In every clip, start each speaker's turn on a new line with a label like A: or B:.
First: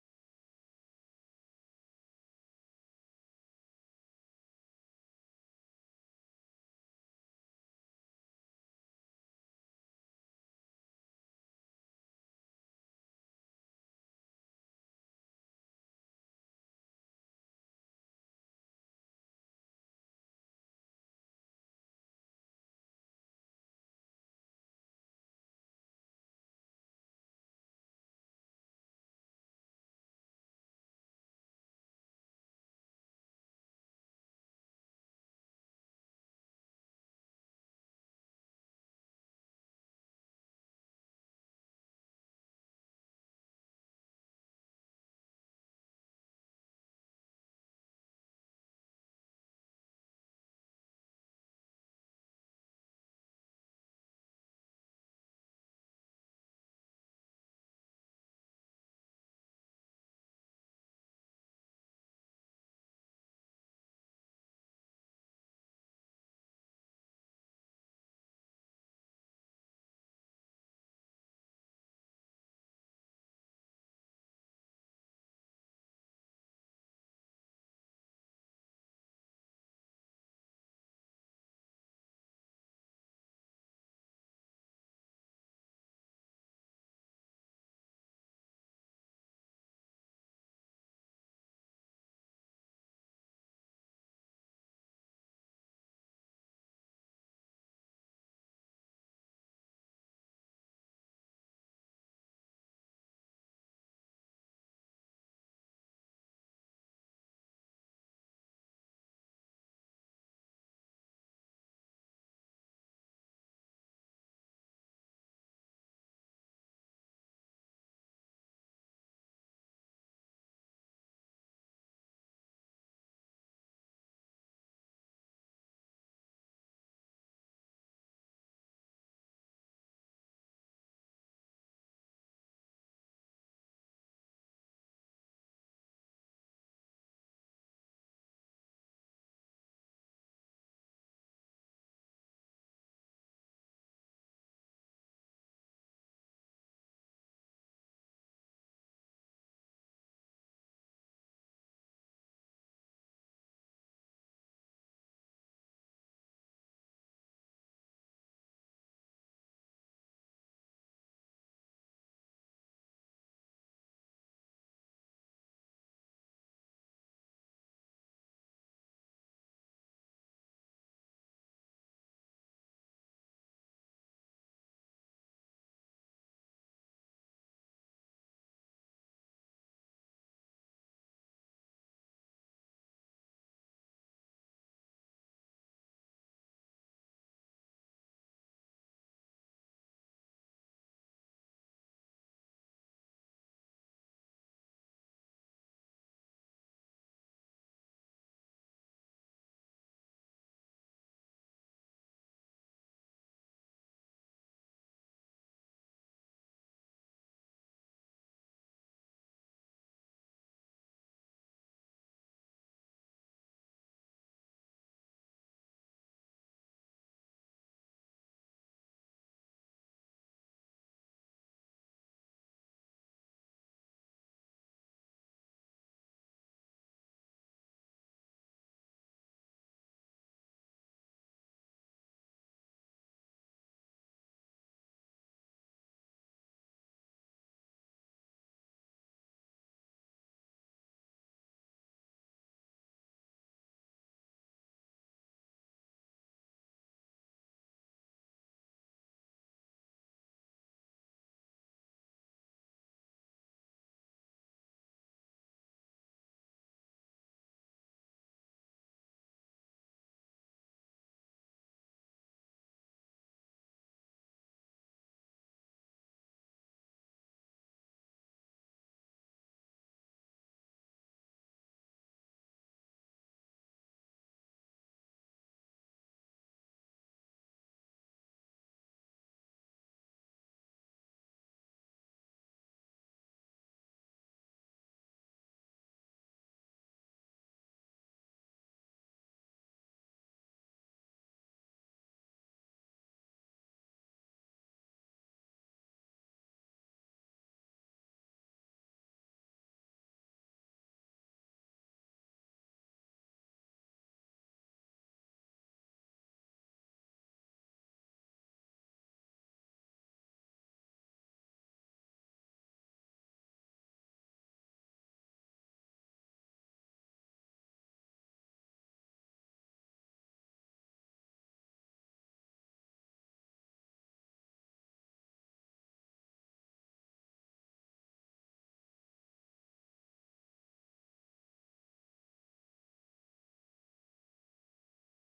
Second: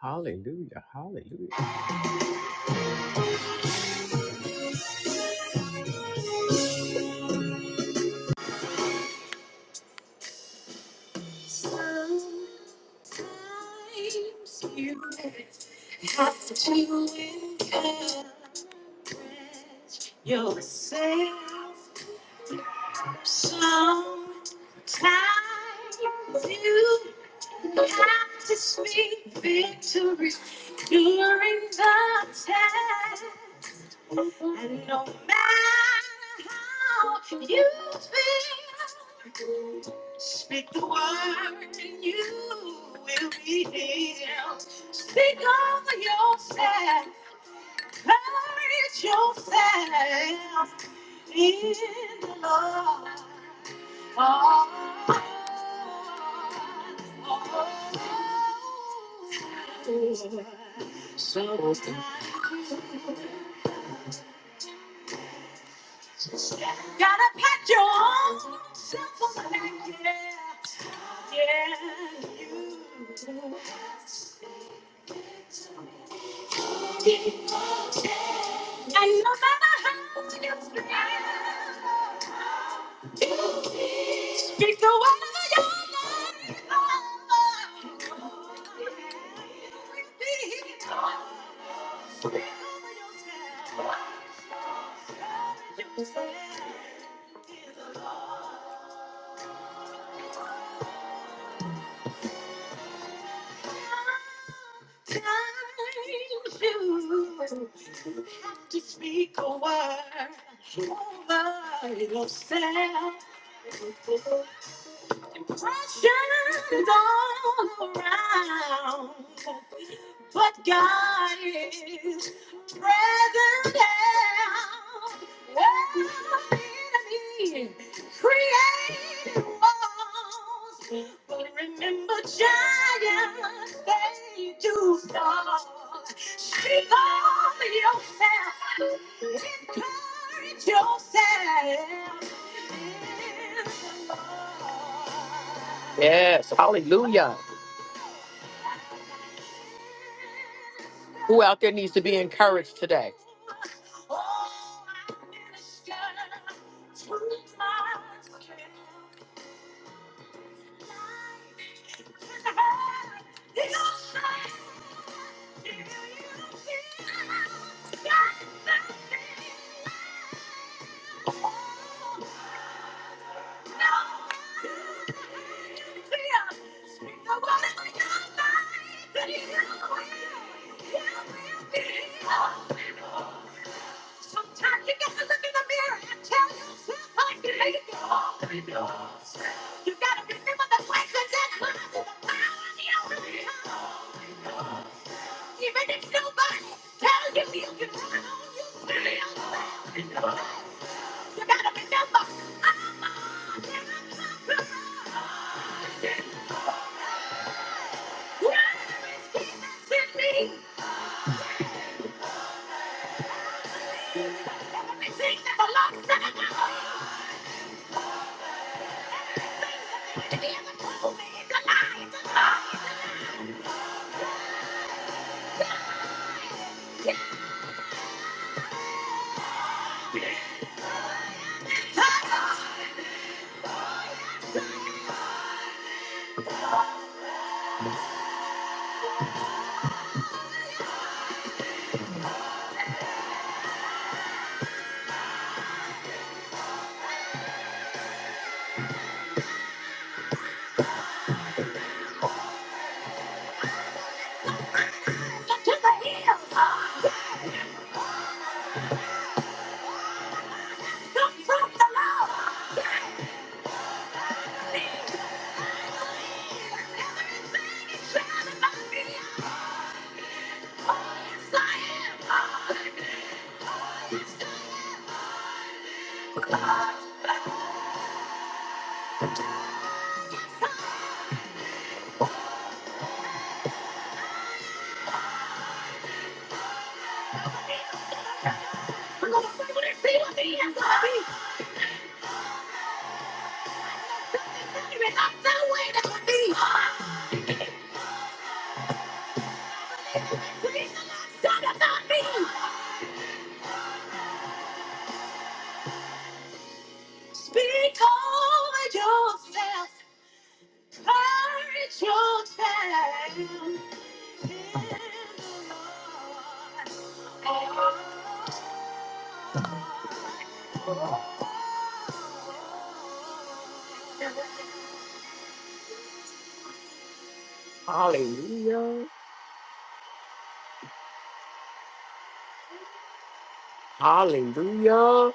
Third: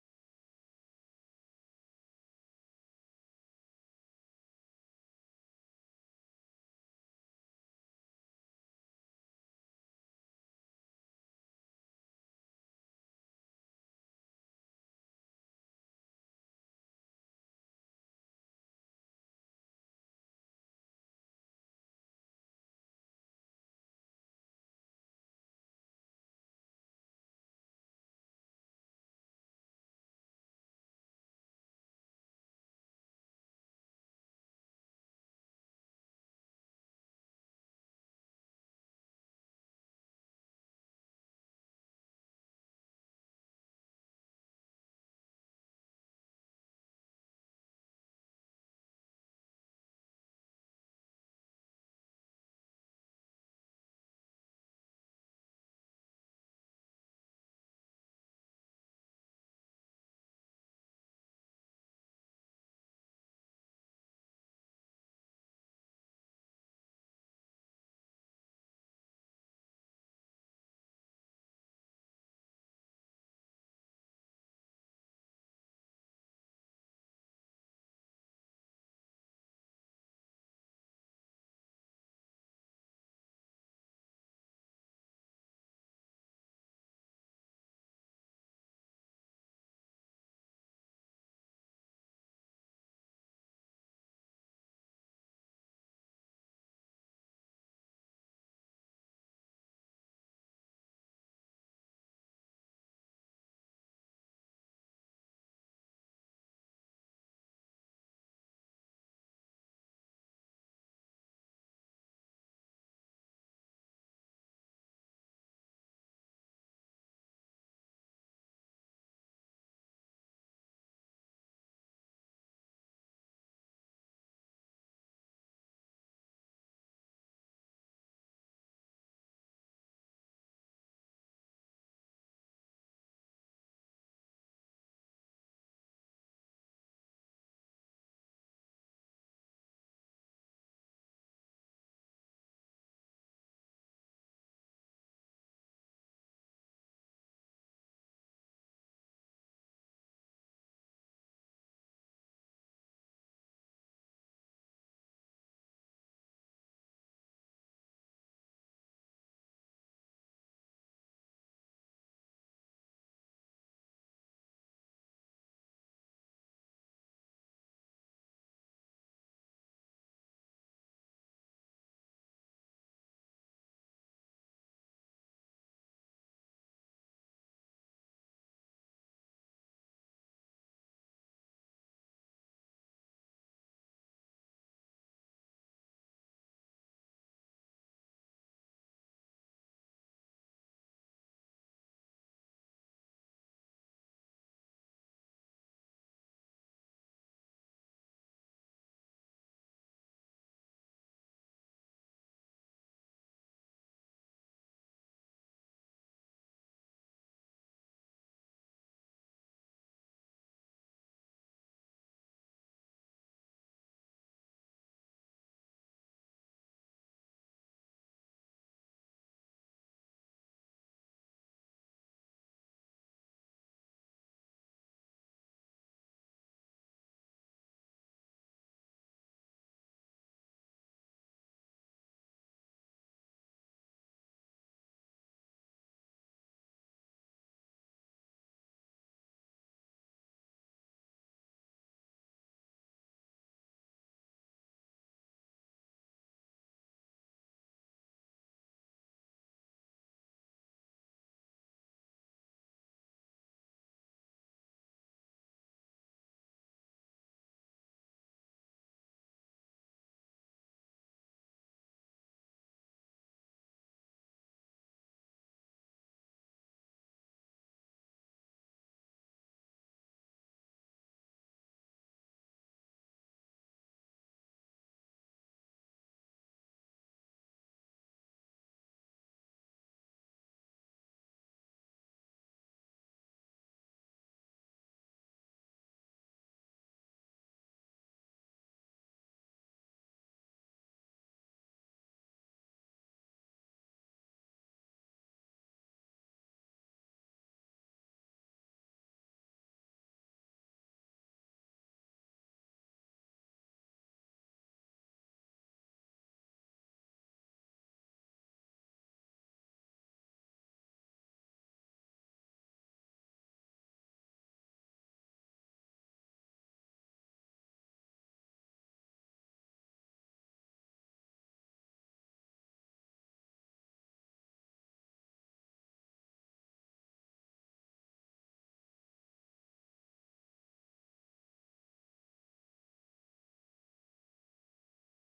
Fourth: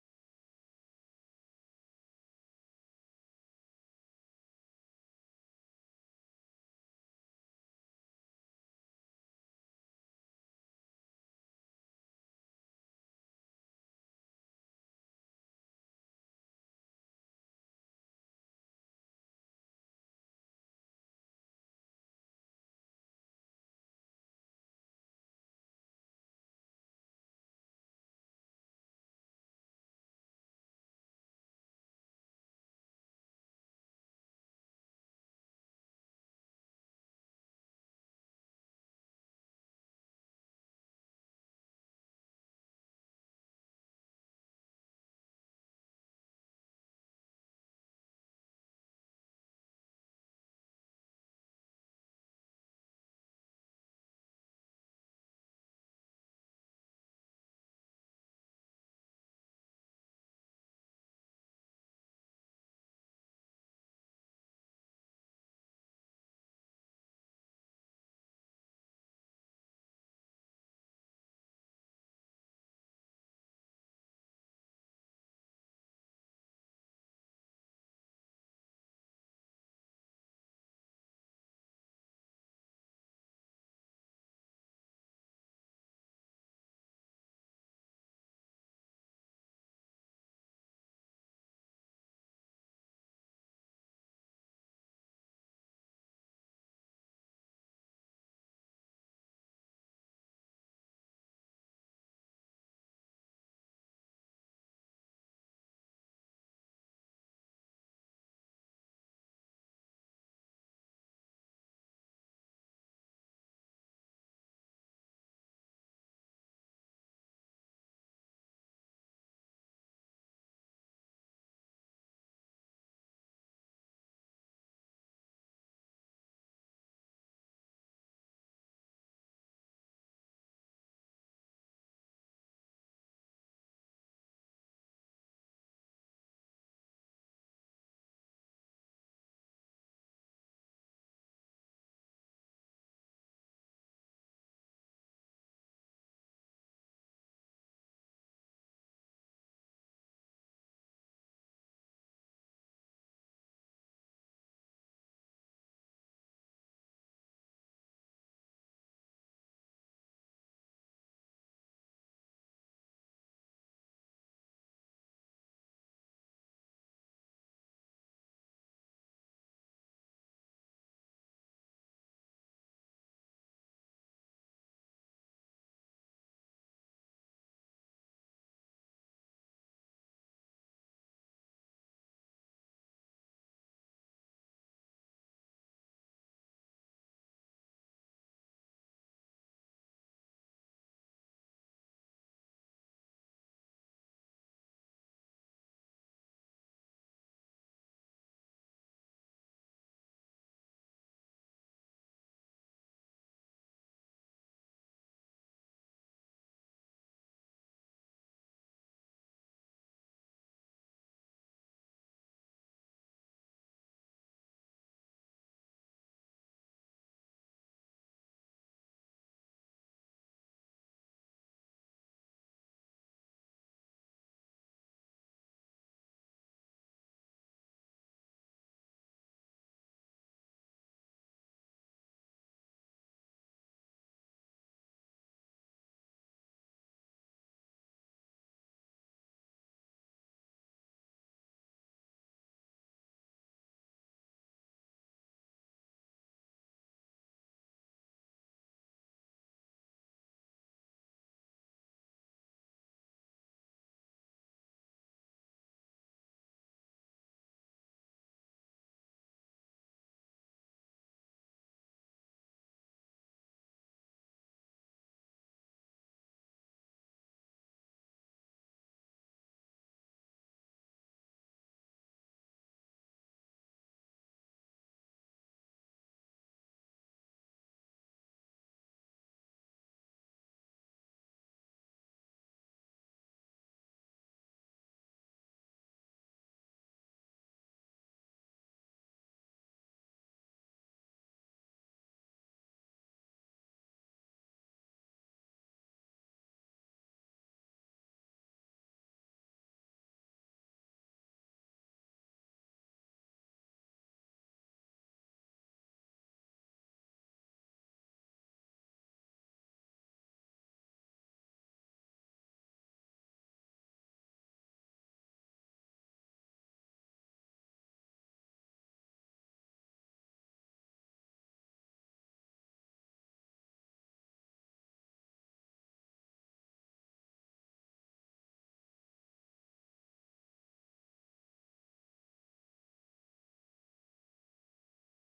A: Hallelujah. Hallelujah. Sometimes you have to encourage yourself. Sometimes you have to speak victory during the test. And no matter how you feel, speak the word and you will be healed. Speak over yourself, courage yourself in the Lord. Oh, oh, oh. oh. Gotta pat your own self on the back, yeah. Yeah, you do. And no matter how you feel, speak the word of your life. Oh, yeah. Repeat. yourself. Yourself. Sometimes you have to speak a word over yourself. Impressions all around, but God is present now. Where it is. Created walls, but remember giants they do fall. Speak over yourself, encourage yourself. Yes, hallelujah. Who out there needs to be encouraged today? Sometimes you gotta look in the mirror and tell yourself how you hate it. You gotta remember the blessings that come to the power of the only prayer. Even if nobody tells you you can run on your prayer. You gotta remember, I'm a damn conqueror. I'm gonna see what the answer will be. Something better is not the way that would be. Things are not said about me. Speak over yourself. Courage yourself. In the Lord. Hallelujah. Hallelujah.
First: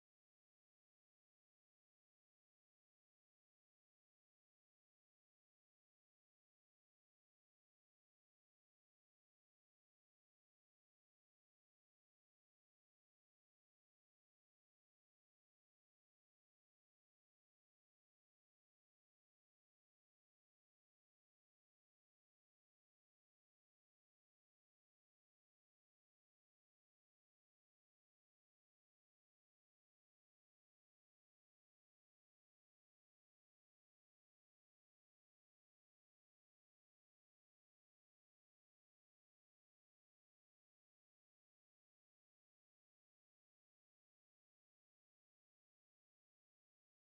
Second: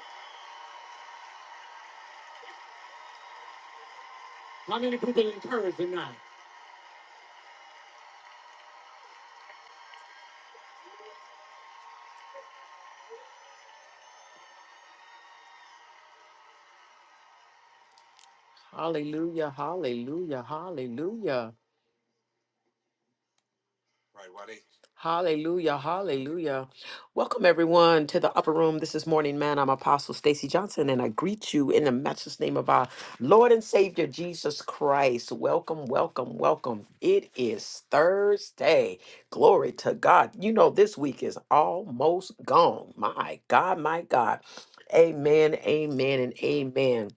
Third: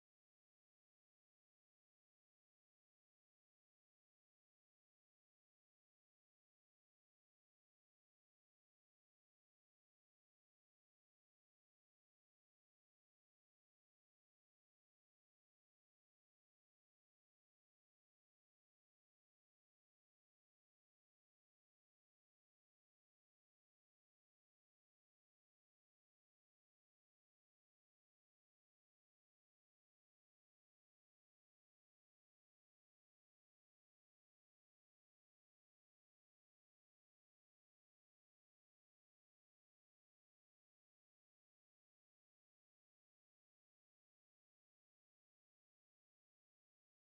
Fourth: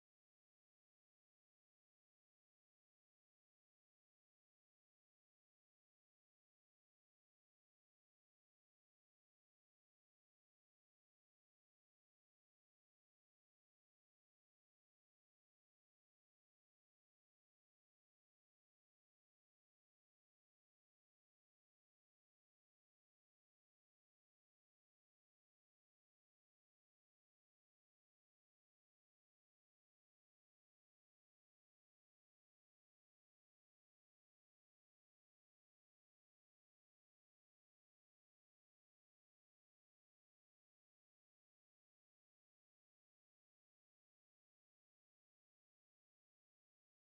A: Hallelujah. Hallelujah. Hallelujah. Hallelujah, hallelujah. Welcome everyone to the upper room. This is Morning Man. I'm Apostle Stacy Johnson and I greet you in the matchless name of our Lord and Savior Jesus Christ. Welcome, welcome, welcome. It is Thursday. Glory to God. You know this week is almost gone. My God, my God. Amen, amen and amen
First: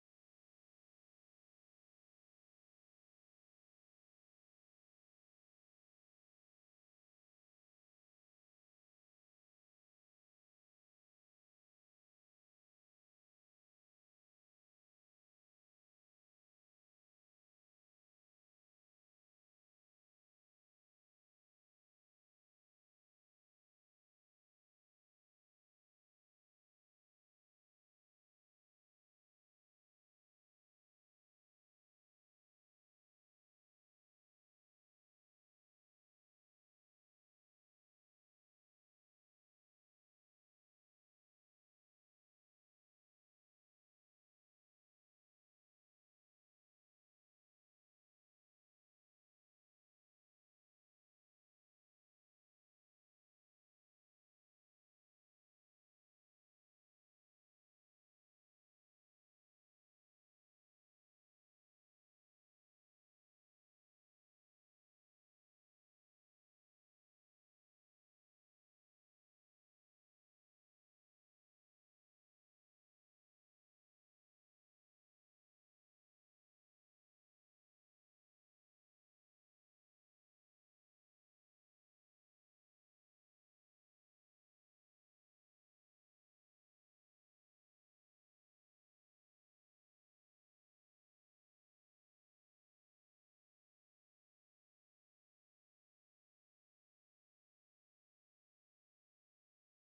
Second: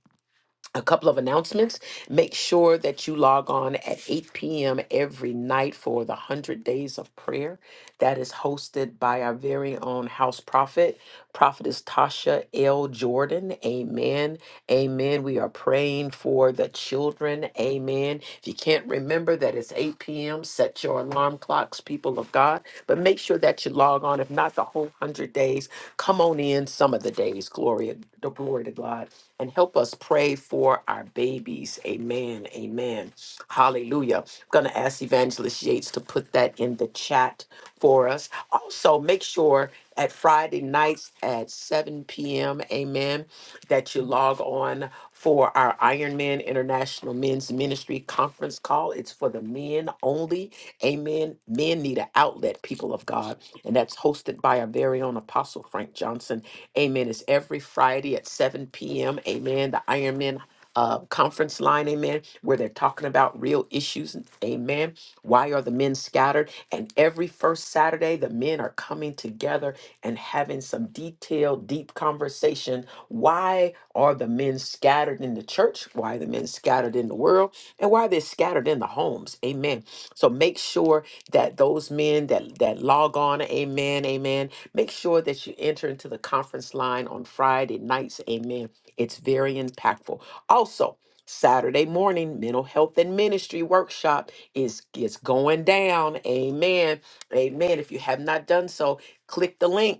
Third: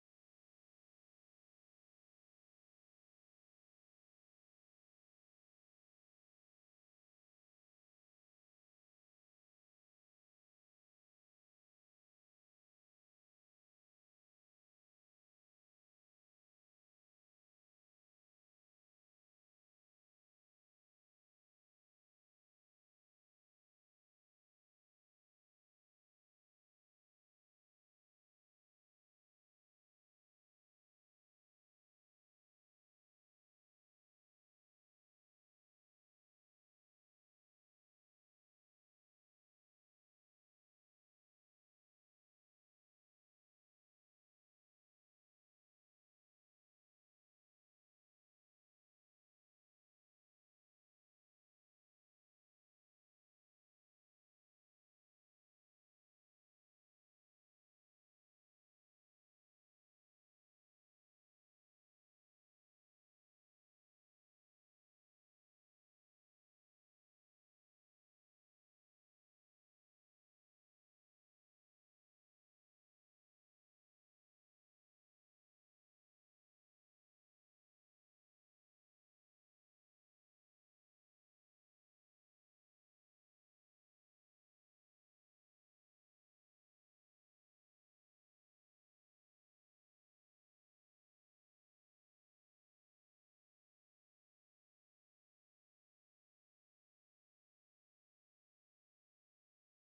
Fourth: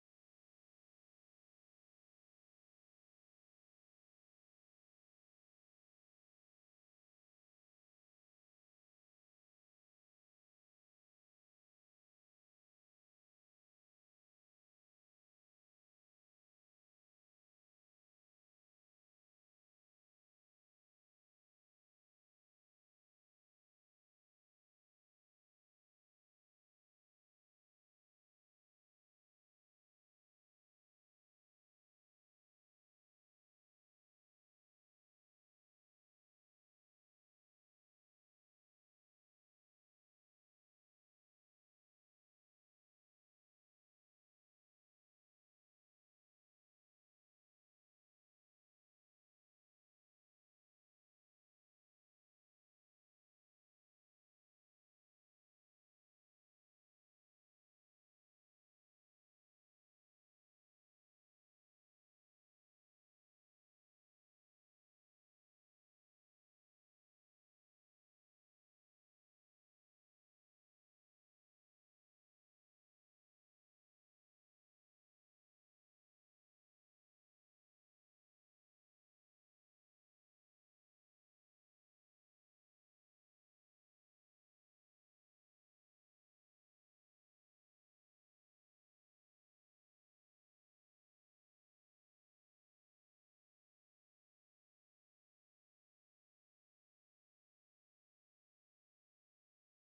A: a couple of announcements. Make sure that you log on at 8 p.m. every night for the 100 Days of Prayer. That is hosted by our very own house prophet. Prophetess Tasha L. Jordan. Amen. Amen. We are praying for the children. Amen. If you can't remember that it's 8 p.m., set your alarm clocks, people of God. But make sure that you log on. If not the whole 100 days, come on in some of the days. Glory, glory to God and help us pray for our babies. Amen. Amen. Hallelujah. I'm going to ask Evangelist Yates to put that in the chat for us. Also, make sure at Friday nights at 7 p.m. Amen. That you log on for our Iron Man International Men's Ministry conference call. It's for the men only. Amen. Men need an outlet, people of God. And that's hosted by our very own Apostle Frank Johnson Amen. It's every Friday at 7 p.m. Amen. The Ironman uh, conference line. Amen. Where they're talking about real issues. Amen. Why are the men scattered? And every first Saturday, the men are coming together and having some detailed, deep conversation. Why are the men scattered in the church? Why are the men scattered in the world? And why are they scattered in the homes? Amen. So make sure that those men that that log on, amen, amen Make sure that you enter into the conference line on Friday nights. Amen. It's very impactful. Also, Saturday morning, mental health and ministry workshop is is going down. Amen. Amen. If you have not done so, click the link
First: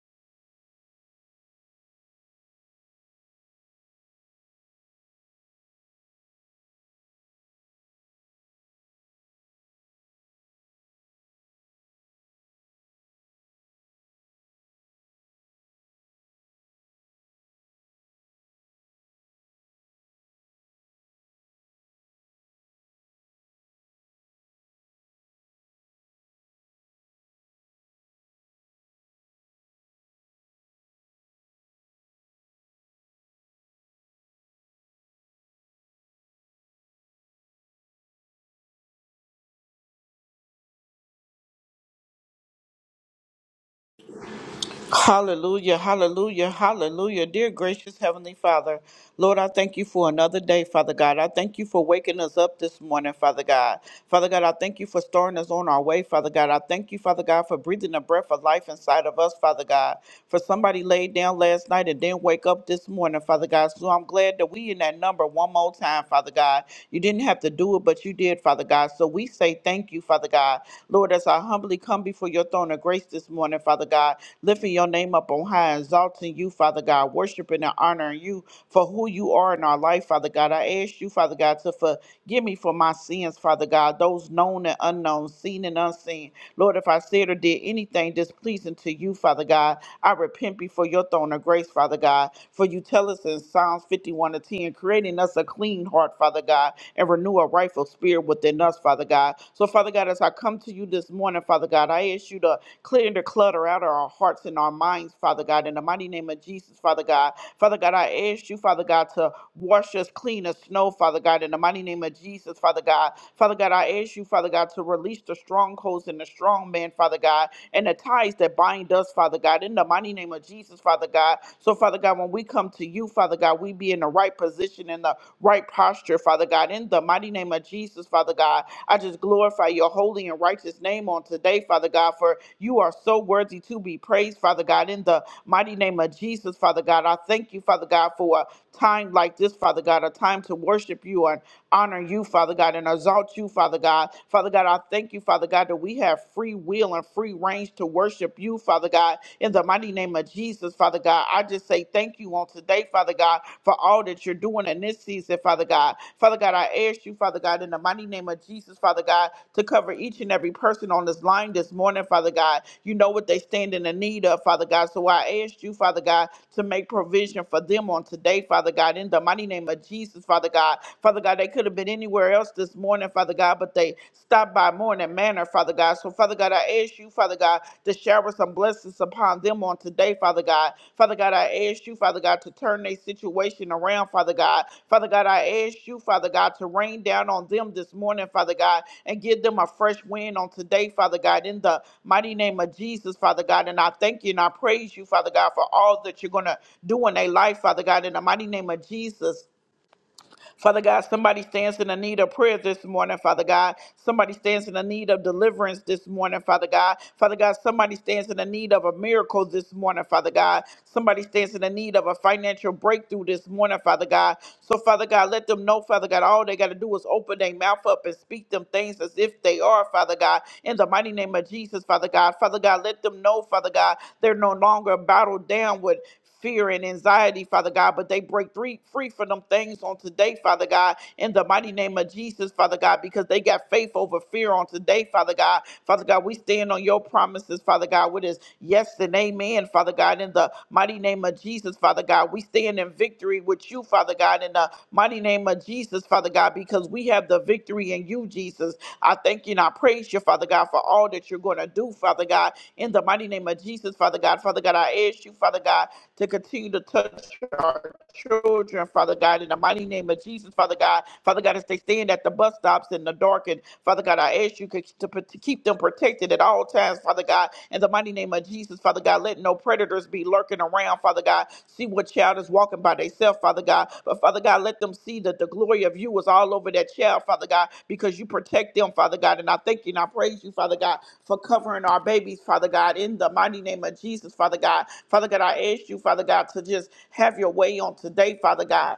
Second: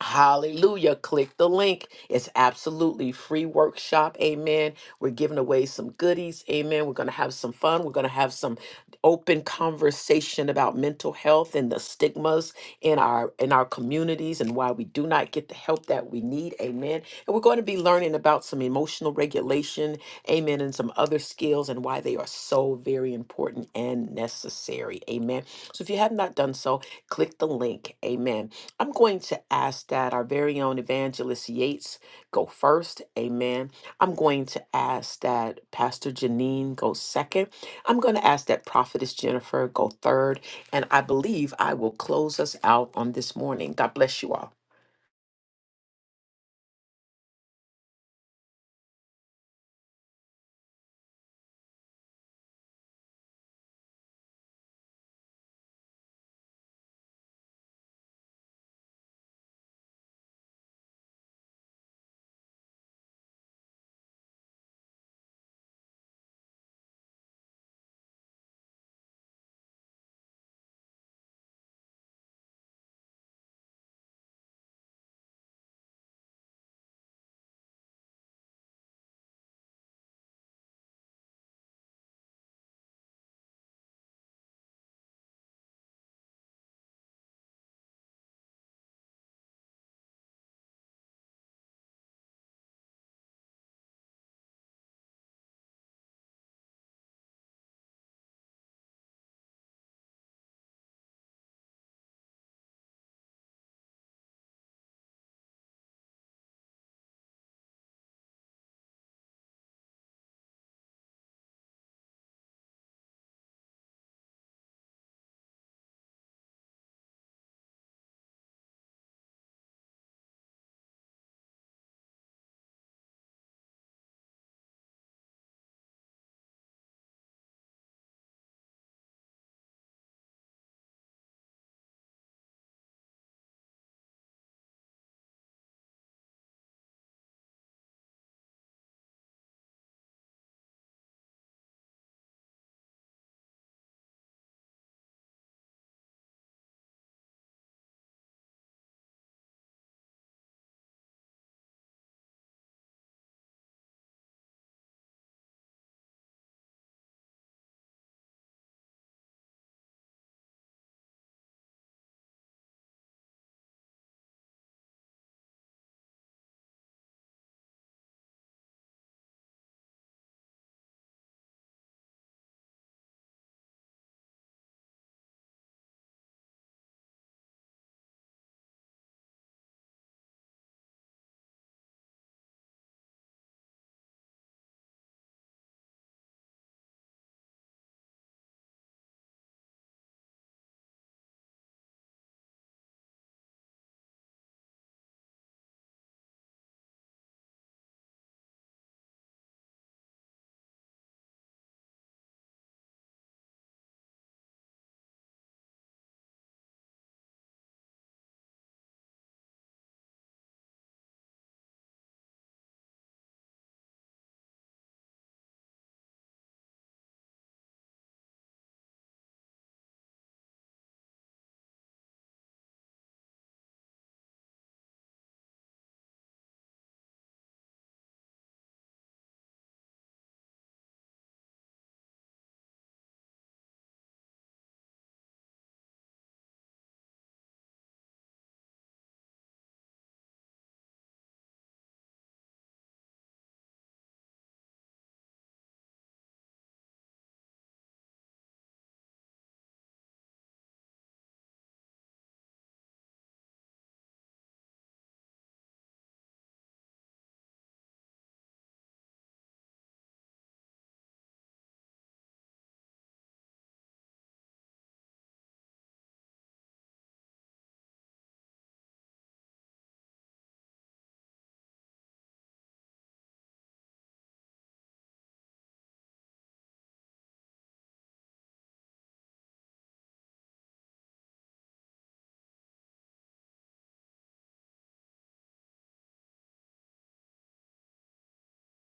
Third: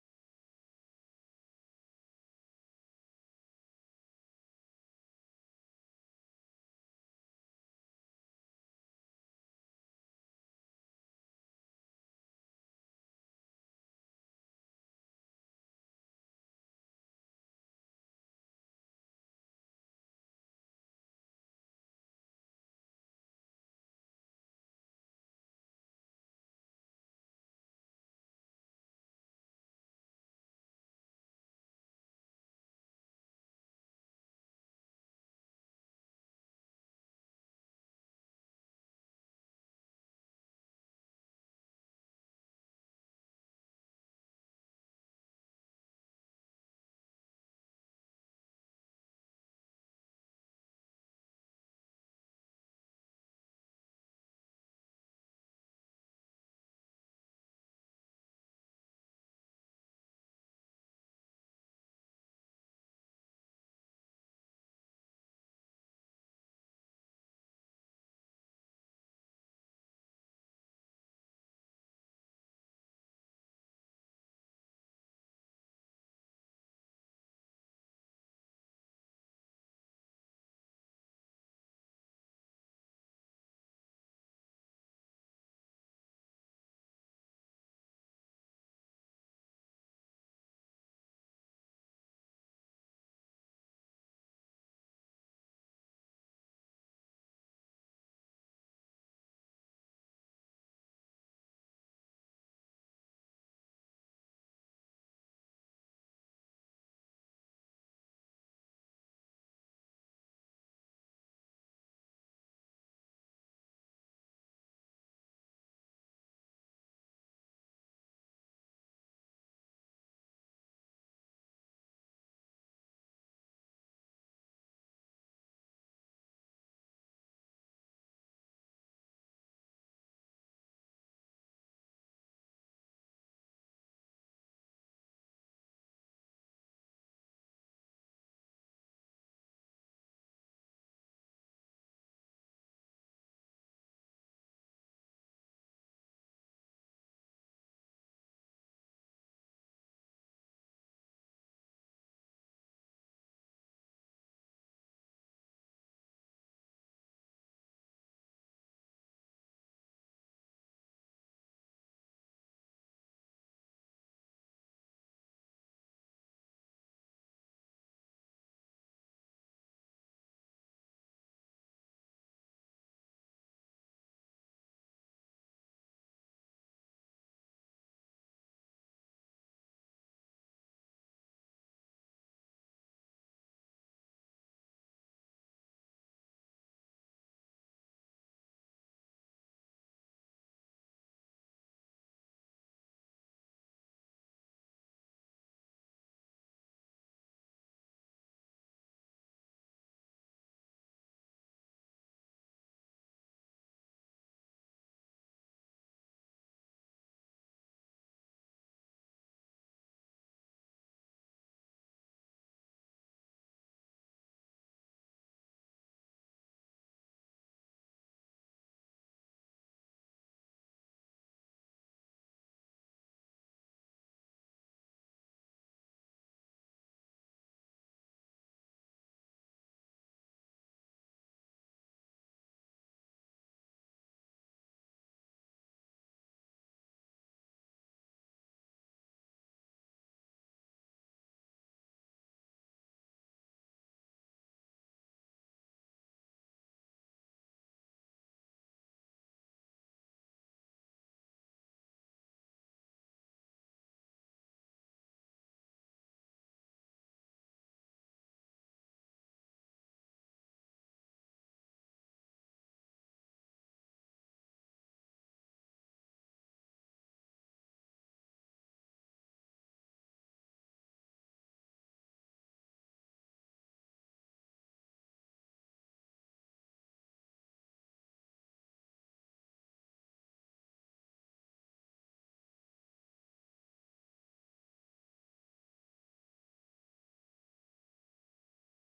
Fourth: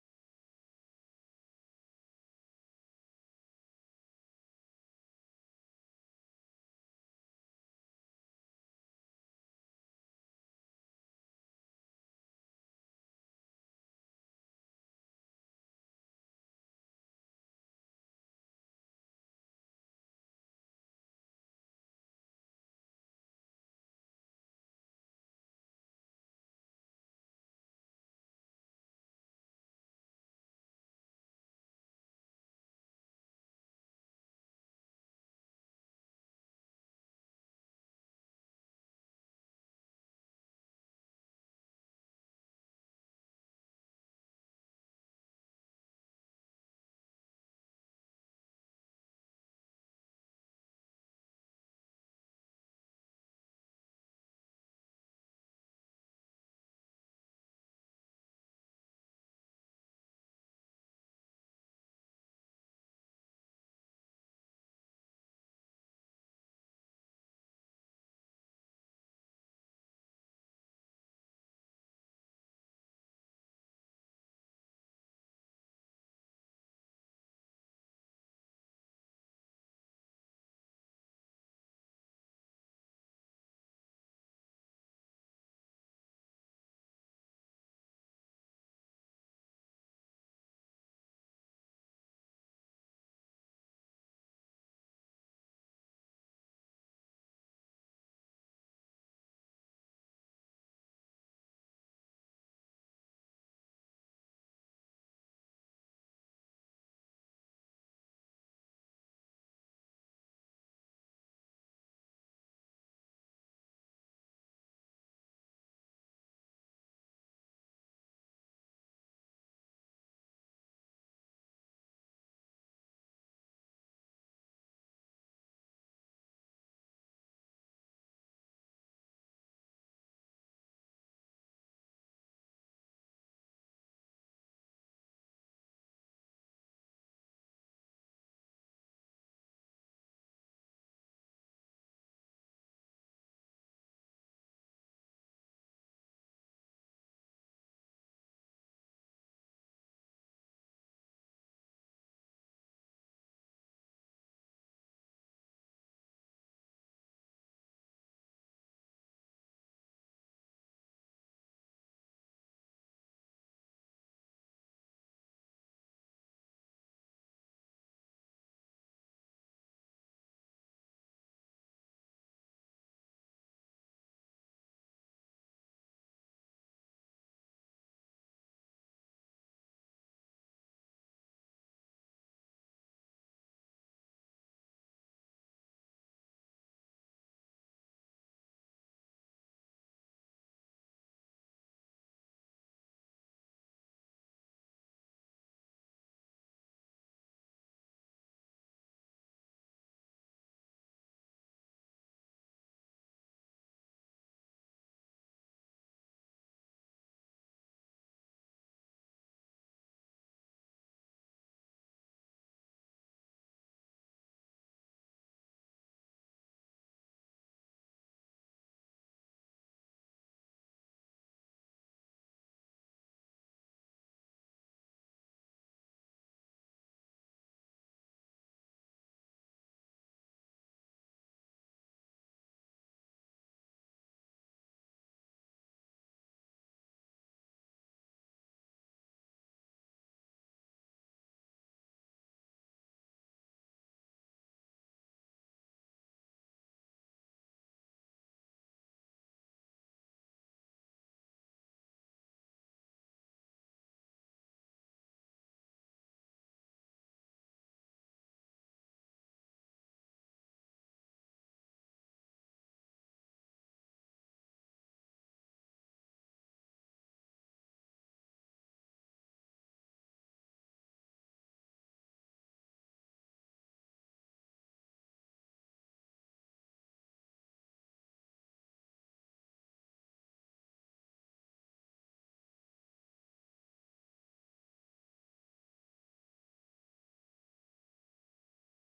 A: Hallelujah. Click the link. It's absolutely free workshop. Amen. We're giving away some goodies. Amen. We're going to have some fun. We're going to have some open conversation about mental health and the stigmas in our in our communities and why we do not get the help that we need. Amen. And we're going to be learning about some emotional regulation, amen, and some other skills and why they are so very important and necessary. Amen. So if you have not done so, click the link. Amen I'm going to ask that our very own evangelist Yates go first. Amen. I'm going to ask that Pastor Janine go second. I'm going to ask that Prophetess Jennifer go third. And I believe I will close us out on this morning. God bless you all.
B: Hallelujah, hallelujah, hallelujah. Dear gracious Heavenly Father, Lord, I thank you for another day, Father God. I thank you for waking us up this morning, Father God. Father God, I thank you for starting us on our way, Father God. I thank you, Father God, for breathing the breath of life inside of us, Father God. For somebody laid down last night and didn't wake up this morning, Father God. So I'm glad that we in that number one more time, Father God. You didn't have to do it, but you did, Father God. So we say thank you, Father God. God. Lord, as I humbly come before your throne of grace this morning, Father God, lifting your name up on high, exalting you, Father God, worshiping and honoring you for who you are in our life, Father God. I ask you, Father God, to forgive me for my sins, Father God, those known and unknown, seen and unseen. Lord, if I said or did anything displeasing to you, Father God, I repent before your throne of grace, Father God. For you tell us in Psalms 51 to 10, creating us a clean heart, Father. Father God, and renew a rightful spirit within us, Father God. So, Father God, as I come to you this morning, Father God, I ask you to clear the clutter out of our hearts and our minds, Father God, in the mighty name of Jesus, Father God. Father God, I ask you, Father God, to wash us clean as snow, Father God, in the mighty name of Jesus, Father God. Father God, I ask you, Father God, to release the strongholds and the strong man, Father God, and the ties that bind us, Father God, in the mighty name of Jesus, Father God. So, Father God, God, when we come to you, Father God, we be in the right position, in the right posture, Father God. In the mighty name of Jesus, Father God, I just glorify your holy and righteous name on today, Father God, for you are so worthy to be praised, Father God. In the mighty name of Jesus, Father God, I thank you, Father God, for time like this, Father God, a time to worship you and honor you, Father God, and exalt you, Father God. Father God, I thank you, Father God, that we have free will and free range to worship you, Father God, in the mighty name of Jesus, Father God. I just say thank you on today, Father God, for all that you're doing in this season, Father God. Father God, I ask you, Father God, in the mighty name of Jesus, Father. Father God, to cover each and every person on this line this morning, Father God. You know what they stand in the need of, Father God. So I ask you, Father God, to make provision for them on today, Father God, in the mighty name of Jesus, Father God. Father God, they could have been anywhere else this morning, Father God, but they stopped by Morning Manor, Father God. So, Father God, I ask you, Father God, to shower some blessings upon upon them on today, Father God. Father God, I ask you, Father God, to turn their situation around, Father God. Father God, I ask you, Father God, to rain down on them this morning, Father God, and give them a fresh wind on today, Father God, in the mighty name of Jesus, Father God. And I thank you and I praise you, Father God, for all that you're going to do in their life, Father God, in the mighty name of Jesus. Father God, somebody stands in the need of prayer this morning, Father God. Somebody stands in the need of deliverance this morning, Father God. Father God, somebody stands in the need of a miracle this morning, Father God. Somebody stands in the need of a financial breakthrough this morning, Father God. So, Father God, let them know, Father God, all they got to do is open their mouth up and speak them things as if they are, Father God. In the mighty name of Jesus, Father God. Father God, let them know, Father God, they're no longer battled down with fear and anxiety, Father God, but they break free, free from them things on today, Father God, in the mighty name of Jesus, Father God, because they got faith over fear on today, Father God. Father God, we stand on your promises, Father God, with us. Yes and amen, Father God, in the mighty name of Jesus, Father God. We stand in victory with you, Father God, in the mighty name of Jesus, Father God, because we have the victory in you, Jesus. I thank you and I praise you, Father God, for all that you're going to do, Father God, in the mighty name of Jesus, Father God. Father God, I ask you, Father God, to continue to touch our children, Father God, in the mighty name of Jesus, Father God. Father God, as they stand at the bus stops in the dark, and Father God, I ask you to, to, keep them protected at all times, Father God, in the mighty name of Jesus, Father God. Let no predators be lurking around, Father God. See what child is walking by themselves, Father. Father God. But Father God, let them see that the glory of you is all over that child, Father God, because you protect them, Father God. And I thank you and I praise you, Father God, for covering our babies, Father God, in the mighty name of Jesus, Father God. Father God, I ask you, Father God, to just have your way on today, Father God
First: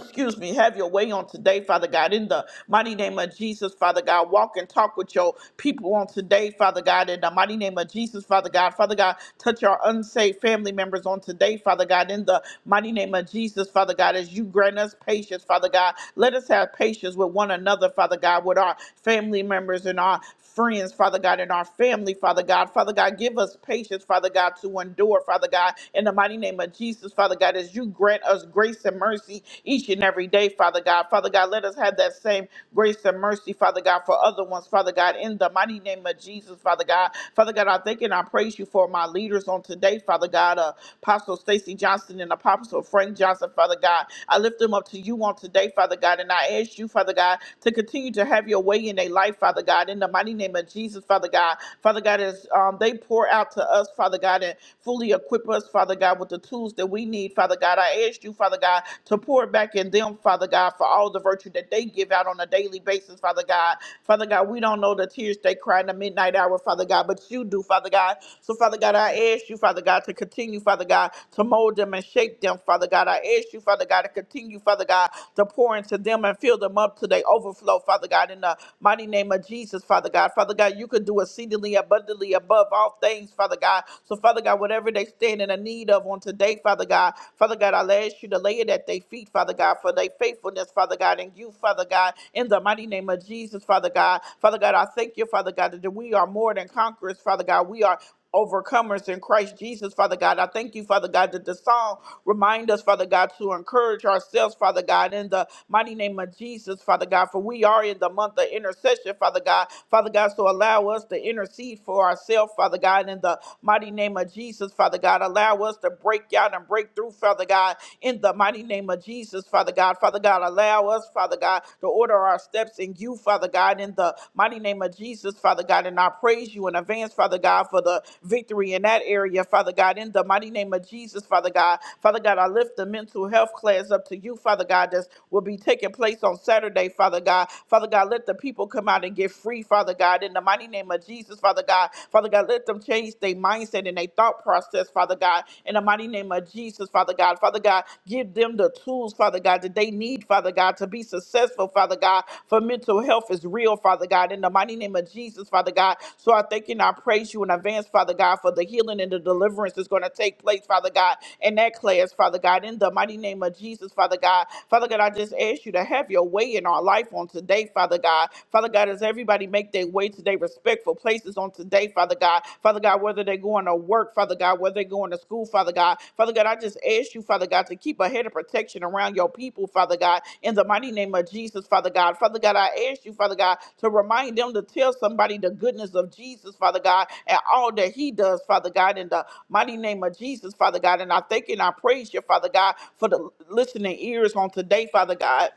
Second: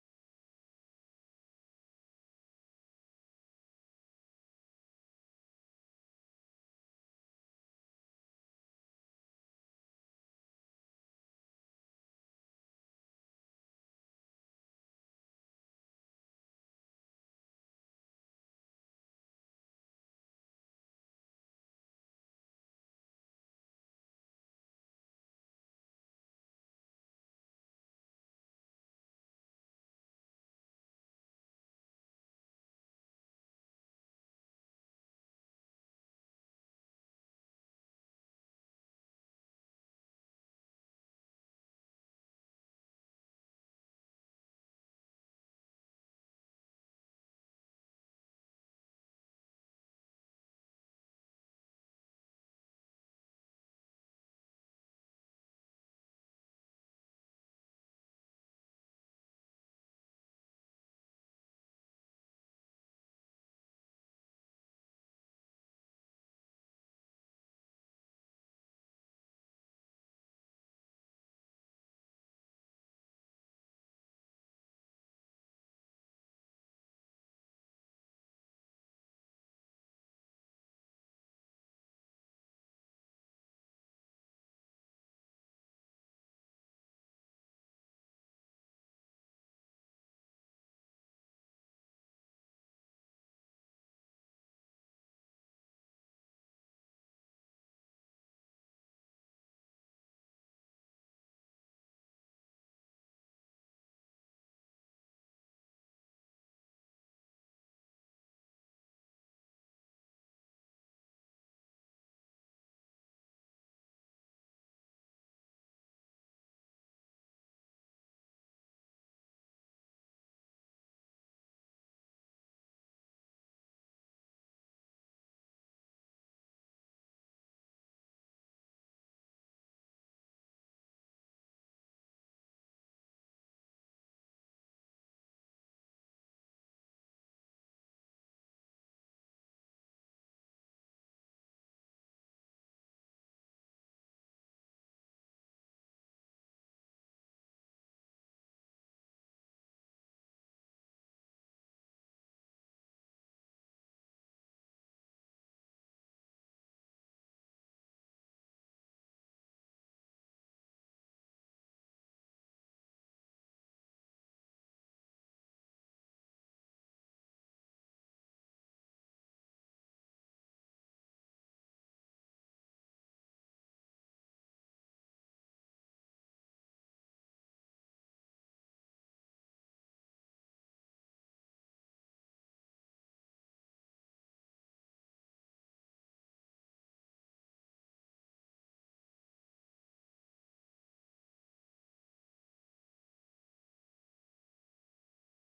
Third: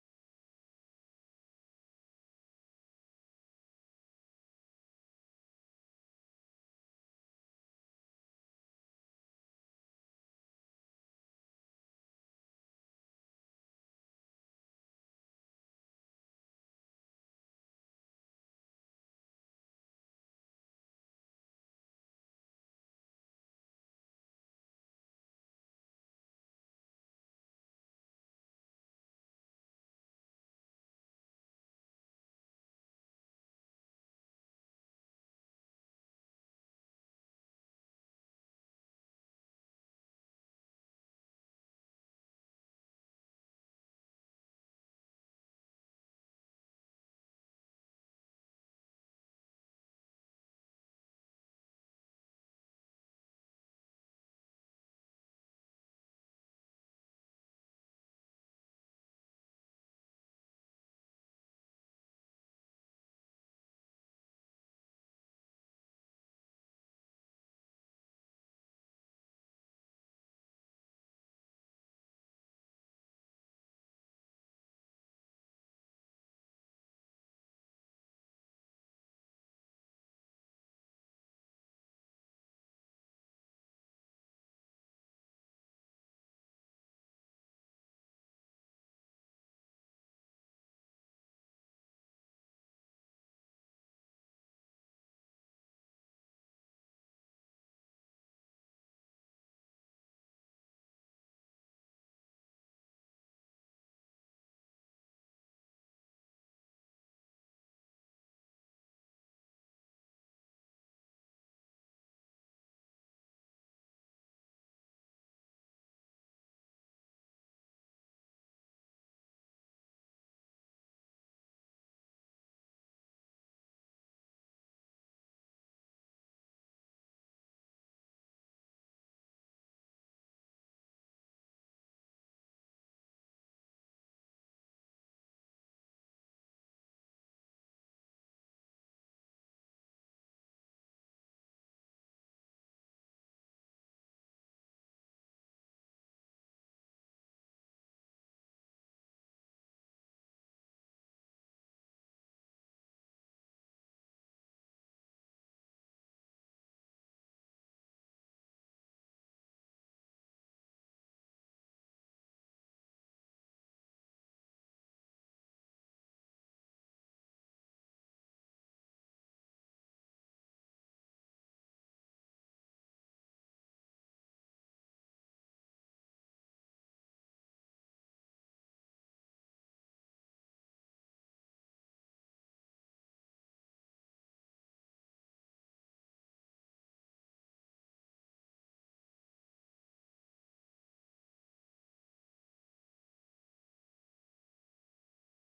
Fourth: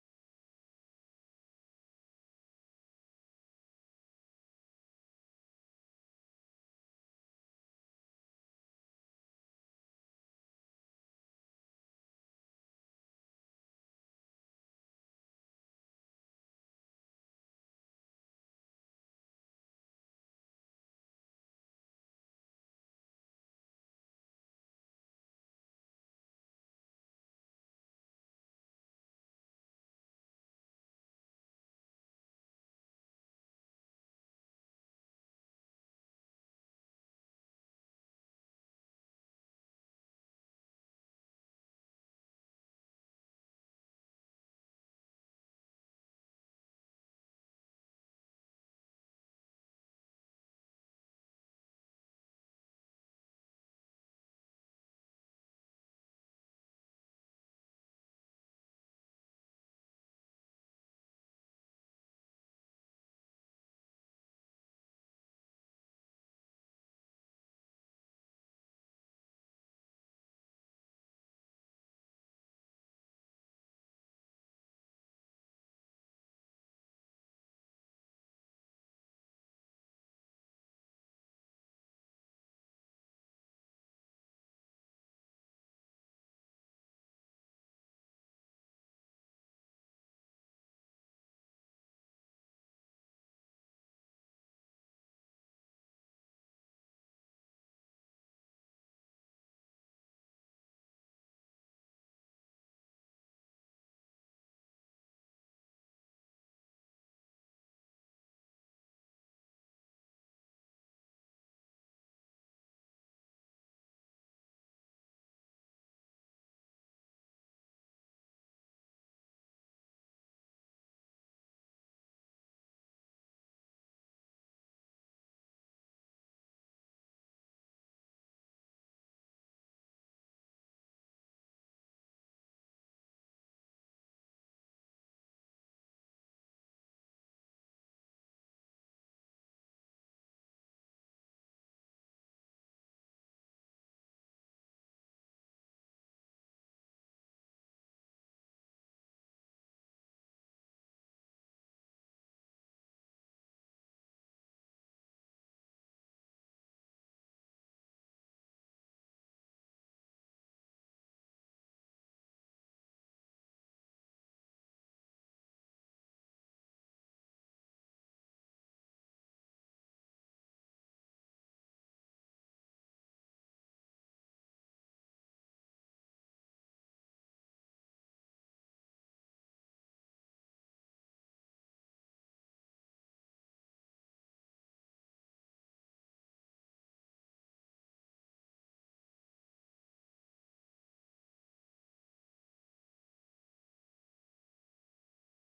B: excuse me, have your way on today, Father God, in the mighty name of Jesus, Father God. Walk and talk with your people on today, Father God, in the mighty name of Jesus, Father God. Father God, touch our unsaved family members on today, Father God, in the mighty name of Jesus, Father God, as you grant us patience, Father God. Let us have patience with one another, Father God, with our family members and our friends, Father God, in our family, Father God. Father God, give us patience, Father God, to endure, Father God, in the mighty name of Jesus, Father God, as you grant us grace and mercy each and every day, Father God. Father God, let us have that same grace and mercy, Father God, for other ones, Father God, in the mighty name of Jesus, Father God. Father God, I thank and I praise you for my leaders on today, Father God, uh, Apostle Stacy Johnson and Apostle Frank Johnson, Father God. I lift them up to you on today, Father God, and I ask you, Father God, to continue to have your way in their life, Father God, in the mighty name of Jesus, Father God. Father God, as um, they pour out to us, us, Father God, and fully equip us, Father God, with the tools that we need, Father God. I ask you, Father God, to pour back in them, Father God, for all the virtue that they give out on a daily basis, Father God. Father God, we don't know the tears they cry in the midnight hour, Father God, but you do, Father God. So, Father God, I ask you, Father God, to continue, Father God, to mold them and shape them, Father God. I ask you, Father God, to continue, Father God, to pour into them and fill them up to their overflow, Father God, in the mighty name of Jesus, Father God. Father God, you can do exceedingly abundantly above all things, Father God. So, Father God, whatever they stand in a need of on today, Father God, Father God, I'll ask you to lay it at their feet, Father God, for their faithfulness, Father God, and you, Father God, in the mighty name of Jesus, Father God. Father God, I thank you, Father God, that we are more than conquerors, Father God. We are overcomers in Christ Jesus, Father God. I thank you, Father God, that the song remind us, Father God, to encourage ourselves, Father God, in the mighty name of Jesus, Father God. For we are in the month of intercession, Father God. Father God, so allow us to intercede for ourselves, Father God, in the mighty name of Jesus, Father God. Allow us to break out and break through, Father God, in the mighty name of Jesus, Father God. Father God, allow us, Father God, to order our steps in you, Father God, in the mighty name of Jesus, Father God. And I praise you in advance, Father God, for the victory in that area, Father God, in the mighty name of Jesus, Father God. Father God, I lift the mental health class up to you, Father God, that will be taking place on Saturday, Father God. Father God, let the people come out and get free, Father God, in the mighty name of Jesus, Father God. Father God, let them change their mindset mindset and their thought process, Father God, in the mighty name of Jesus, Father God. Father God, give them the tools, Father God, that they need, Father God, to be successful, Father God, for mental health is real, Father God, in the mighty name of Jesus, Father God. So I thank you and I praise you in advance, Father God, for the healing and the deliverance that's going to take place, Father God, in that class, Father God, in the mighty name of Jesus, Father God. Father God, I just ask you to have your way in our life on today, Father God. Father God, as everybody make make their way to their respectful places on today, Father God. Father God, whether they're going to work, Father God, whether they're going to school, Father God. Father God, I just ask you, Father God, to keep a head of protection around your people, Father God, in the mighty name of Jesus, Father God. Father God, I ask you, Father God, to remind them to tell somebody the goodness of Jesus, Father God, and all that he does, Father God, in the mighty name of Jesus, Father God. And I thank you and I praise you, Father God, for the listening ears on today, Father God.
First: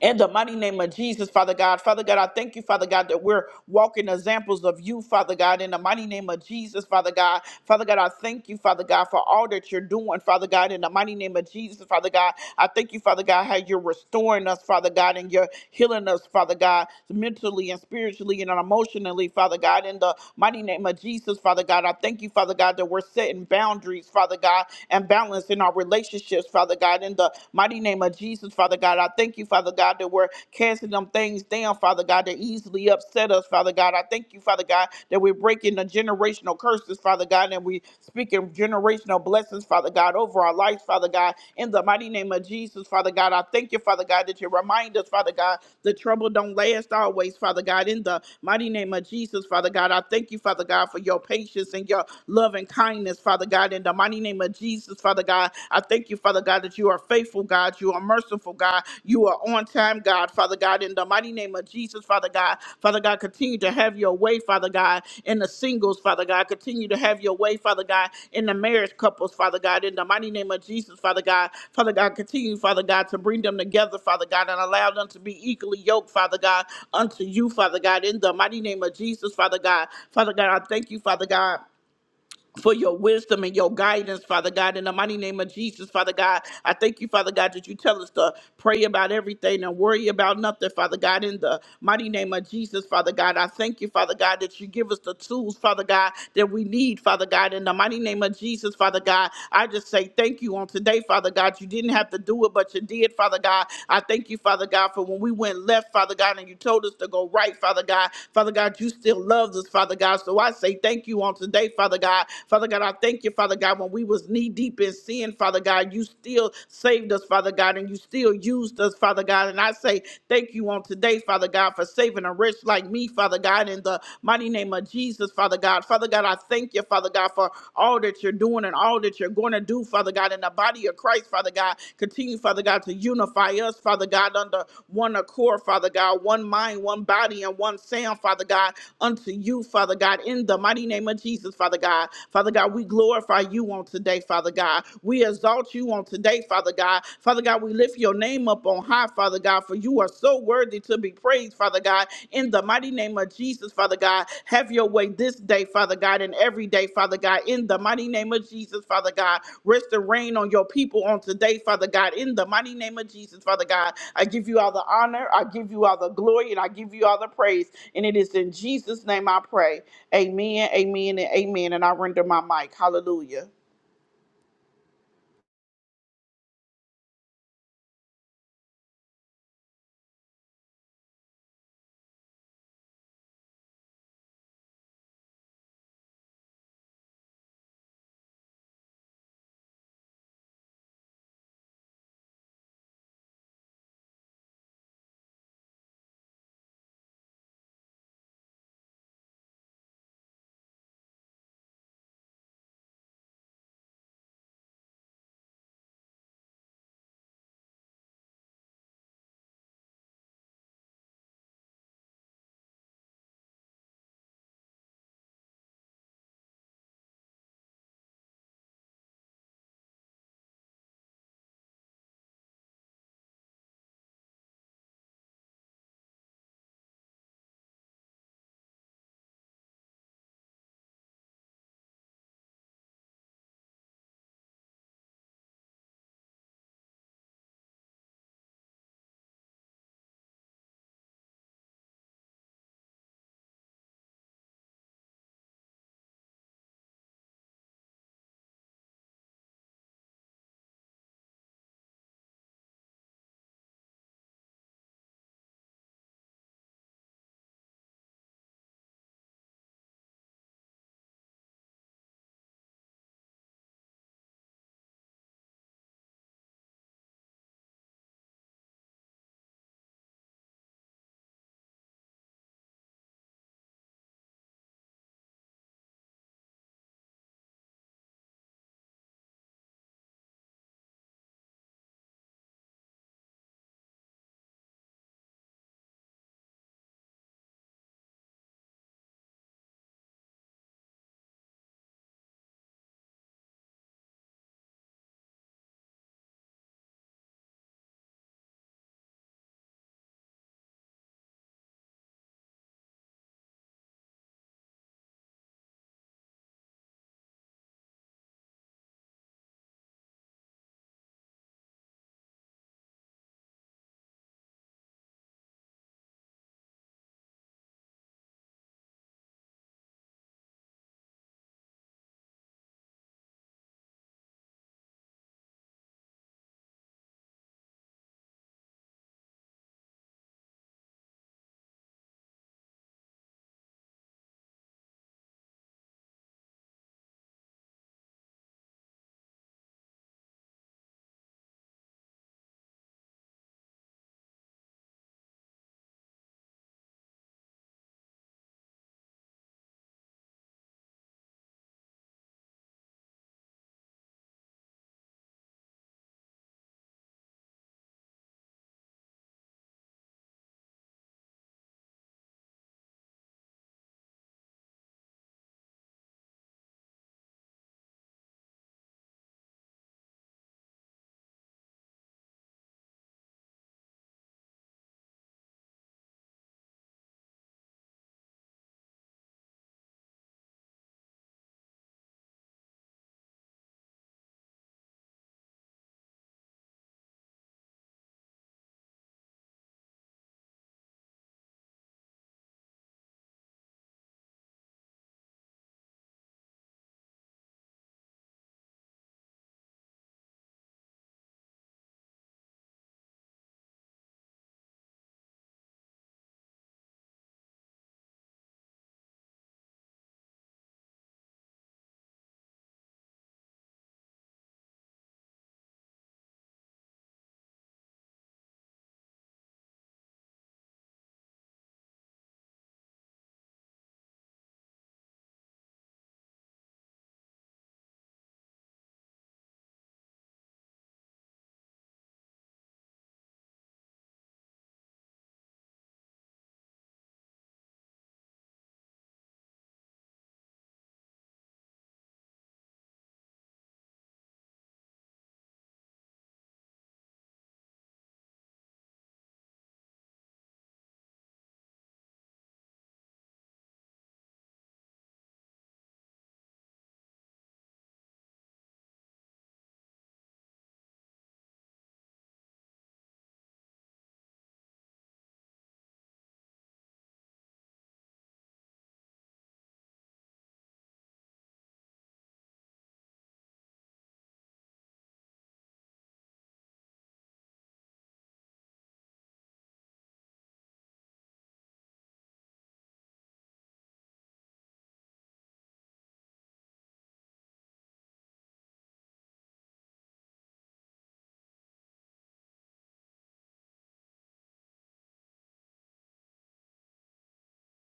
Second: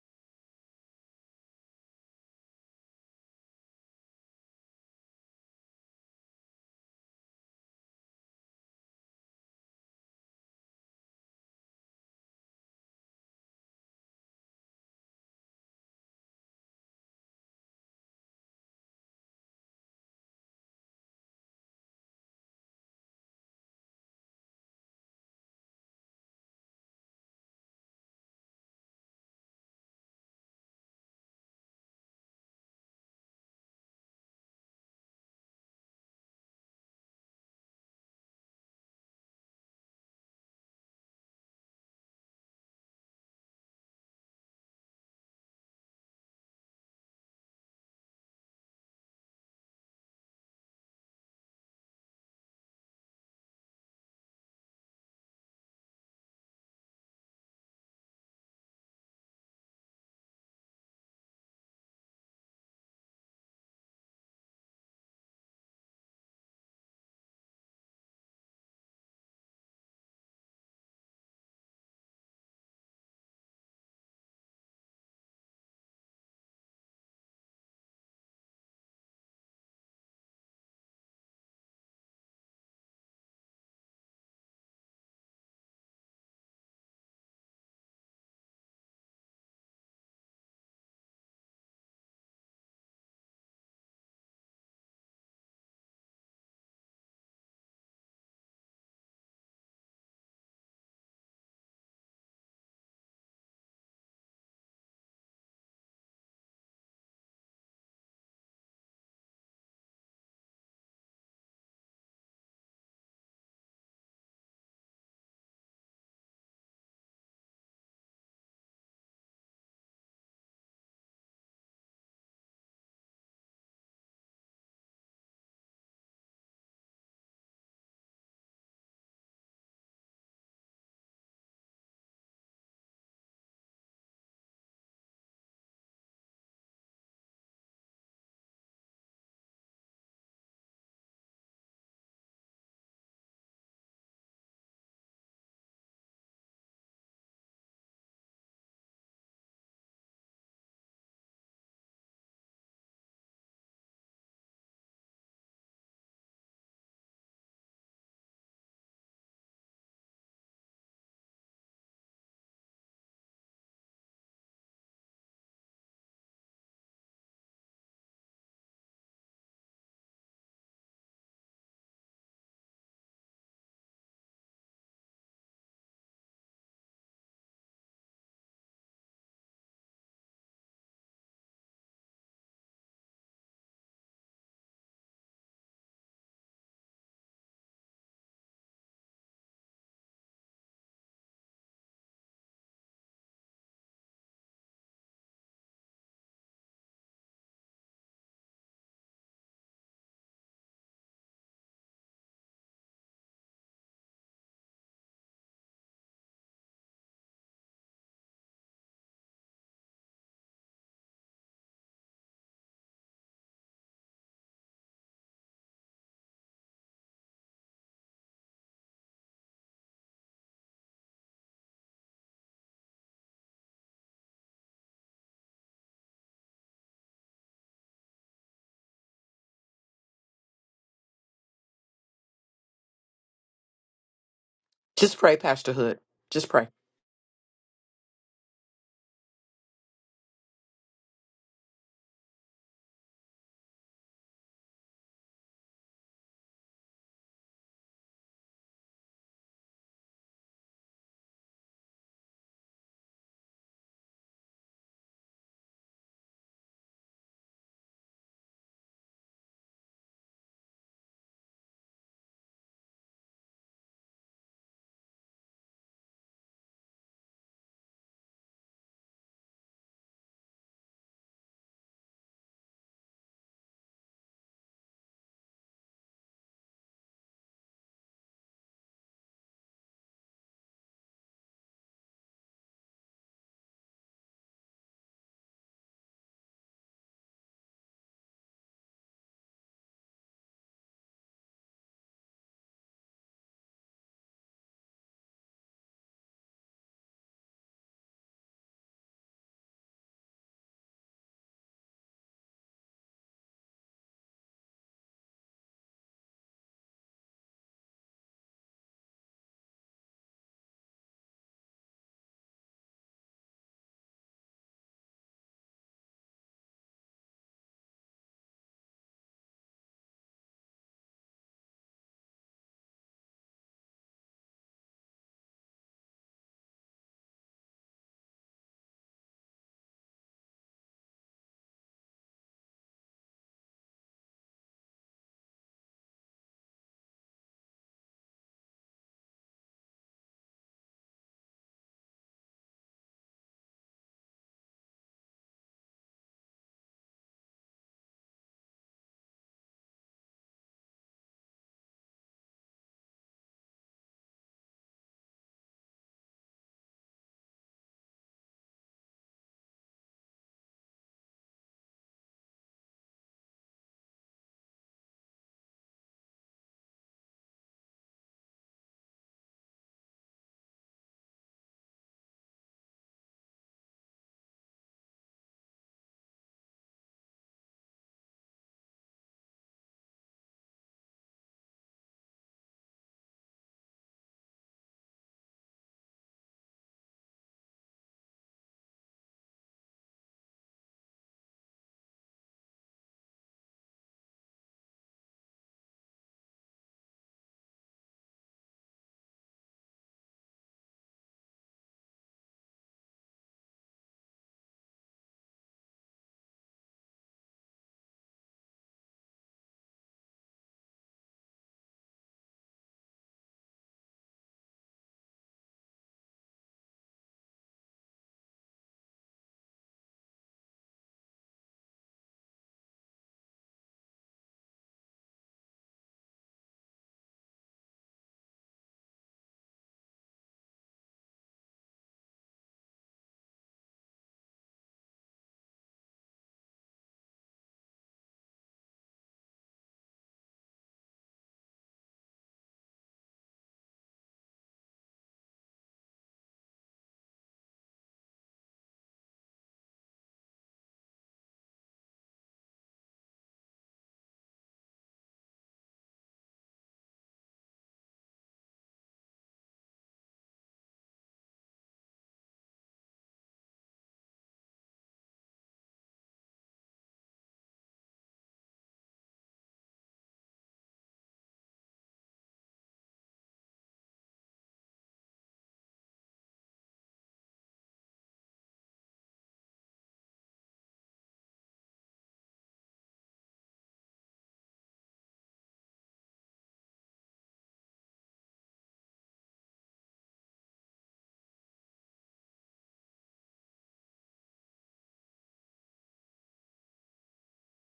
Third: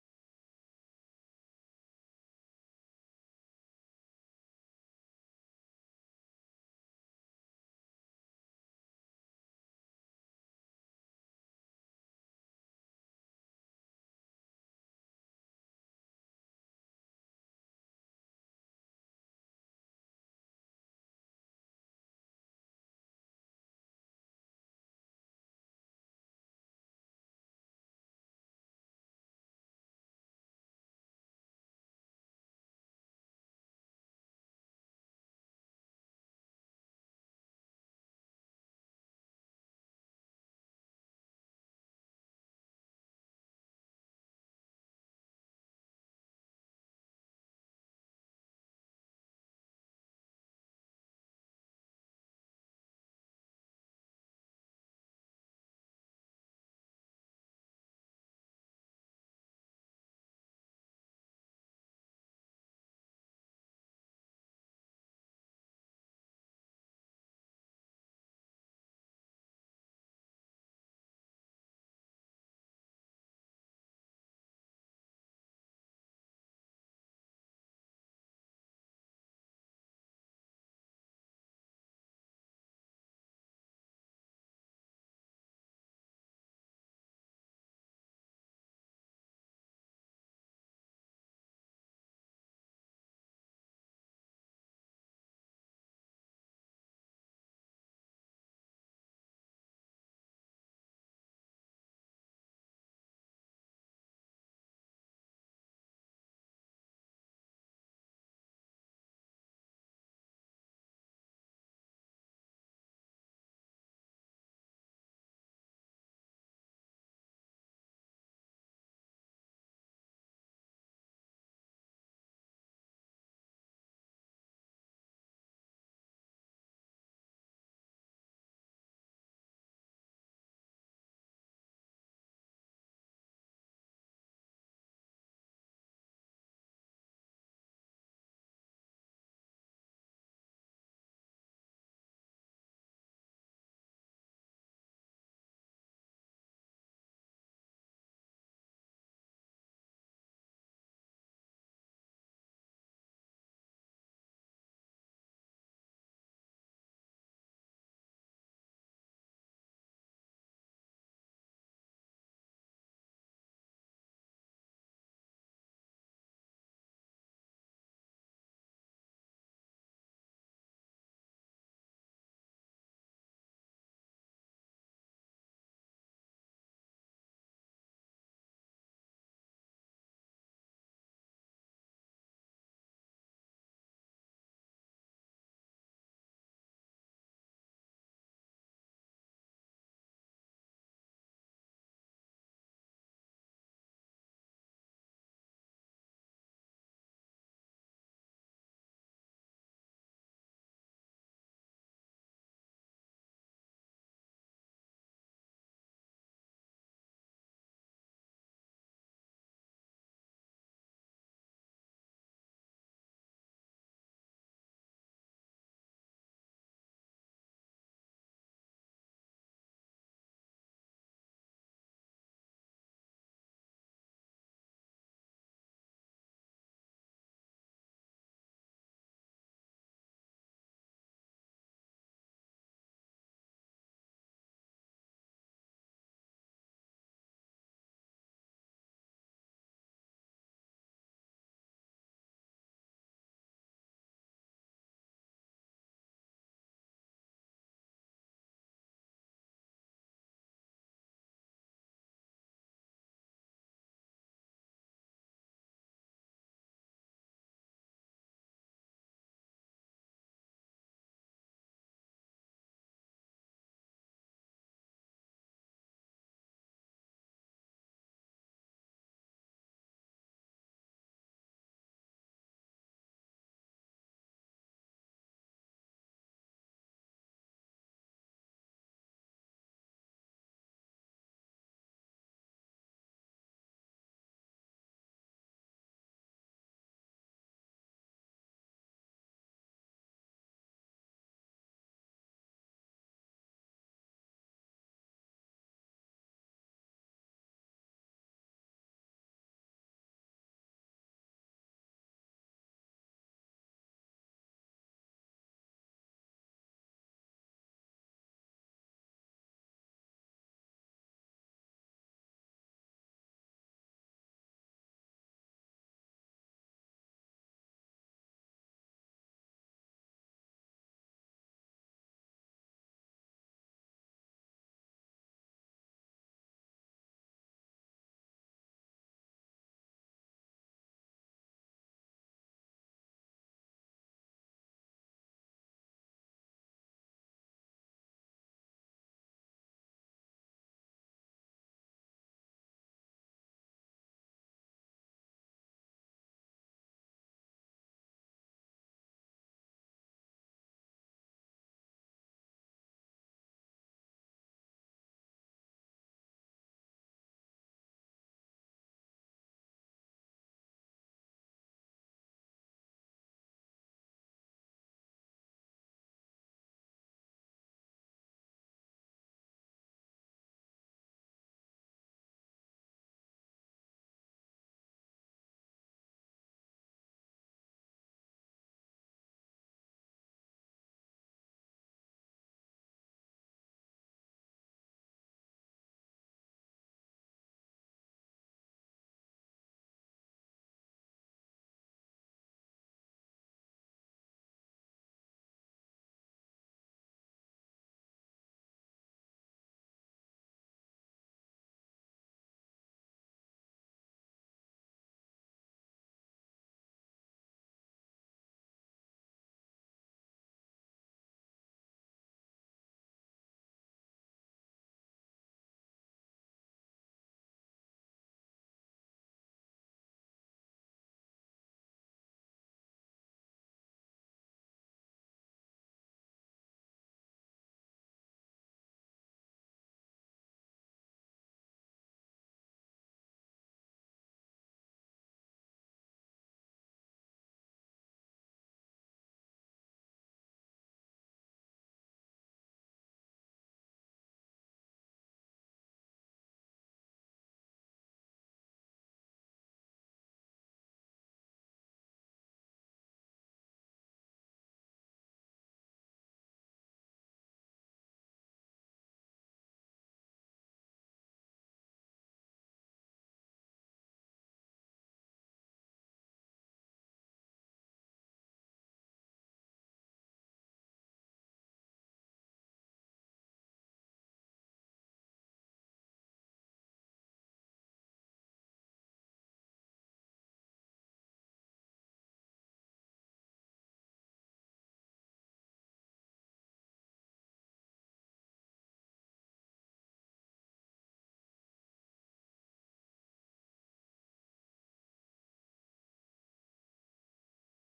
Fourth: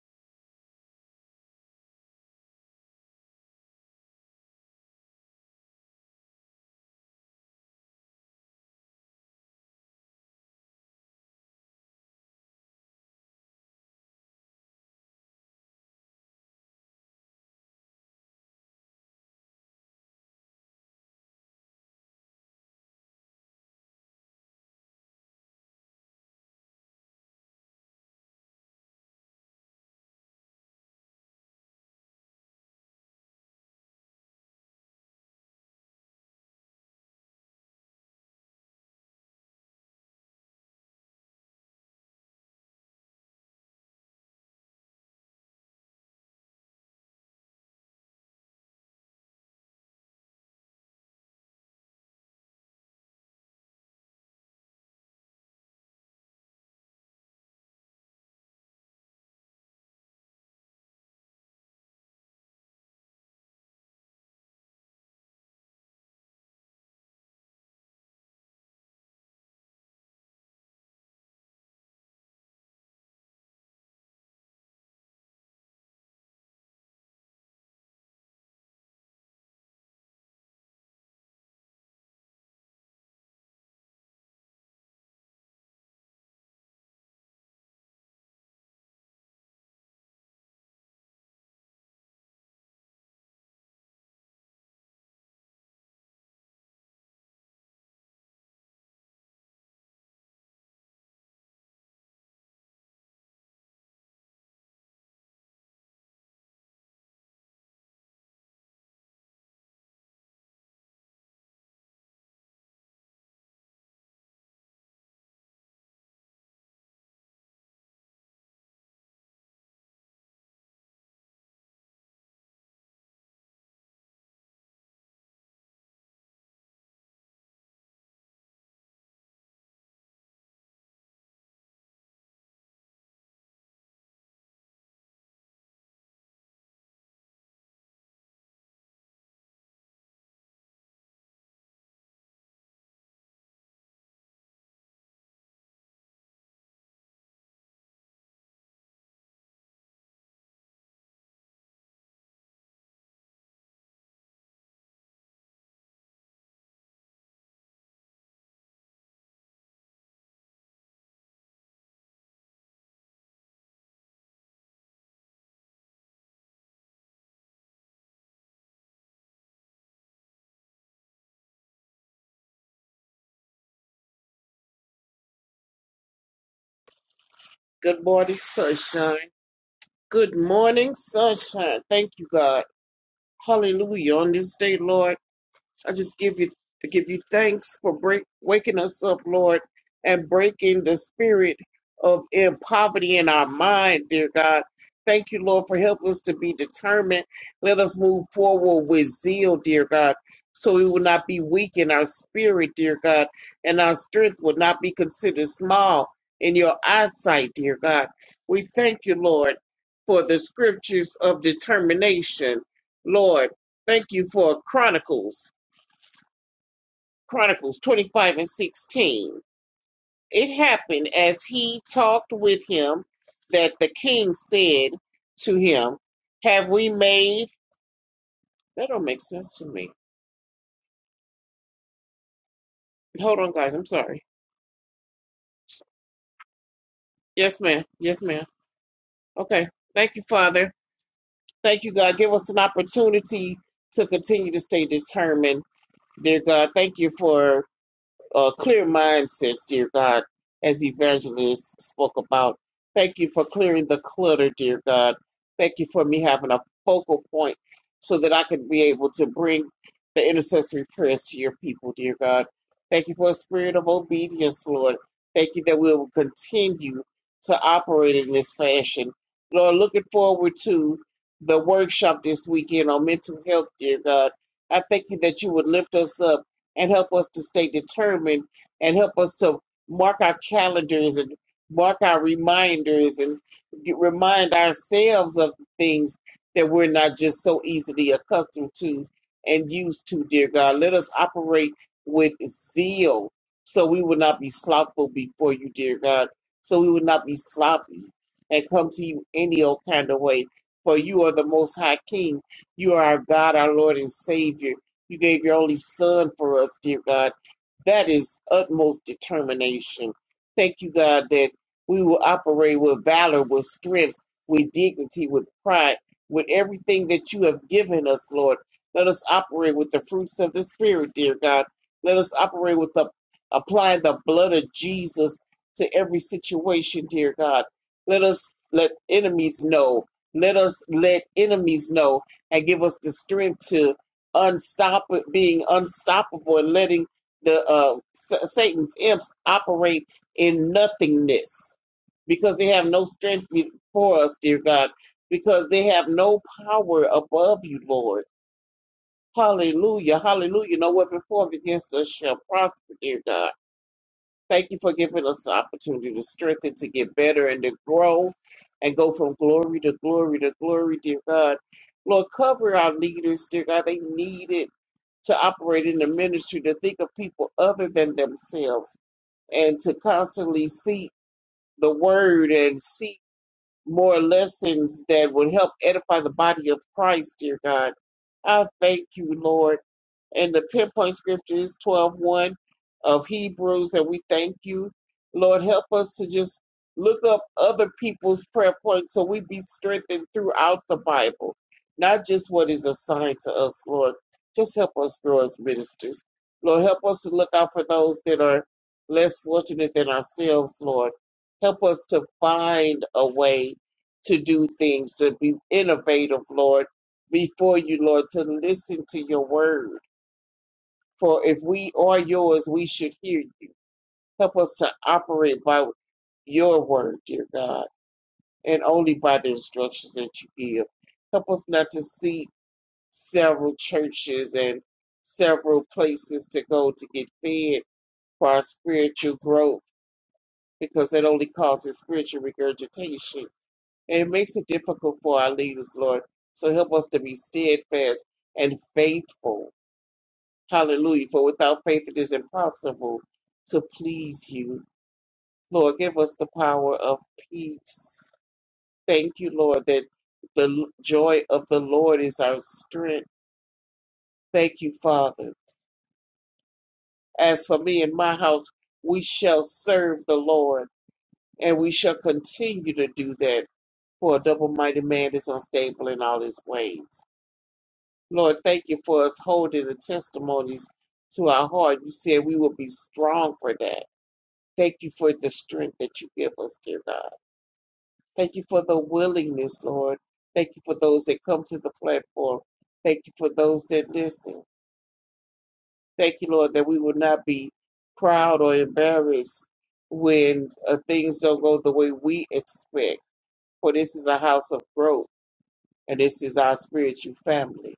B: In the mighty name of Jesus, Father God. Father God, I thank you, Father God, that we're walking examples of you, Father God. In the mighty name of Jesus, Father God. Father God, I thank you, Father God, for all that you're doing, Father God. In the mighty name of Jesus, Father God. I thank you, Father God, how you're restoring us, Father God, and you're healing us, Father God, mentally and spiritually and emotionally, Father God. In the mighty name of Jesus, Father God, I thank you, Father God, that we're setting boundaries, Father God and balance in our relationships, Father God. In the mighty name of Jesus, Father God, I thank you, Father God, that we're casting them things down, Father God, that easily upset us, Father God. I thank you, Father God, that we're breaking the generational curses, Father God, and we speaking generational blessings, Father God, over our lives, Father God. In the mighty name of Jesus, Father God, I thank you, Father God, that you remind us, Father God. The trouble don't last always, Father God. In the mighty name of Jesus, Father God, I thank you, Father God, for your patience and your love and kindness, Father God. In the mighty name of Jesus, Father God, I thank you, Father God, that you are faithful, God. You are merciful, God. You are on time, God, Father God. In the mighty name of Jesus, Father God, Father God, continue to to have your way, Father God, in the singles, Father God. Continue to have your way, Father God, in the marriage couples, Father God, in the mighty name of Jesus, Father God. Father God, continue, Father God, to bring them together, Father God, and allow them to be equally yoked, Father God, unto you, Father God, in the mighty name of Jesus, Father God. Father God, I thank you, Father God for your wisdom and your guidance, Father God, in the mighty name of Jesus, Father God. I thank you, Father God, that you tell us to pray about everything and worry about nothing, Father God, in the mighty name of Jesus, Father God. I thank you, Father God, that you give us the tools, Father God, that we need, Father God, in the mighty name of Jesus, Father God. I just say thank you on today, Father God. You didn't have to do it, but you did, Father God. I thank you, Father God, for when we went left, Father God, and you told us to go right, Father God. Father God, you still loved us, Father God. So I say thank thank you on today, Father God. Father God, I thank you, Father God, when we was knee deep in sin, Father God, you still saved us, Father God, and you still used us, Father God. And I say thank you on today, Father God, for saving a wretch like me, Father God, in the mighty name of Jesus, Father God. Father God, I thank you, Father God, for all that you're doing and all that you're going to do, Father God, in the body of Christ, Father God. Continue, Father God, to unify us, Father God, under one accord, Father God, one mind, one body, and one sound, Father God, unto to you, Father God, in the mighty name of Jesus, Father God. Father God, we glorify you on today, Father God. We exalt you on today, Father God. Father God, we lift your name up on high, Father God, for you are so worthy to be praised, Father God, in the mighty name of Jesus, Father God. Have your way this day, Father God, and every day, Father God, in the mighty name of Jesus, Father God. Rest and reign on your people on today, Father God, in the mighty name of Jesus, Father God. I give you all the honor, I give you all the glory, and I give you all the praise. And it is in Jesus' name I pray. Amen, amen, and amen. And I render my mic. Hallelujah.
C: Good morning, sunshine. Good morning, sunshine. Thank you, God. Hallelujah. On this day, Lord. I just give you give you thanks for break, waking us up, Lord, and breaking the spirit of in poverty in our mind, dear God. Thank you, Lord, for helping us to be determined. Let us move forward with zeal, dear God, so we will not be weak in our spirit, dear God, and our strength will not be considered small in your eyesight, dear God. We thank you, Lord, for the scriptures of determination. Lord, thank you for Chronicles Chronicles 25 and 16. It happened as he talked with him that the king said to him, Have we made. That don't make sense to me. Hold on, guys. I'm sorry.
A: Just pray, Pastor Hood. Just pray.
C: Yes, ma'am. Yes, ma'am. Okay. Thank you, Father. Thank you, God. Give us an opportunity to continue to stay determined, dear God. Thank you for uh, clear mindsets, dear God, as Evangelist spoke about. Thank you for clearing the clutter, dear God. Thank you for me having a focal point so that I can be able to bring the intercessory prayers to your people, dear God. Thank you for a spirit of obedience, Lord. Thank you that we will continue to operate in this fashion. Lord, looking forward to the workshop this weekend on mental health, dear God. I thank you that you would lift us up and help us to stay determined and help us to mark our calendars and mark our reminders and get- remind ourselves of the things that we're not just so easily accustomed to and used to, dear God. Let us operate with zeal so we will not be slothful before you, dear God. So we will not be sloppy and come to you any old kind of way. For you are the most high king. You are our God, our Lord and Savior you gave your only son for us, dear God. That is utmost determination. Thank you, God, that we will operate with valor, with strength, with dignity, with pride, with everything that you have given us, Lord. Let us operate with the fruits of the Spirit, dear God. Let us operate with the applying the blood of Jesus to every situation, dear God. Let us let enemies know. Let us let enemies know and give us the strength to Unstoppable, being unstoppable and letting the uh, Sa- Satan's imps operate in nothingness because they have no strength before us, dear God, because they have no power above you, Lord. Hallelujah, hallelujah. No weapon formed against us shall prosper, dear God. Thank you for giving us the opportunity to strengthen, to get better, and to grow and go from glory to glory to glory, dear God. Lord, cover our leaders, dear God. They need it to operate in the ministry, to think of people other than themselves, and to constantly seek the word and seek more lessons that would help edify the body of Christ, dear God. I thank you, Lord. And the pinpoint scripture is 12 one of Hebrews, and we thank you. Lord, help us to just look up other people's prayer points so we be strengthened throughout the Bible, not just what is assigned to us, Lord. Just help us grow as ministers. Lord, help us to look out for those that are less fortunate than ourselves, Lord. Help us to find a way to do things, to be innovative, Lord, before you, Lord, to listen to your word. For if we are yours, we should hear you. Help us to operate by your word, dear God, and only by the instructions that you give. Help us not to seek several churches and several places to go to get fed for our spiritual growth because that only causes spiritual regurgitation And it makes it difficult for our leaders, Lord. So help us to be steadfast and faithful. Hallelujah. For without faith, it is impossible to please you. Lord, give us the power of peace. Thank you, Lord, that the l- joy of the Lord is our strength. Thank you, Father. As for me and my house, we shall serve the Lord and we shall continue to do that. For a double minded man is unstable in all his ways. Lord, thank you for us holding the testimonies to our heart. You said we will be strong for that. Thank you for the strength that you give us, dear God. Thank you for the willingness, Lord. Thank you for those that come to the platform. Thank you for those that listen. Thank you, Lord, that we will not be proud or embarrassed when uh, things don't go the way we expect. For this is a house of growth, and this is our spiritual family.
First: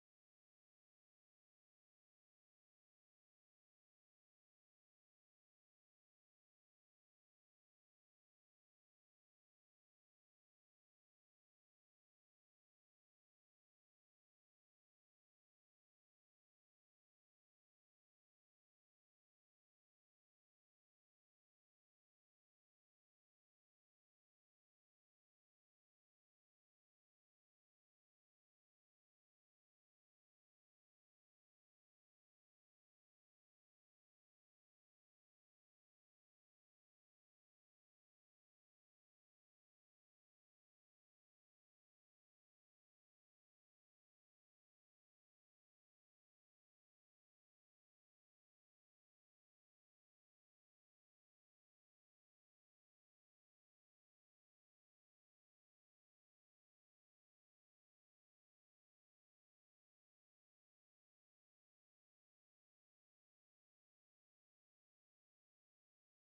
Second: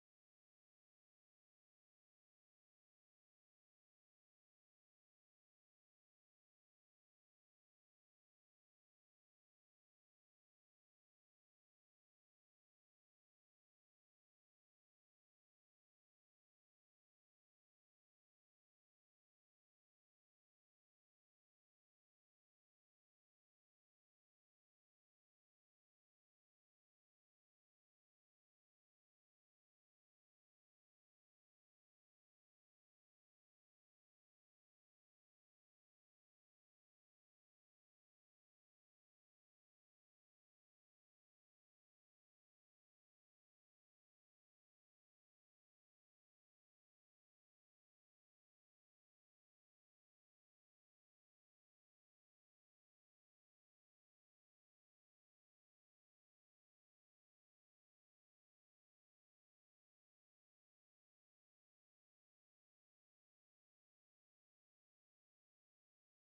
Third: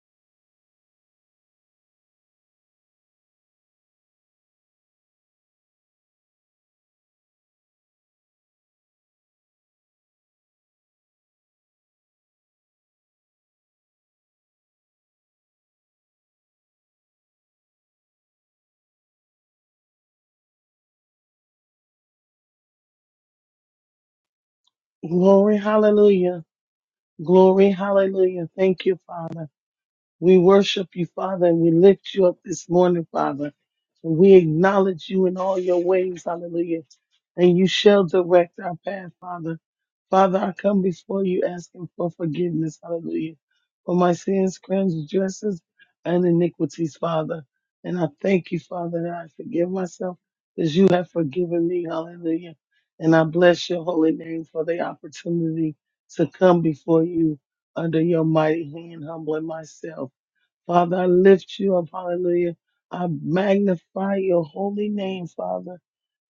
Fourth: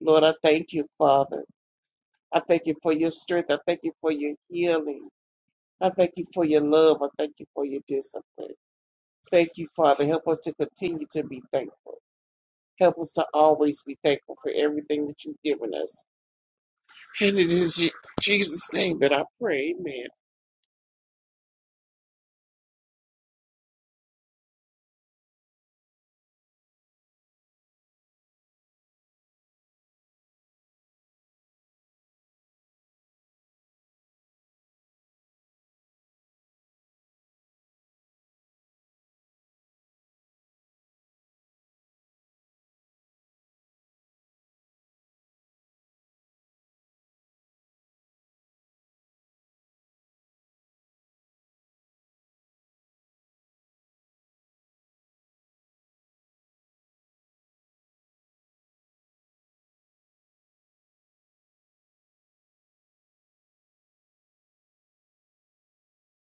C: Lord, I thank you, Father. I thank you for your strength. I thank you for your healing. I thank you for your love. I thank you for your discipline. Thank you, Father. Help us to continue to be thankful. Help us to always be thankful for everything that you've given us. And it is in Jesus' name that I pray. Amen.
D: Glory, hallelujah. Glory, hallelujah. Thank you, Father. We worship you, Father, and we lift you up this morning, Father. And we acknowledge you in all your ways, hallelujah. And you shall direct our path, Father. Father, I come before you asking for forgiveness, hallelujah, for my sins, transgressions, and iniquities, Father. And I thank you, Father, that I forgive myself as you have forgiven me, hallelujah. And I bless your holy name for the opportunity to come before you under your mighty hand, humbling myself. Father, I lift you up. Hallelujah. I magnify your holy name, Father.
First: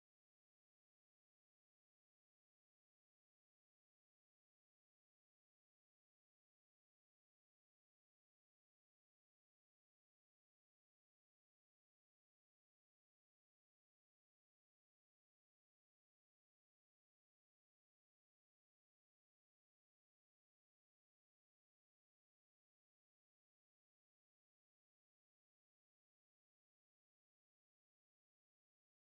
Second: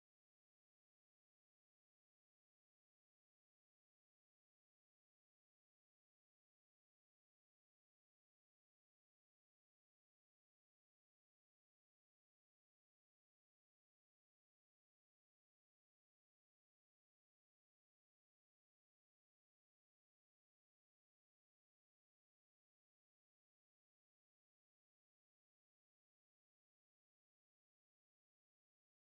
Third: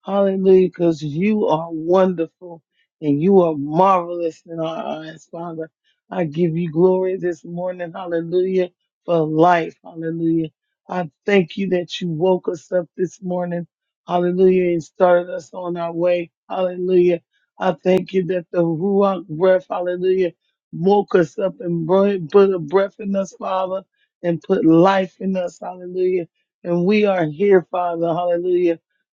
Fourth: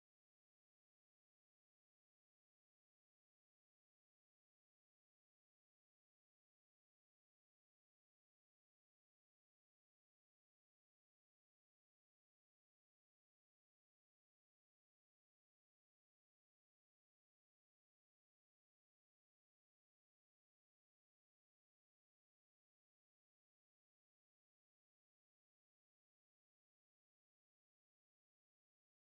D: Hallelujah, because you are wonderful and you are marvelous in our eyes, Father. I give you glory this morning, hallelujah, for life, hallelujah. I thank you that you woke us up this morning, hallelujah, and started us on our way, hallelujah. I thank you that the Ruach breath, hallelujah, woke us up and bro- put a breath in us, Father, and put life in us, hallelujah. And we are here, Father, hallelujah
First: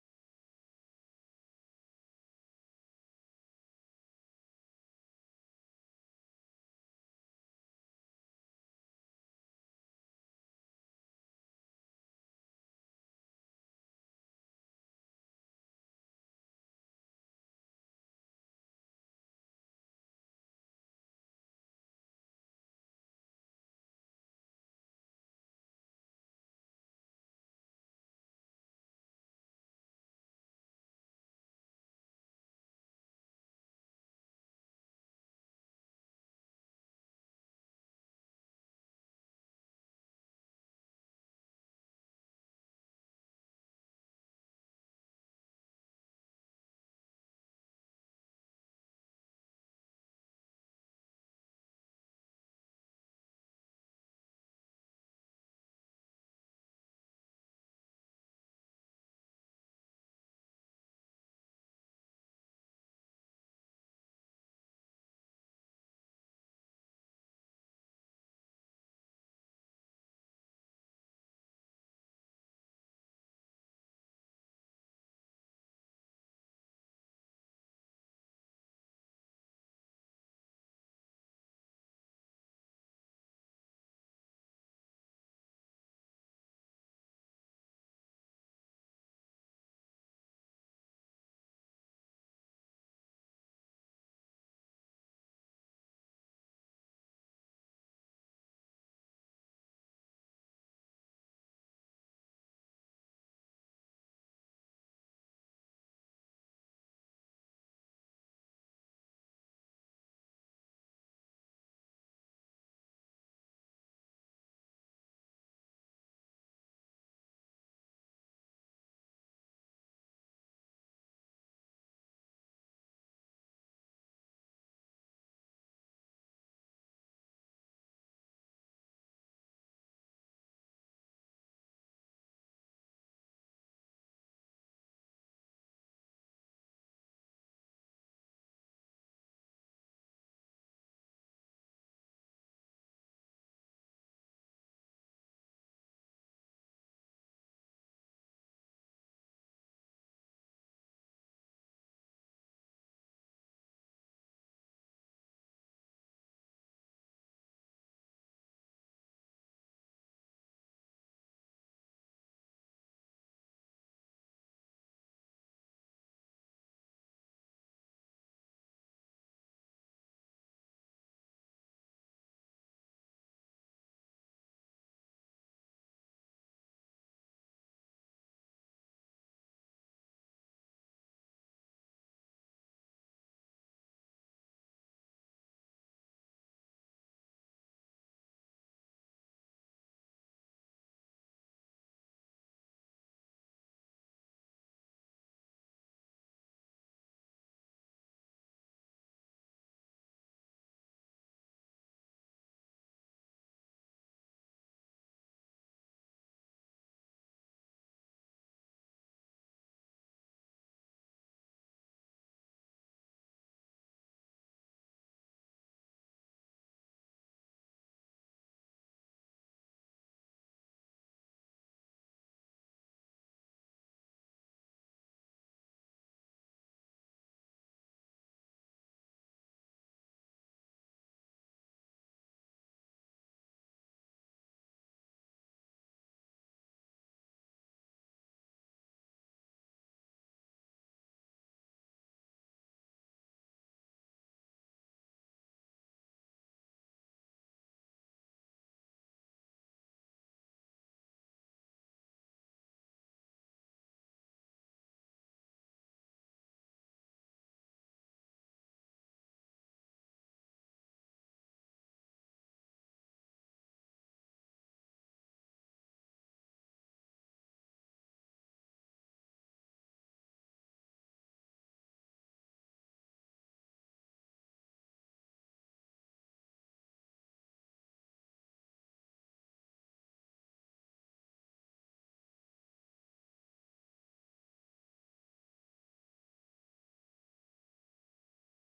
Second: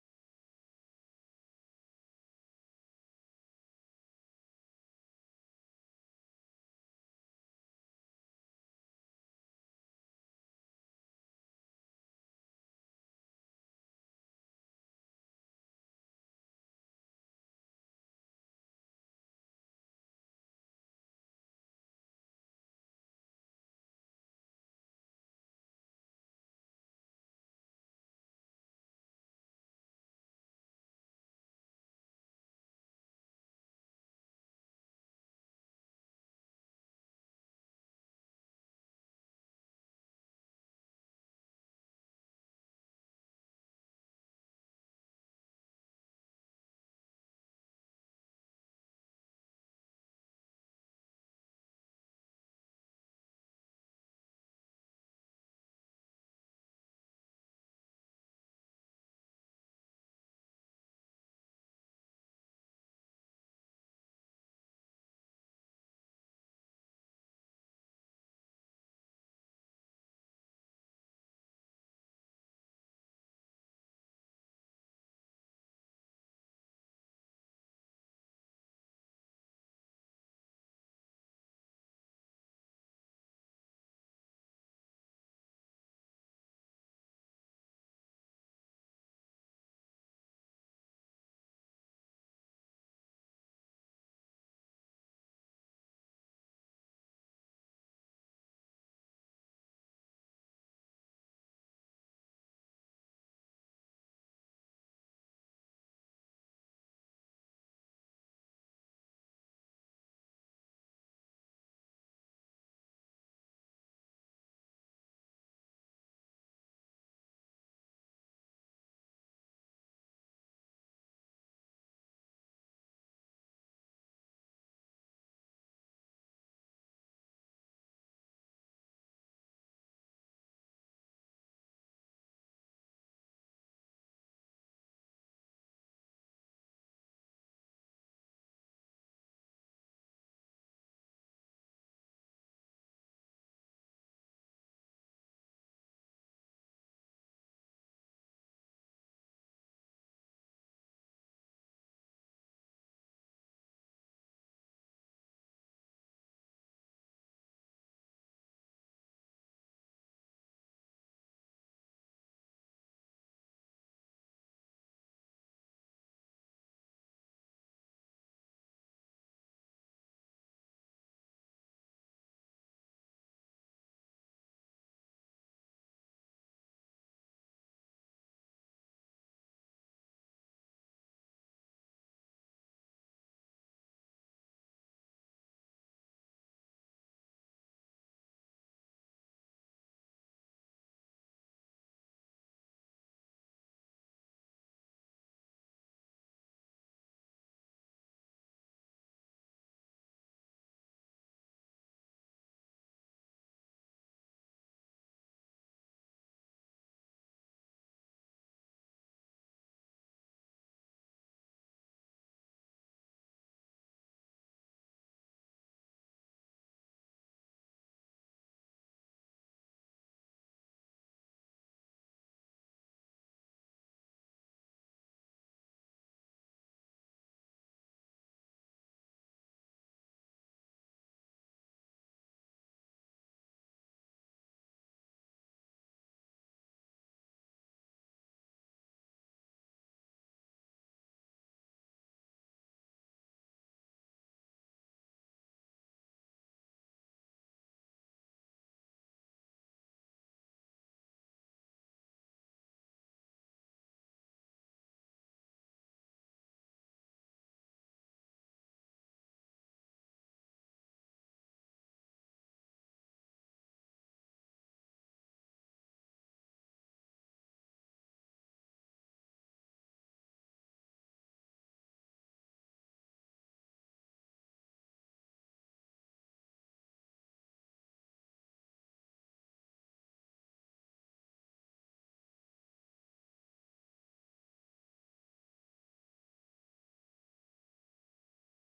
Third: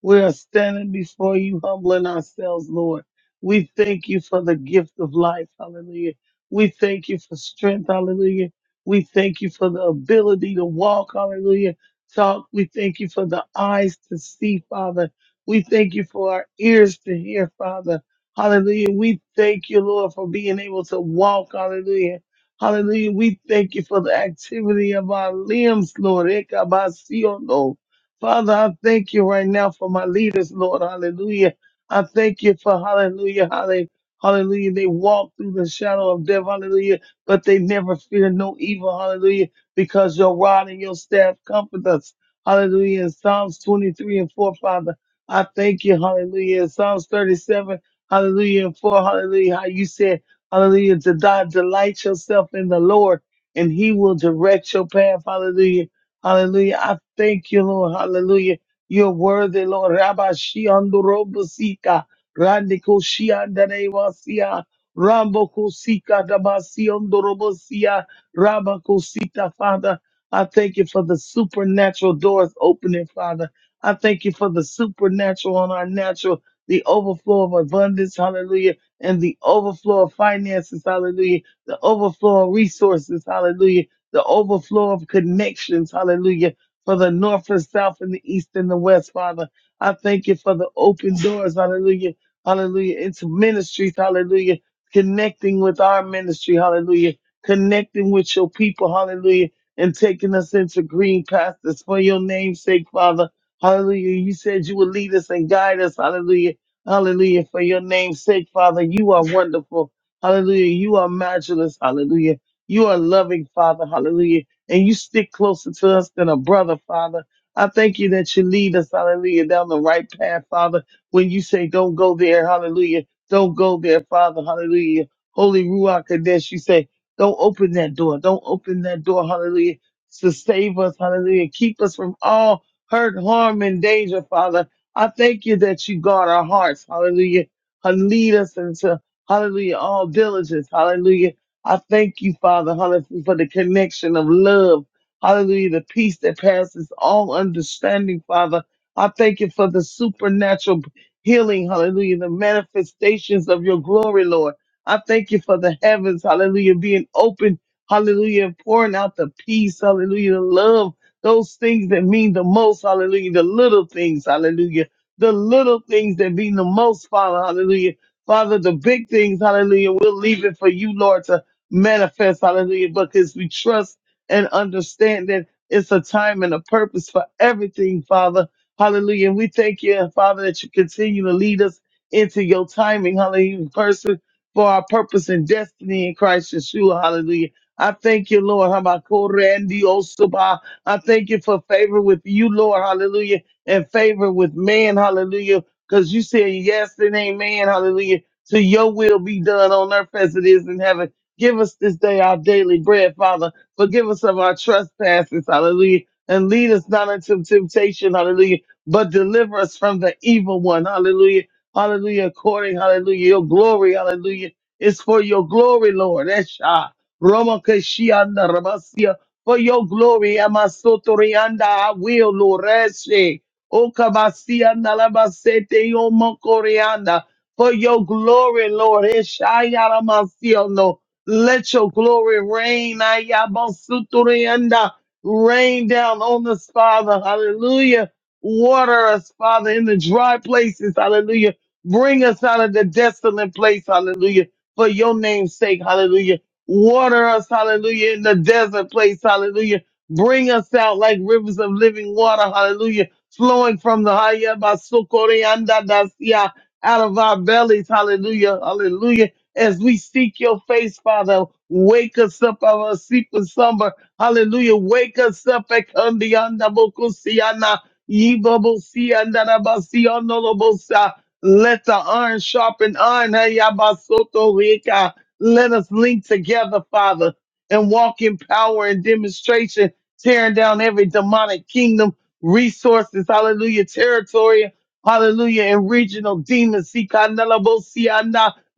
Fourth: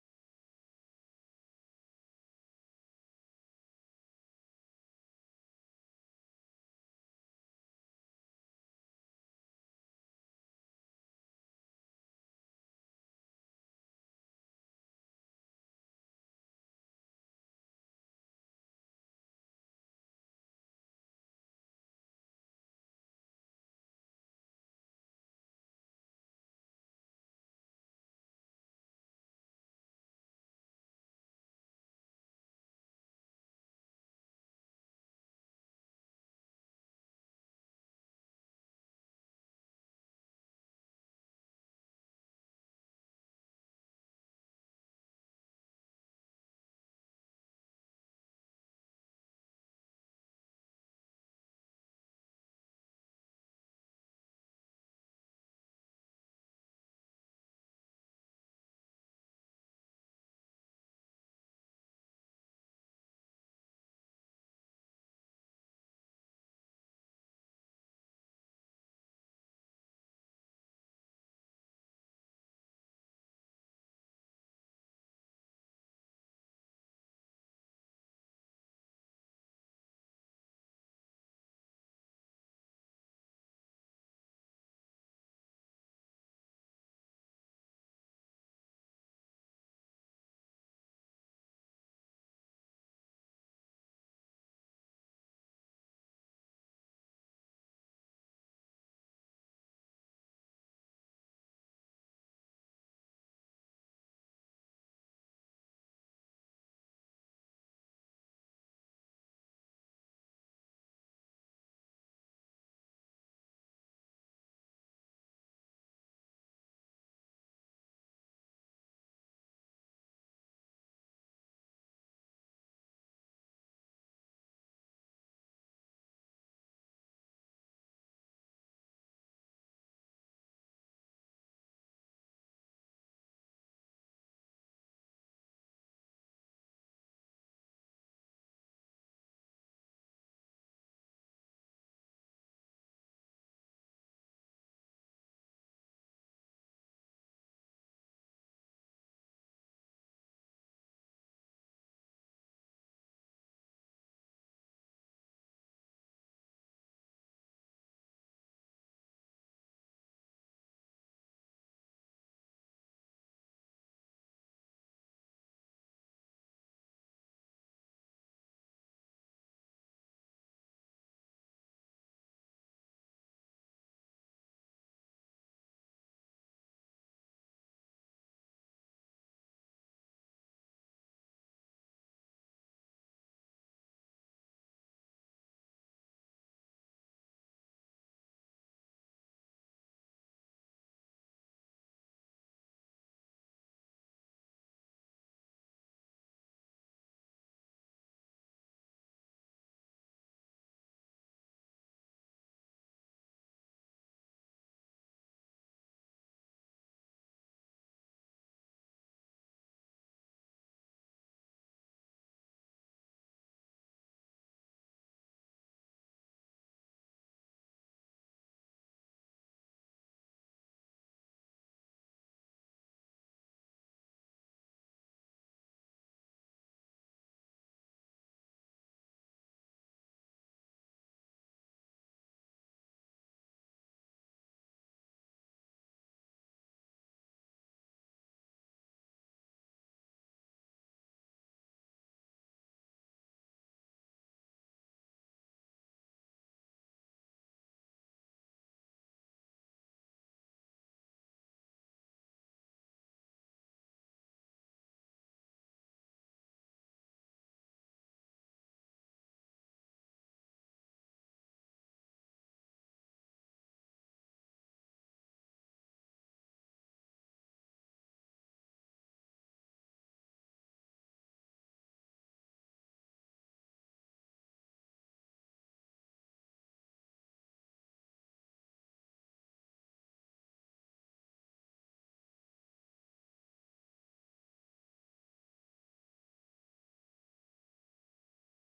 D: we are standing before you, humbling ourselves, Lord. We thank you for the gift of life. Hallelujah. We thank you for strength. Hallelujah. We thank you for the ability to walk. Hallelujah. Talk. We thank you for the eyes to see, Father. We thank you for our ears to hear, Father. Hallelujah. We thank you, Lord, for being able to walk. Hallelujah. Hallelujah. We thank you for the activity of our limbs, Lord. Ekabasiono. Father, I thank you right now for my leaders, Lord. Hallelujah. I thank you for hallelujah, hallelujah. Hallelujah. They walk through the shadow of death. Hallelujah. But they never fear no evil. Hallelujah. Because your rod and your staff comfort us. Hallelujah. In Psalms 23 and 4, Father, I thank you. Hallelujah. In Psalms 37, hallelujah and 4, hallelujah. How you said, hallelujah, to die, delight yourself in the Lord and he will direct your path. Hallelujah. Hallelujah. I thank you, Lord. Hallelujah. You're worthy, Lord. Rabba Shiandorobosika. Randiko Shiandanewasia. Rambo Kosika Dabasiondorobosia. Rabba Kosita, Father. I thank you for the supernatural doors opening, Father. I thank you for the supernatural on our natural, the overflow of abundance, hallelujah, and the overflow of finances, hallelujah, the overflow of resources, hallelujah the overflow of connections, hallelujah, for the north and south and the east and the west, Father. I thank you for the open doors, hallelujah, hallelujah, into ministries, hallelujah, connecting with our ministry, hallelujah, connecting with your people, hallelujah, and taking us into green pastures for your name's sake, Father. Hallelujah. You said you would lead us and guide us, hallelujah. Hallelujah. For your name's sake, Father, you are wonderful. Hallelujah. You are matchless. Hallelujah. You are loving, Father. Hallelujah. And you stick closer to us than a brother, Father. I thank you that you lead us, hallelujah, down the right path, Father. When you say, don't go there, hallelujah. Don't go there, Father. Hallelujah. Holy Ruach Kadesh, you say, don't open that door. Don't open that door. Hallelujah. To save us. Hallelujah. Keep us from all hurt, harm, and danger, Father. I thank you that you guard our hearts. Hallelujah. And lead us into, hallelujah, all diligence. Hallelujah. I thank you, Father, hallelujah, for the connection of love. Hallelujah, the peace that passes all understanding, Father. I thank you for the supernatural healing, hallelujah, the manifestations of your glory, Lord. I thank you for the heavens, hallelujah, being open, hallelujah, and pouring out the peace, hallelujah, the love, those things that mean the most, hallelujah, the little things, hallelujah, the little things that mean the most, Father, hallelujah. Father, the big things, hallelujah, we'll leave it for you, Lord, to manifest, hallelujah, because we trust and understand that it's a time and a purpose for everything, Father. Hallelujah. And we thank you, Father, that you continue to lead us into your timing, hallelujah, person for our purpose and destiny in Christ Yeshua, hallelujah. I thank you, Lord. Habakkuk-rendi-osaba. I thank you for favor with you, Lord, hallelujah, and favor with man, hallelujah, because you said yes and amen, hallelujah, to your will be done on earth as it is in heaven. Give us this day our daily bread, Father. Forgive us of our trespasses, hallelujah. And lead us not into temptation, hallelujah. But deliver us from the evil one, hallelujah. Hallelujah. According, hallelujah. Your glory, hallelujah. It's for your glory, Lord. Esha. Roma Keshianda Rabasia. For your glory, Amasotorianda, I will, Lord. Eshe. Okabasianda Labasete Yomokorianda. For your glory, Lord. Esha Yaramasiono. Let your glory reign. Ayabasuturianda. Rain down on us, Father. Hallelujah. Water us, Father, in the dry places. Hallelujah. Bring us out of the desolate place. Hallelujah. For your name's sake. Hallelujah. Water us. Hallelujah. In the desert place. Hallelujah. Bring us out like rivers of living water. Hallelujah. Flowing from the Hayabasukurianda Dasia out of our bellies. Hallelujah. Hallelujah as we seek your face, Father. Wake us up out of our sleepless slumber. Hallelujah. Wake us up. Ekandianda bokusiana, yibabosianda rabasianolobosa. Let the iron sharpen iron. Hayabasoto rika. Let us link together, Father, and walk in power and demonstration, tearing down every demonic kingdom, resources, hallelujah, territory, hallelujah, and regional demons.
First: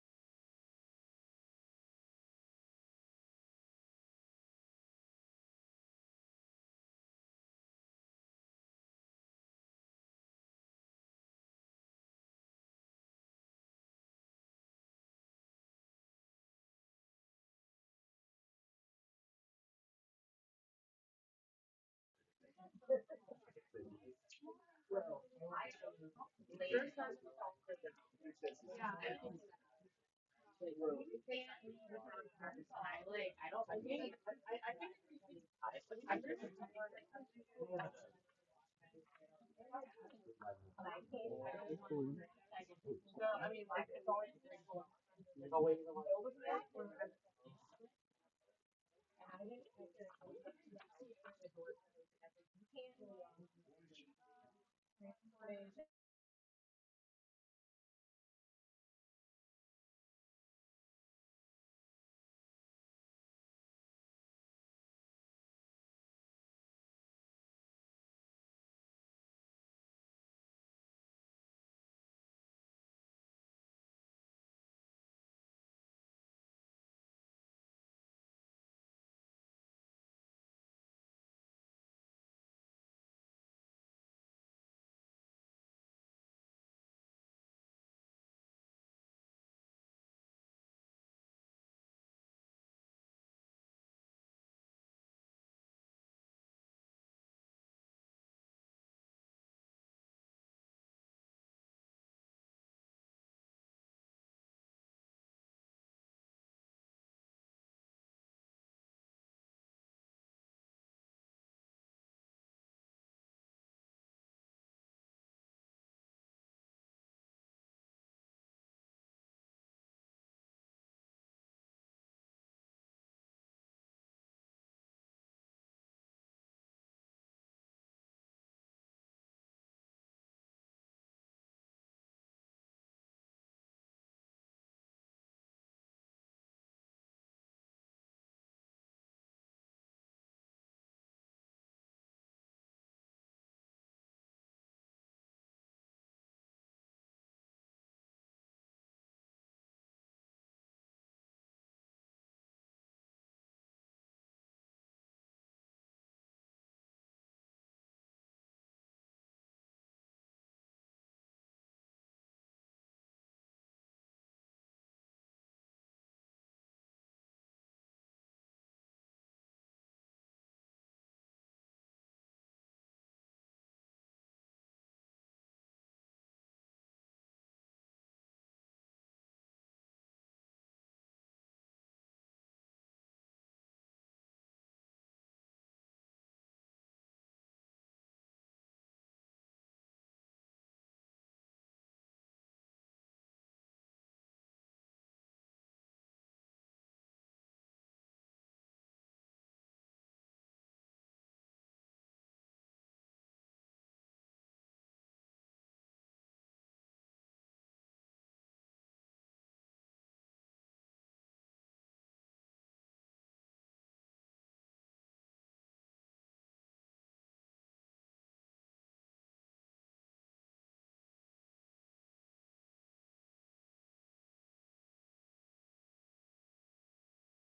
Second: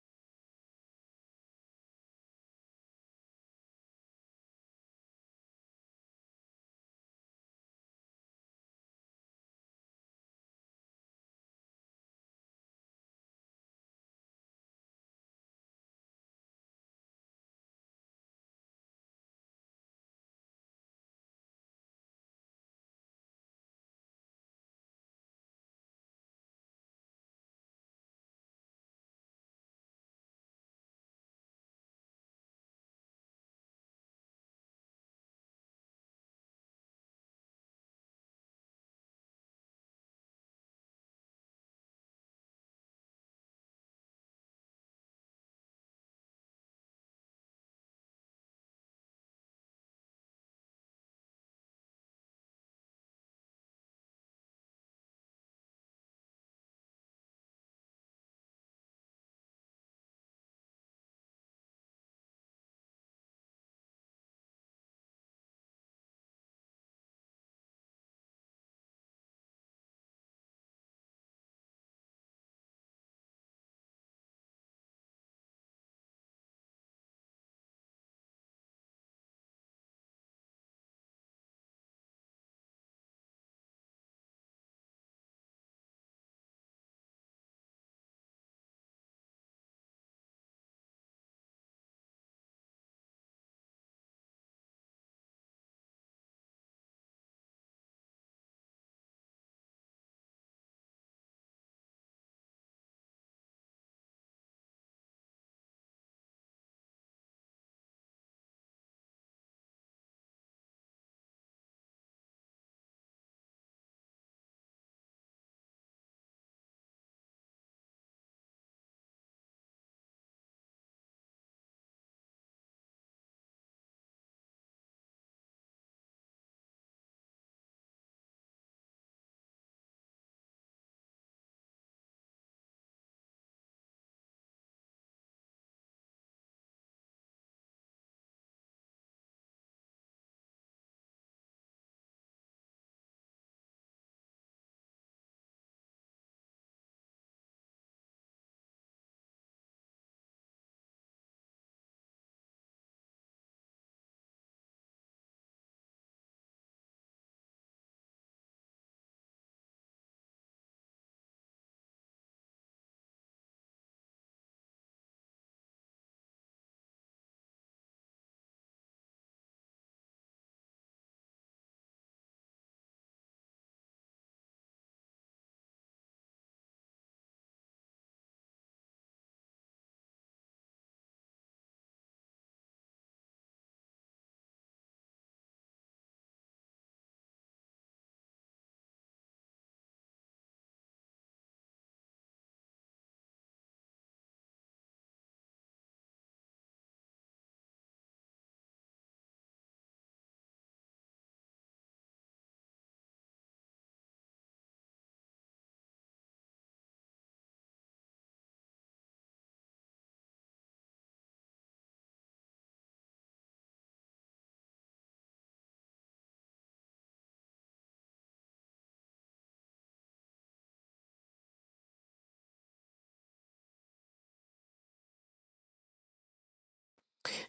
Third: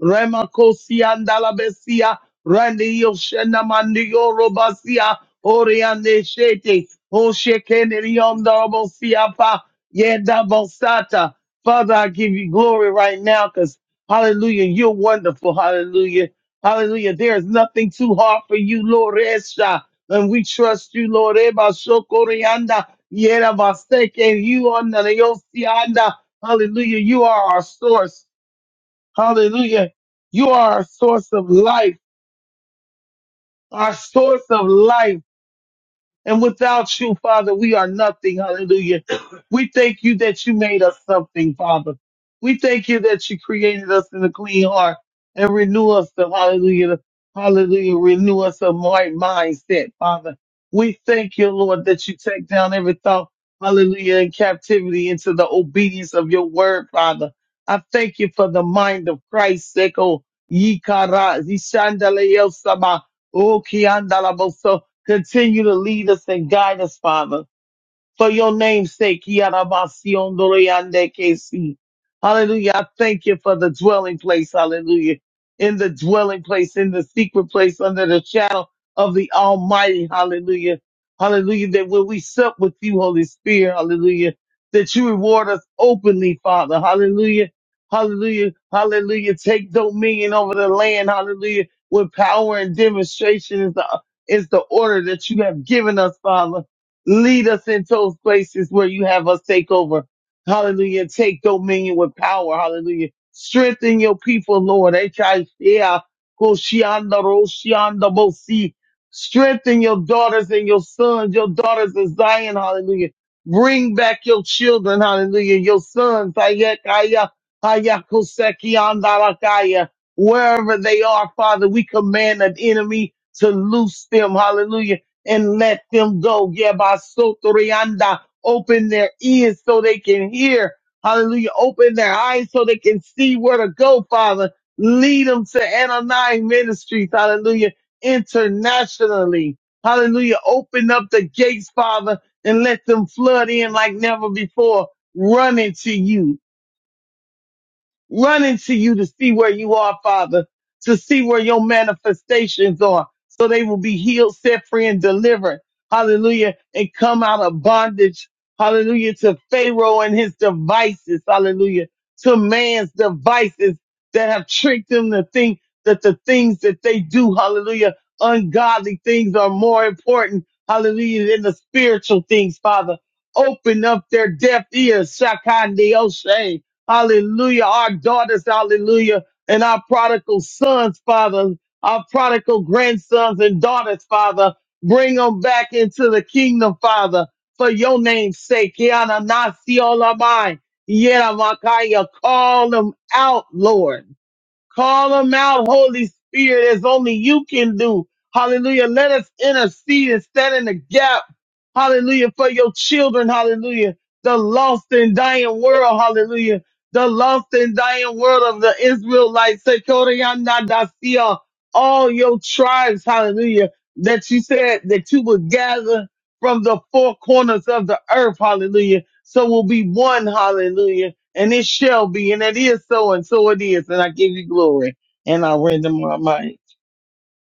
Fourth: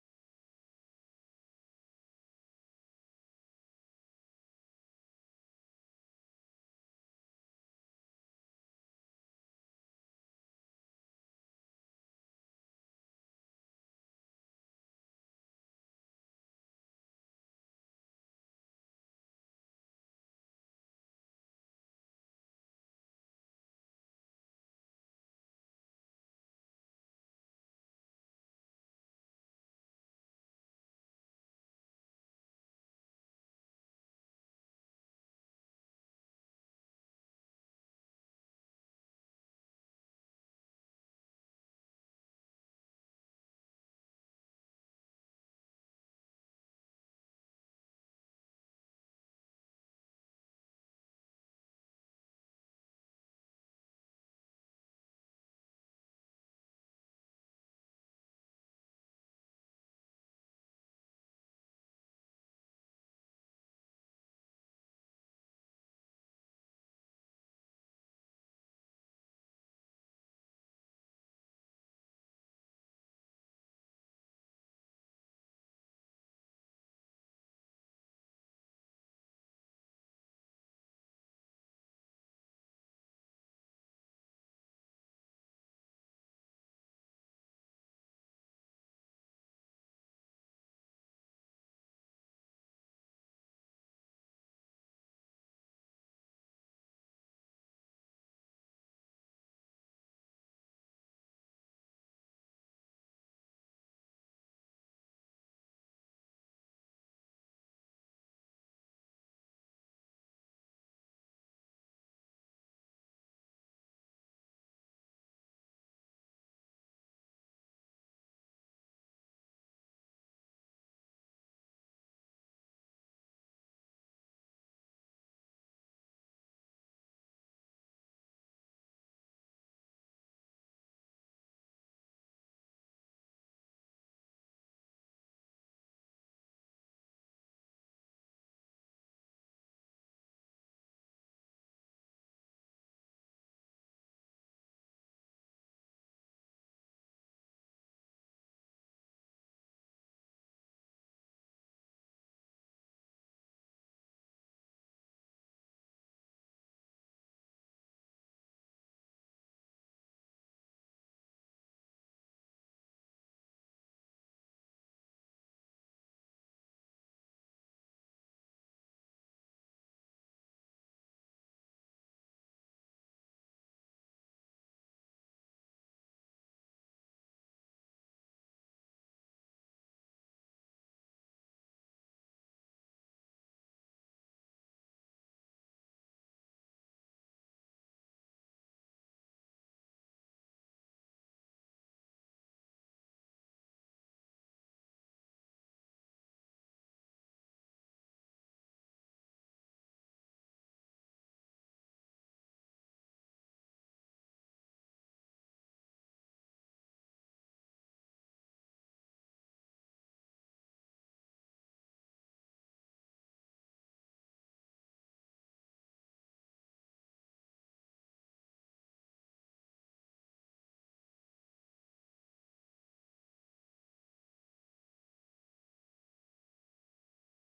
D: Remakosia and Alabesia, Randy Yoshena Mandio Robasia, Oriande Shete, Oshekenerion Darabosia Pa Yenda Bosata. Father, I give you glory right now because hallelujah, you're wonderful. Hallelujah. Hallelujah. There is nothing too hard for you, Lord Esha. And we trust you, Lord Eba Shokorianda. Yera Baseke, you on the Yosianda. Hallelujah. You are our source. Hallelujah. You are our source of life, our source of life. And without you, Father, we are nothing. Hallelujah. We thank you that you made us something, Father. We thank you that you created us in a clean heart and renew us the hallelujah. Hallelujah. Renew us a right mindset, Father. We thank you, Lord, that you take down every thought, hallelujah, in captivity into the obedience of your word, Father. I thank you for the mind of Christ, Seko, Yikara, Zishandaleo Sama, O kiandalabo. Continue to lead us and guide us, Father for your name's sake. Yarabasiondoroyandekesi. Hallelujah. I thank you for the dwelling place. Hallelujah. In the dwelling place, in the secret place, under the shadow of the Almighty. Hallelujah. Hallelujah. That when we sup with you, Holy Spirit, hallelujah, that you reward us openly, Father. Hallelujah. Hallelujah. Hallelujah. Take dominion over the land. Hallelujah. With power and demonstration is the, is the order that you have given us, Father. Lead us into those places where you have us take over. Hallelujah. Take dominion with power. Hallelujah. Strengthen your people, Lord. H-I-C-A, Koshianda, Roshianda, Bosi. Strengthen your daughters and your sons, your daughters of Zion. Hallelujah. Bring back your children. Hallelujah. Your sons. Hayakaya, Hayakoseki, Andarakaya. Wherever they are, Father, we command an enemy to loose them. Hallelujah and let them go. Yabasotorianda. Open their ears so they can hear. Hallelujah. Open their eyes so they can see where to go, Father. Lead them to Anani Ministries. Hallelujah. Internationally. Hallelujah. Open up the gates, Father, and let them flood in like never before. Running to you running to you to see where you are, Father, to see where your manifestations are, so they will be healed, set free, and delivered. Hallelujah. And come out of bondage. Hallelujah. To Pharaoh and his devices. Hallelujah. To man's devices that have tricked them to think that the things that they do, hallelujah, ungodly things are more important. Hallelujah. Than the spiritual things, Father. Open up their deaf ears. Shakandiyoshe. Hallelujah. Our daughters, hallelujah. And our prodigal sons, Father, our prodigal grandsons and daughters, Father, bring them back into the kingdom, Father, for your name's sake. Yana nasi olamai. Yena makaya. Call them out, Lord. Call them out, Holy Spirit, as only you can do. Hallelujah. Let us intercede and stand in the gap. Hallelujah. For your children. Hallelujah. The lost and dying world. Hallelujah. The lost and dying world of the Israelites. Sekoryandadasia. All your tribes. Hallelujah. That you said that you would gather from the four corners of the earth. Hallelujah. So we'll be one. Hallelujah and it shall be, and it is so, and so it is, and I give you glory, and I render my mind.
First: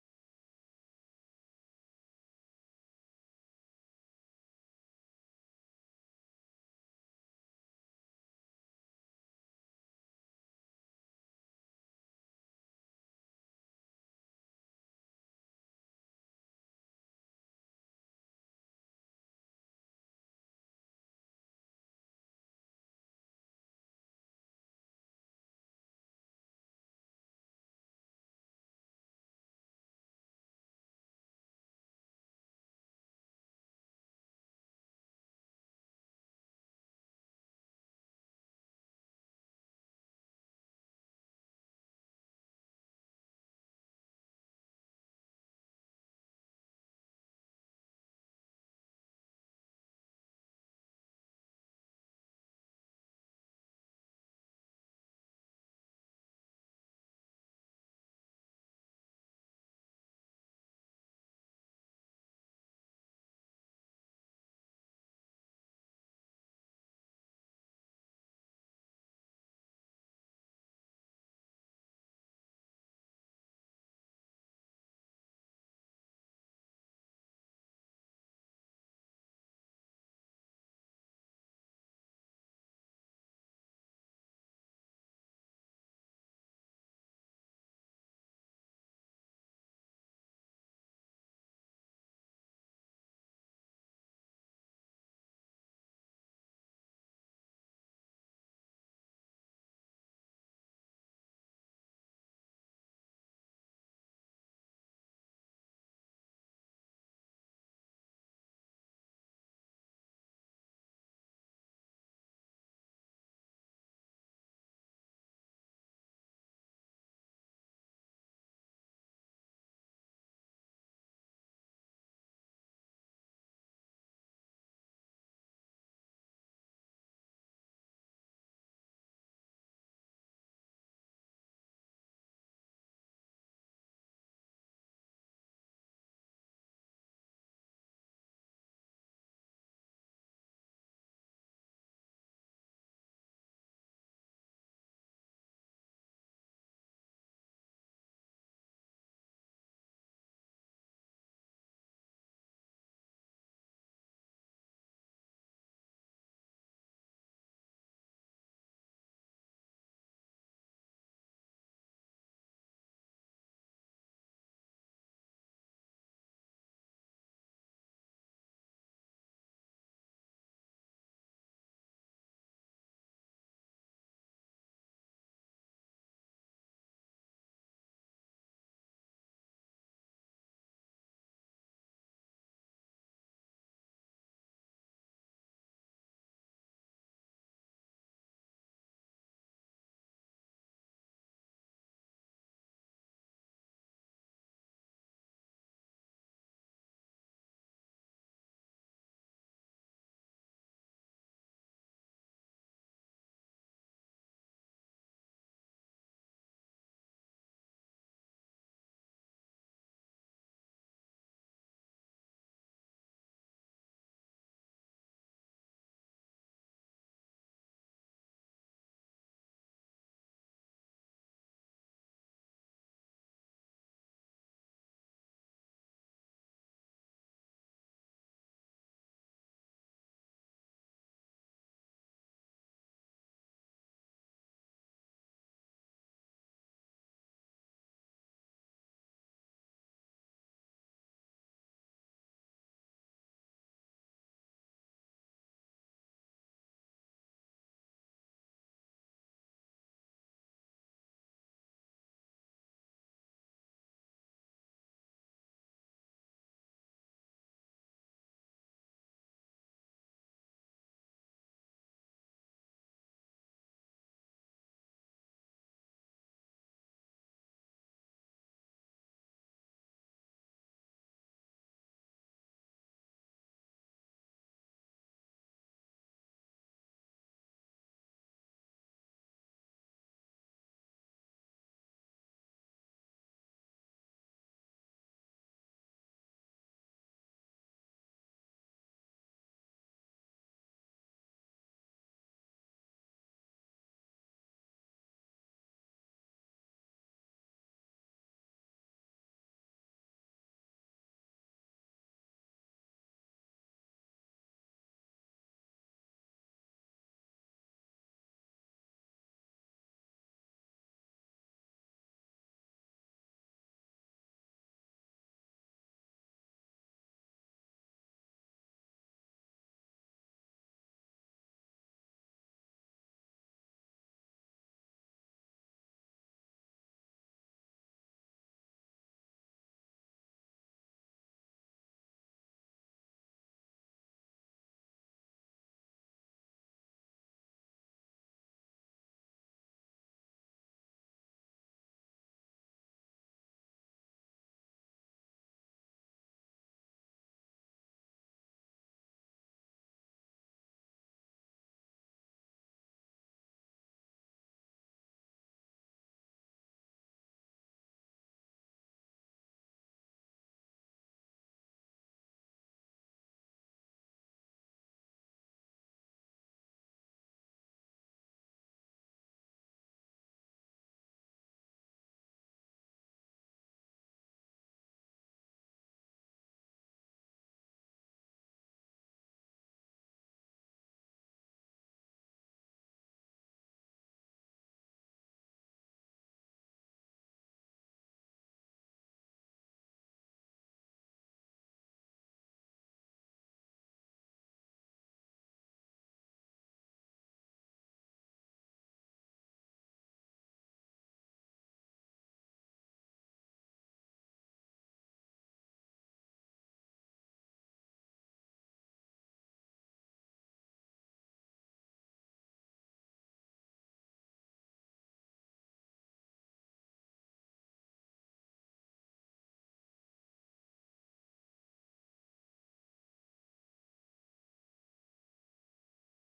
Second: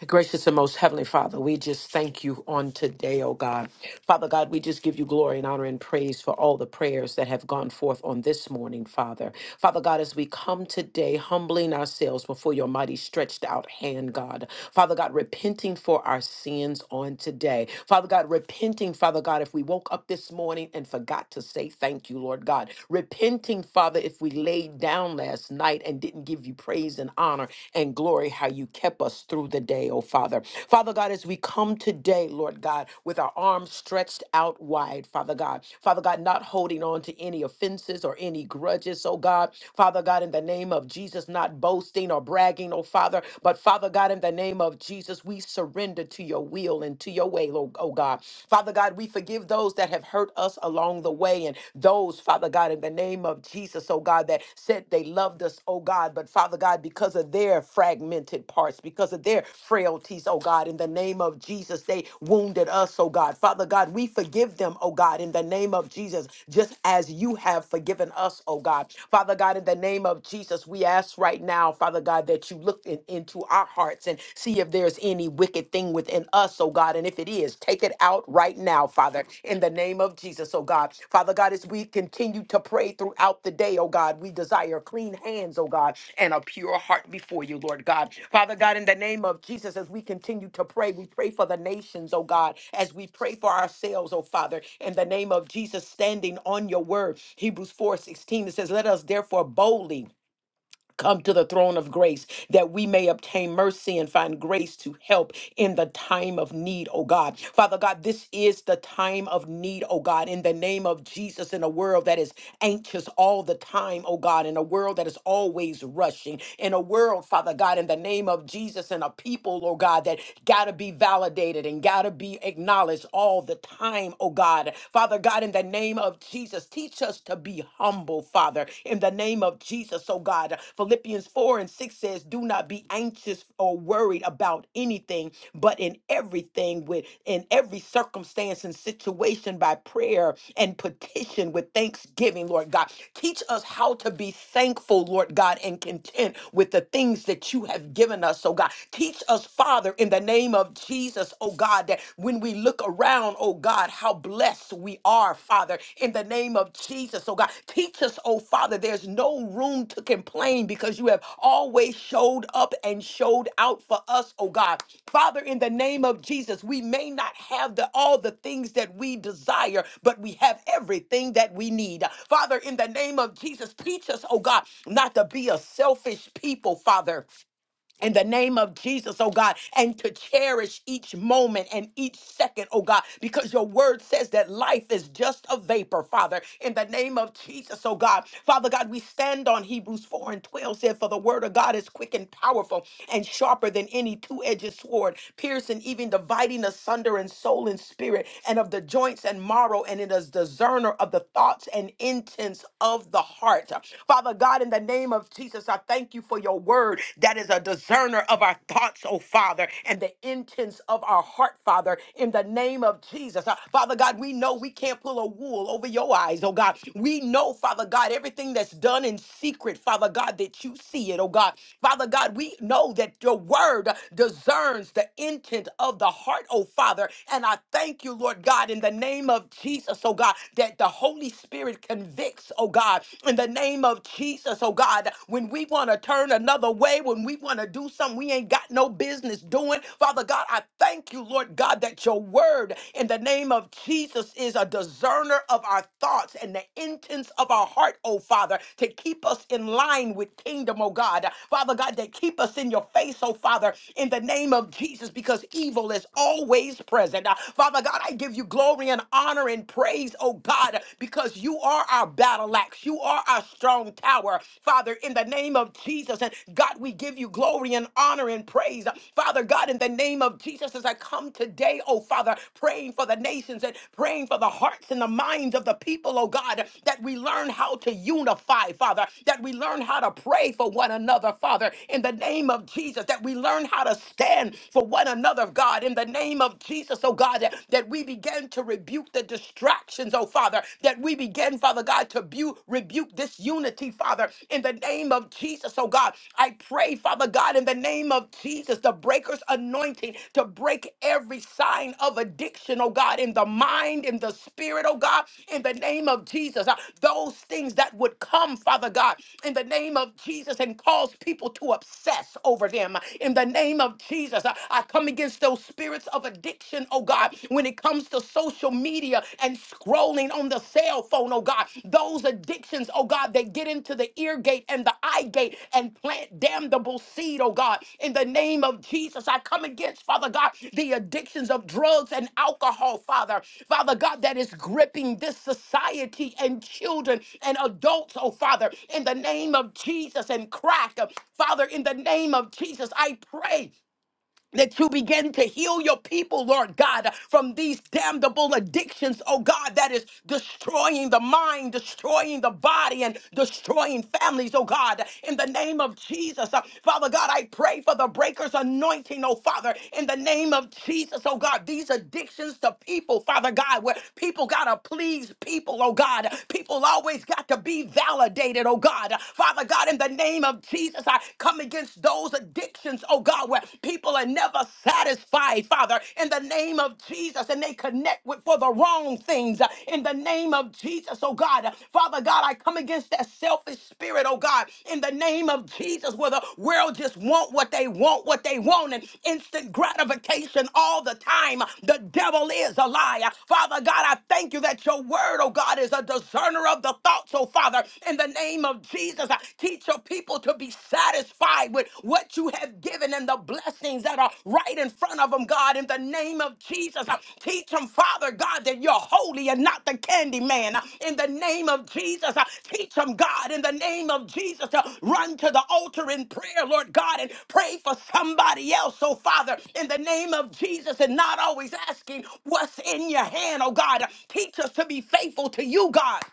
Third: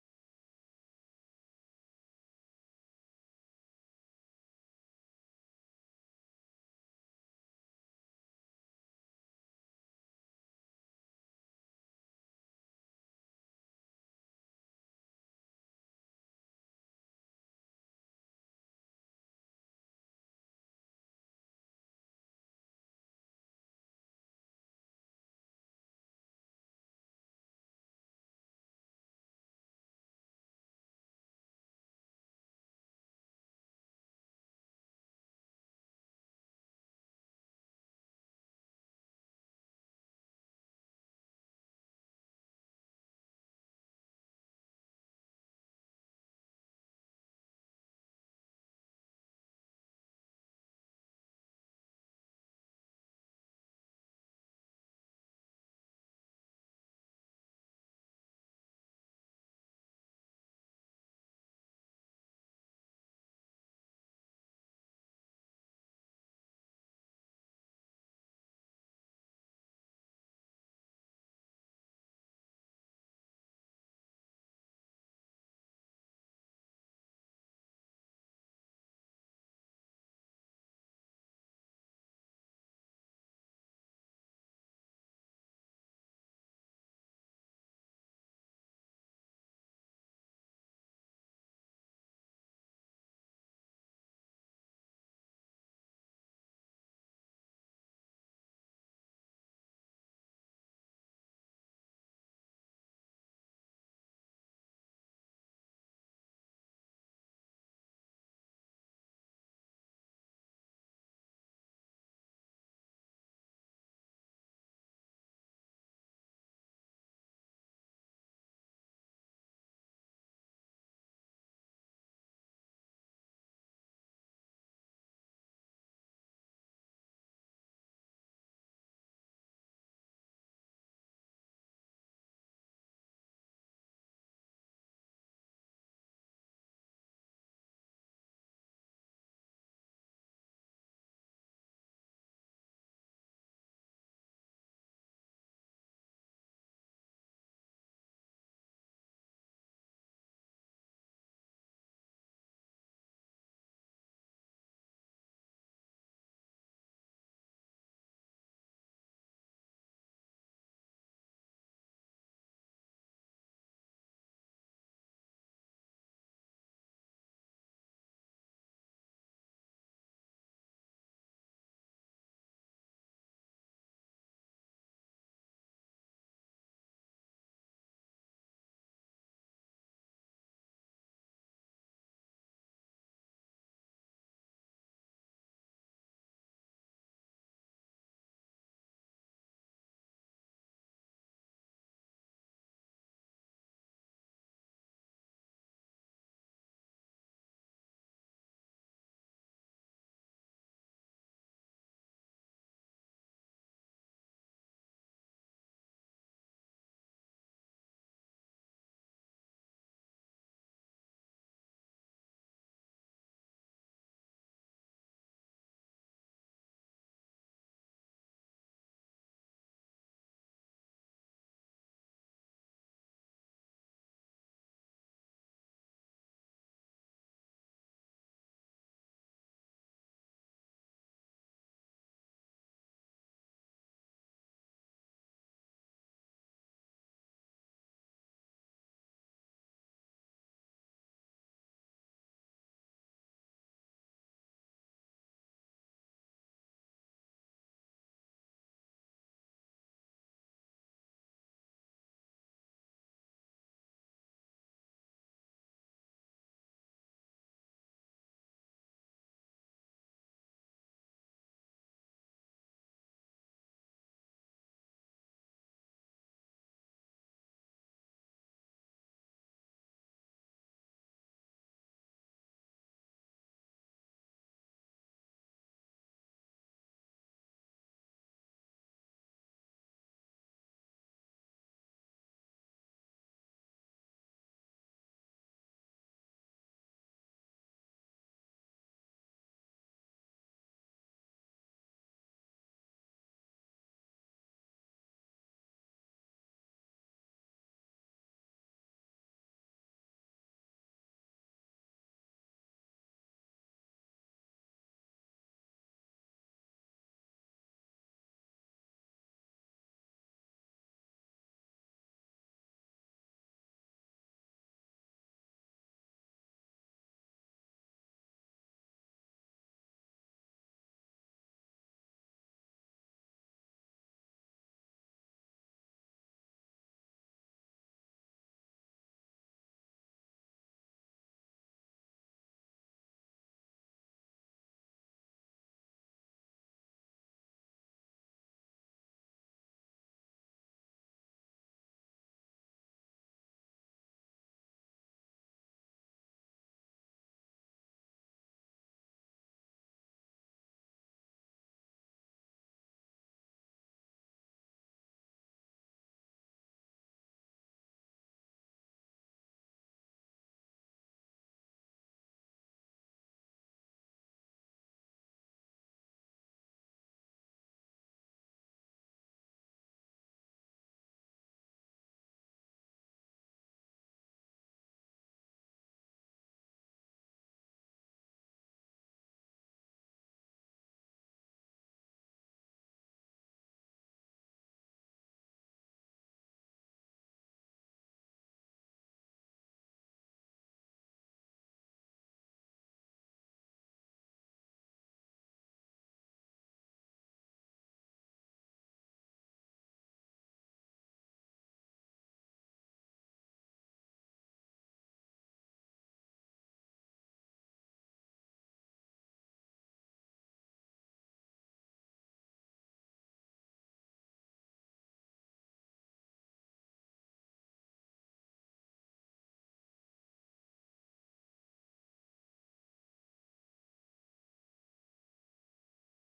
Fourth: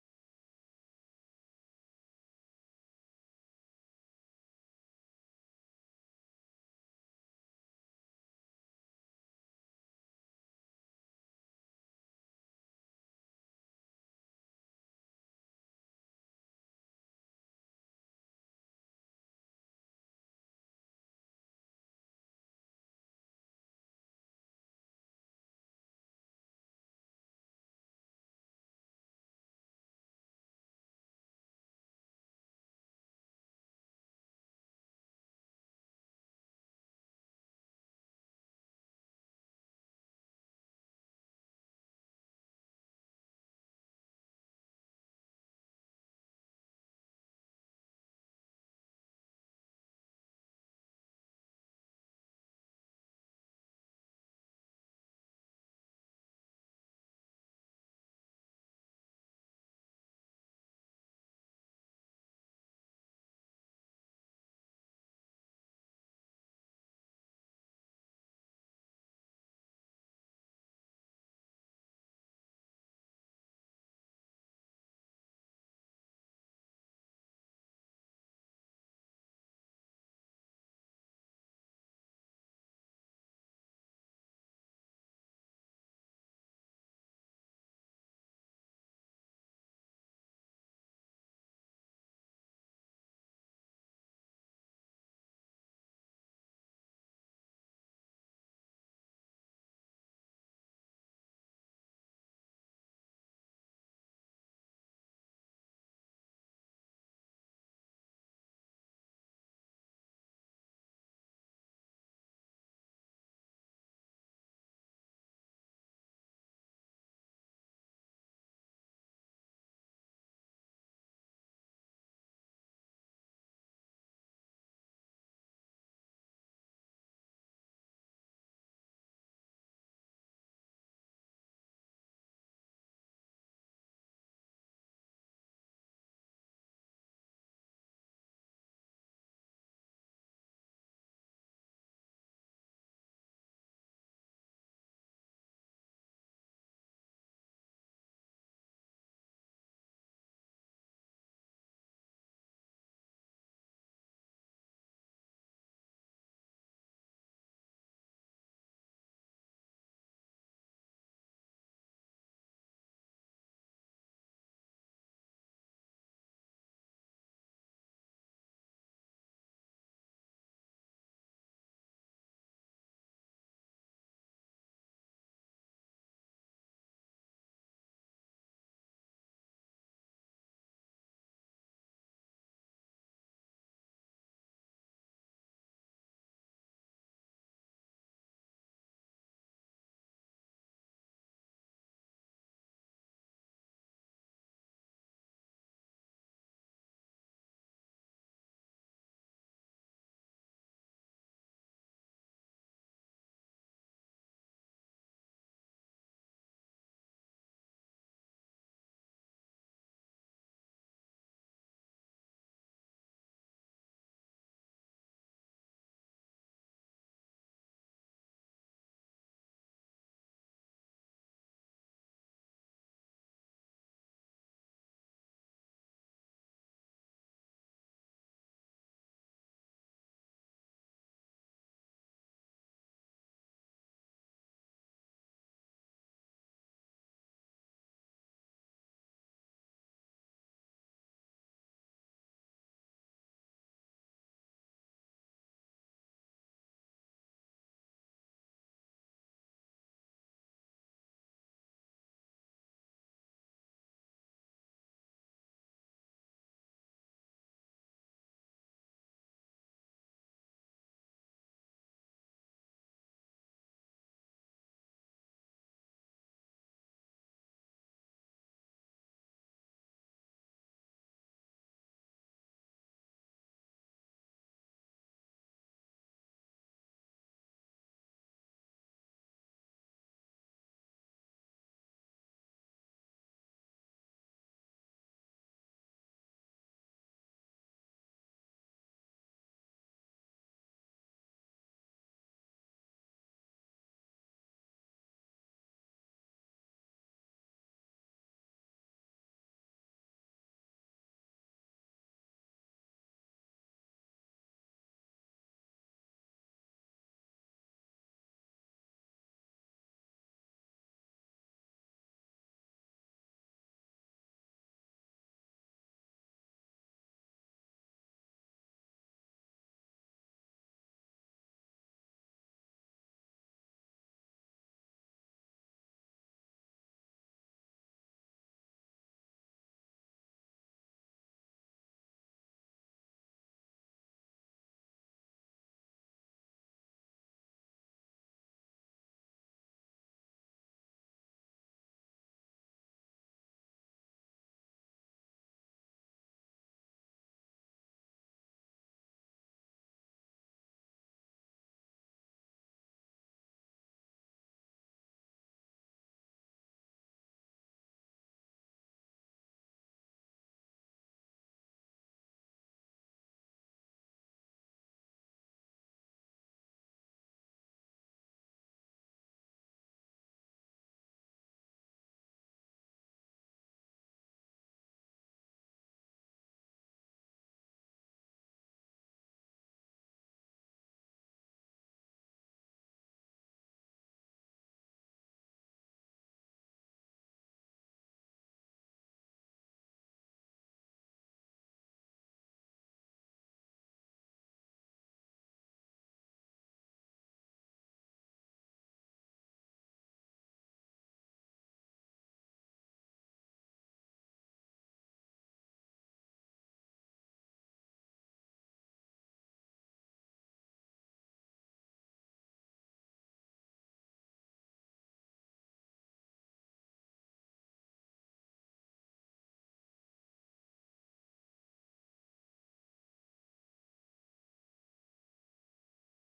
A: Gracious and most heavenly Father, we just thank you on today, oh God. Father God, we just give you glory and honor and praise for all the prayers that have gone forth on this morning, Father. Father God, as we come today humbling ourselves before your mighty stretched out hand, God. Father God, repenting for our sins on today. Father God, repenting, Father God, if we woke up this morning and forgot to say thank you, Lord God. Repenting, Father, if we laid down last night and didn't give you praise and honor and glory, how you kept us through the day, oh Father. Father God, as we come today, day, Lord God, with our arms stretched out wide, Father God. Father God, not holding on to any offenses or any grudges, oh God. Father God, in the name of Jesus, not boasting or bragging, oh Father, but Father God, in the name of Jesus, we surrender to your will and to your way, oh oh God. Father God, we forgive those that have hurt us along the way and those, Father God, in the name of Jesus, oh God, that said said they loved us, oh God, but Father God, because of their fragmented parts, because of their frailties, oh God, in the name of Jesus, they wounded us, oh God. Father God, we forgive them, oh God, in the name of Jesus, just as you have forgiven us, oh God. Father God, in the name of Jesus, we ask right now, Father God, that you look in- into our hearts and see if there's any wicked thing within us, oh God, and if it is, is. Take it out right now, Father, in the name of Jesus, oh God. Father God, as we continue to pray throughout the day, oh God, we desire clean hands, oh God, and a pure heart before you, Lord God. Father God, in the name of Jesus, as we continue to pray, we pray for the nations, oh God, as we pray for ourselves, oh Father, in the name of Jesus, standing on your word. Hebrews four sixteen. it says, Let us therefore boldly Come to the throne of grace that we may obtain mercy and find grace to help in the time of need, oh God. Father God, this is the time of need, oh God, in the name of Jesus, in a world that is anxious all the time, oh God, in a world that is always rushing, in a world, Father God, in the name of Jesus, and a people, oh God, that gotta be validated and gotta be acknowledged all the time, oh God. Father God, in the name of Jesus. Jesus. Teach us to be humble, Father, in the name of Jesus, oh God. Philippians 4 and 6 says, Do not be anxious or worried about anything, but in everything, with in every circumstance and situation by prayer and petition with thanksgiving, Lord God. Teach us how to be thankful, Lord God, and content with the things that you have given us, oh God. Teach us, Father, in the name of Jesus, oh God, God, that when we look around, oh God, how blessed we are, Father, in the name of Jesus, oh God. Teach us, oh Father, there's no room to complain because you have always showed up and showed out for us, oh God. Father, in the name of Jesus, we may not have the all the things that we desire, but we have everything that we need. Father, in the name of Jesus, teach us, oh God, not to be a selfish people, Father in the name of Jesus, oh God, and to cherish each moment and each second, oh God, because your word says that life is just a vapor, Father, in the name of Jesus, oh God. Father God, we stand on Hebrews 4 and 12, said, For the word of God is quick and powerful and sharper than any two edged sword, piercing even dividing asunder in soul and spirit, and of the joints and marrow, and it is discerner of the thoughts and intents of the heart. Father God, in the name of Jesus, I thank you for your word that is a discerner of our thoughts, oh Father, and the intents of our heart, Father, in the name of Jesus. Uh, Father God, we know we can't pull a wool over your eyes, oh God. We know, Father God. God, everything that's done in secret, Father God, that you see it, oh God. Father God, we know that your word discerns the intent of the heart, oh Father. And I thank you, Lord God, in the name of Jesus, oh God, that the Holy Spirit convicts, oh God, in the name of Jesus, oh God, when we want to turn another way, when we want to do something we ain't got no business doing, Father God, I thank you, Lord God, that your word, in the name name of Jesus is a discerner of our thoughts and the intents of our heart, oh Father, to keep us in line with kingdom, oh God. Father God, that keep us in your face, oh Father, in the name of Jesus, because evil is always present. Uh, Father God, I give you glory and honor and praise, oh God, because you are our battle axe. You are our strong tower, Father, in the name of Jesus. And God, we give you glory and honor and and praise. Father God, in the name of Jesus, as I come today, oh Father, praying for the nations and praying for the hearts and the minds of the people, oh God, that we learn how to unify, Father, that we learn how to pray for one another, Father, in the name of Jesus, that we learn how to stand for one another, God, in the name of Jesus, oh God, that, that we begin to rebuke the distractions, oh Father, that we begin, Father God, to bu- rebuke disunity unity, Father, in the name of Jesus, oh God. I pray, Father God, in the name of Jesus, the breaker's anointing to break every sign of addiction, oh God, in the mind, in the spirit, oh God, in the name of Jesus. Uh, Those things that would come, Father God, in the name of Jesus and cause people to obsess over them. Uh, In the name of Jesus, I I come against those spirits of addiction, oh God, when it comes to social social media and scrolling on the cell phone, oh God. Those addictions, oh God, they get into the ear gate and the eye gate and plant damnable seed, oh God. In the name of Jesus, I come against, Father God, the addictions of drugs and alcohol, Father. Father God, that is gripping this society and children and adults, oh Father. In the name of Jesus and crack, Father, in the name of Jesus, I pray that you begin to heal your people, Lord God, from these damnable addictions, oh God, that is destroying the mind, destroying the body, and destroying families, oh God, in the name of Jesus. Uh, Father God, I pray for the breaker's anointing, oh Father, in the name of Jesus, oh God, these addictions to people, Father God, where people gotta please people, oh God, people always got to be validated, oh God. Father God, in the name of Jesus, I come against against those addictions, oh God, where people are never satisfied, Father, in the name of Jesus, and they connect with for the wrong things. uh, In the name of Jesus, oh God, Uh, Father God, I come against that selfish spirit, oh God, in the name of Jesus, where the world just want what they want, what they want, and instant gratification all the time. The devil is a liar, Father God. I thank you that your word, oh God, is a discerner of the thoughts, oh Father, in the name of Jesus. Jesus. Uh, Teach your people to be satisfied with what you have given and the blessings that are right in front of them, God, in the name of Jesus. Uh, Teach them, Father God, that you're holy and not the candy man. Uh, In the name of Jesus, uh, teach them, God, in the name of Jesus, to run to the altar in prayer, Lord God, and pray for somebody else. So, Father, in the name of Jesus, and not always asking what's in your hand, oh God. Uh, Teach us to be faithful to you, God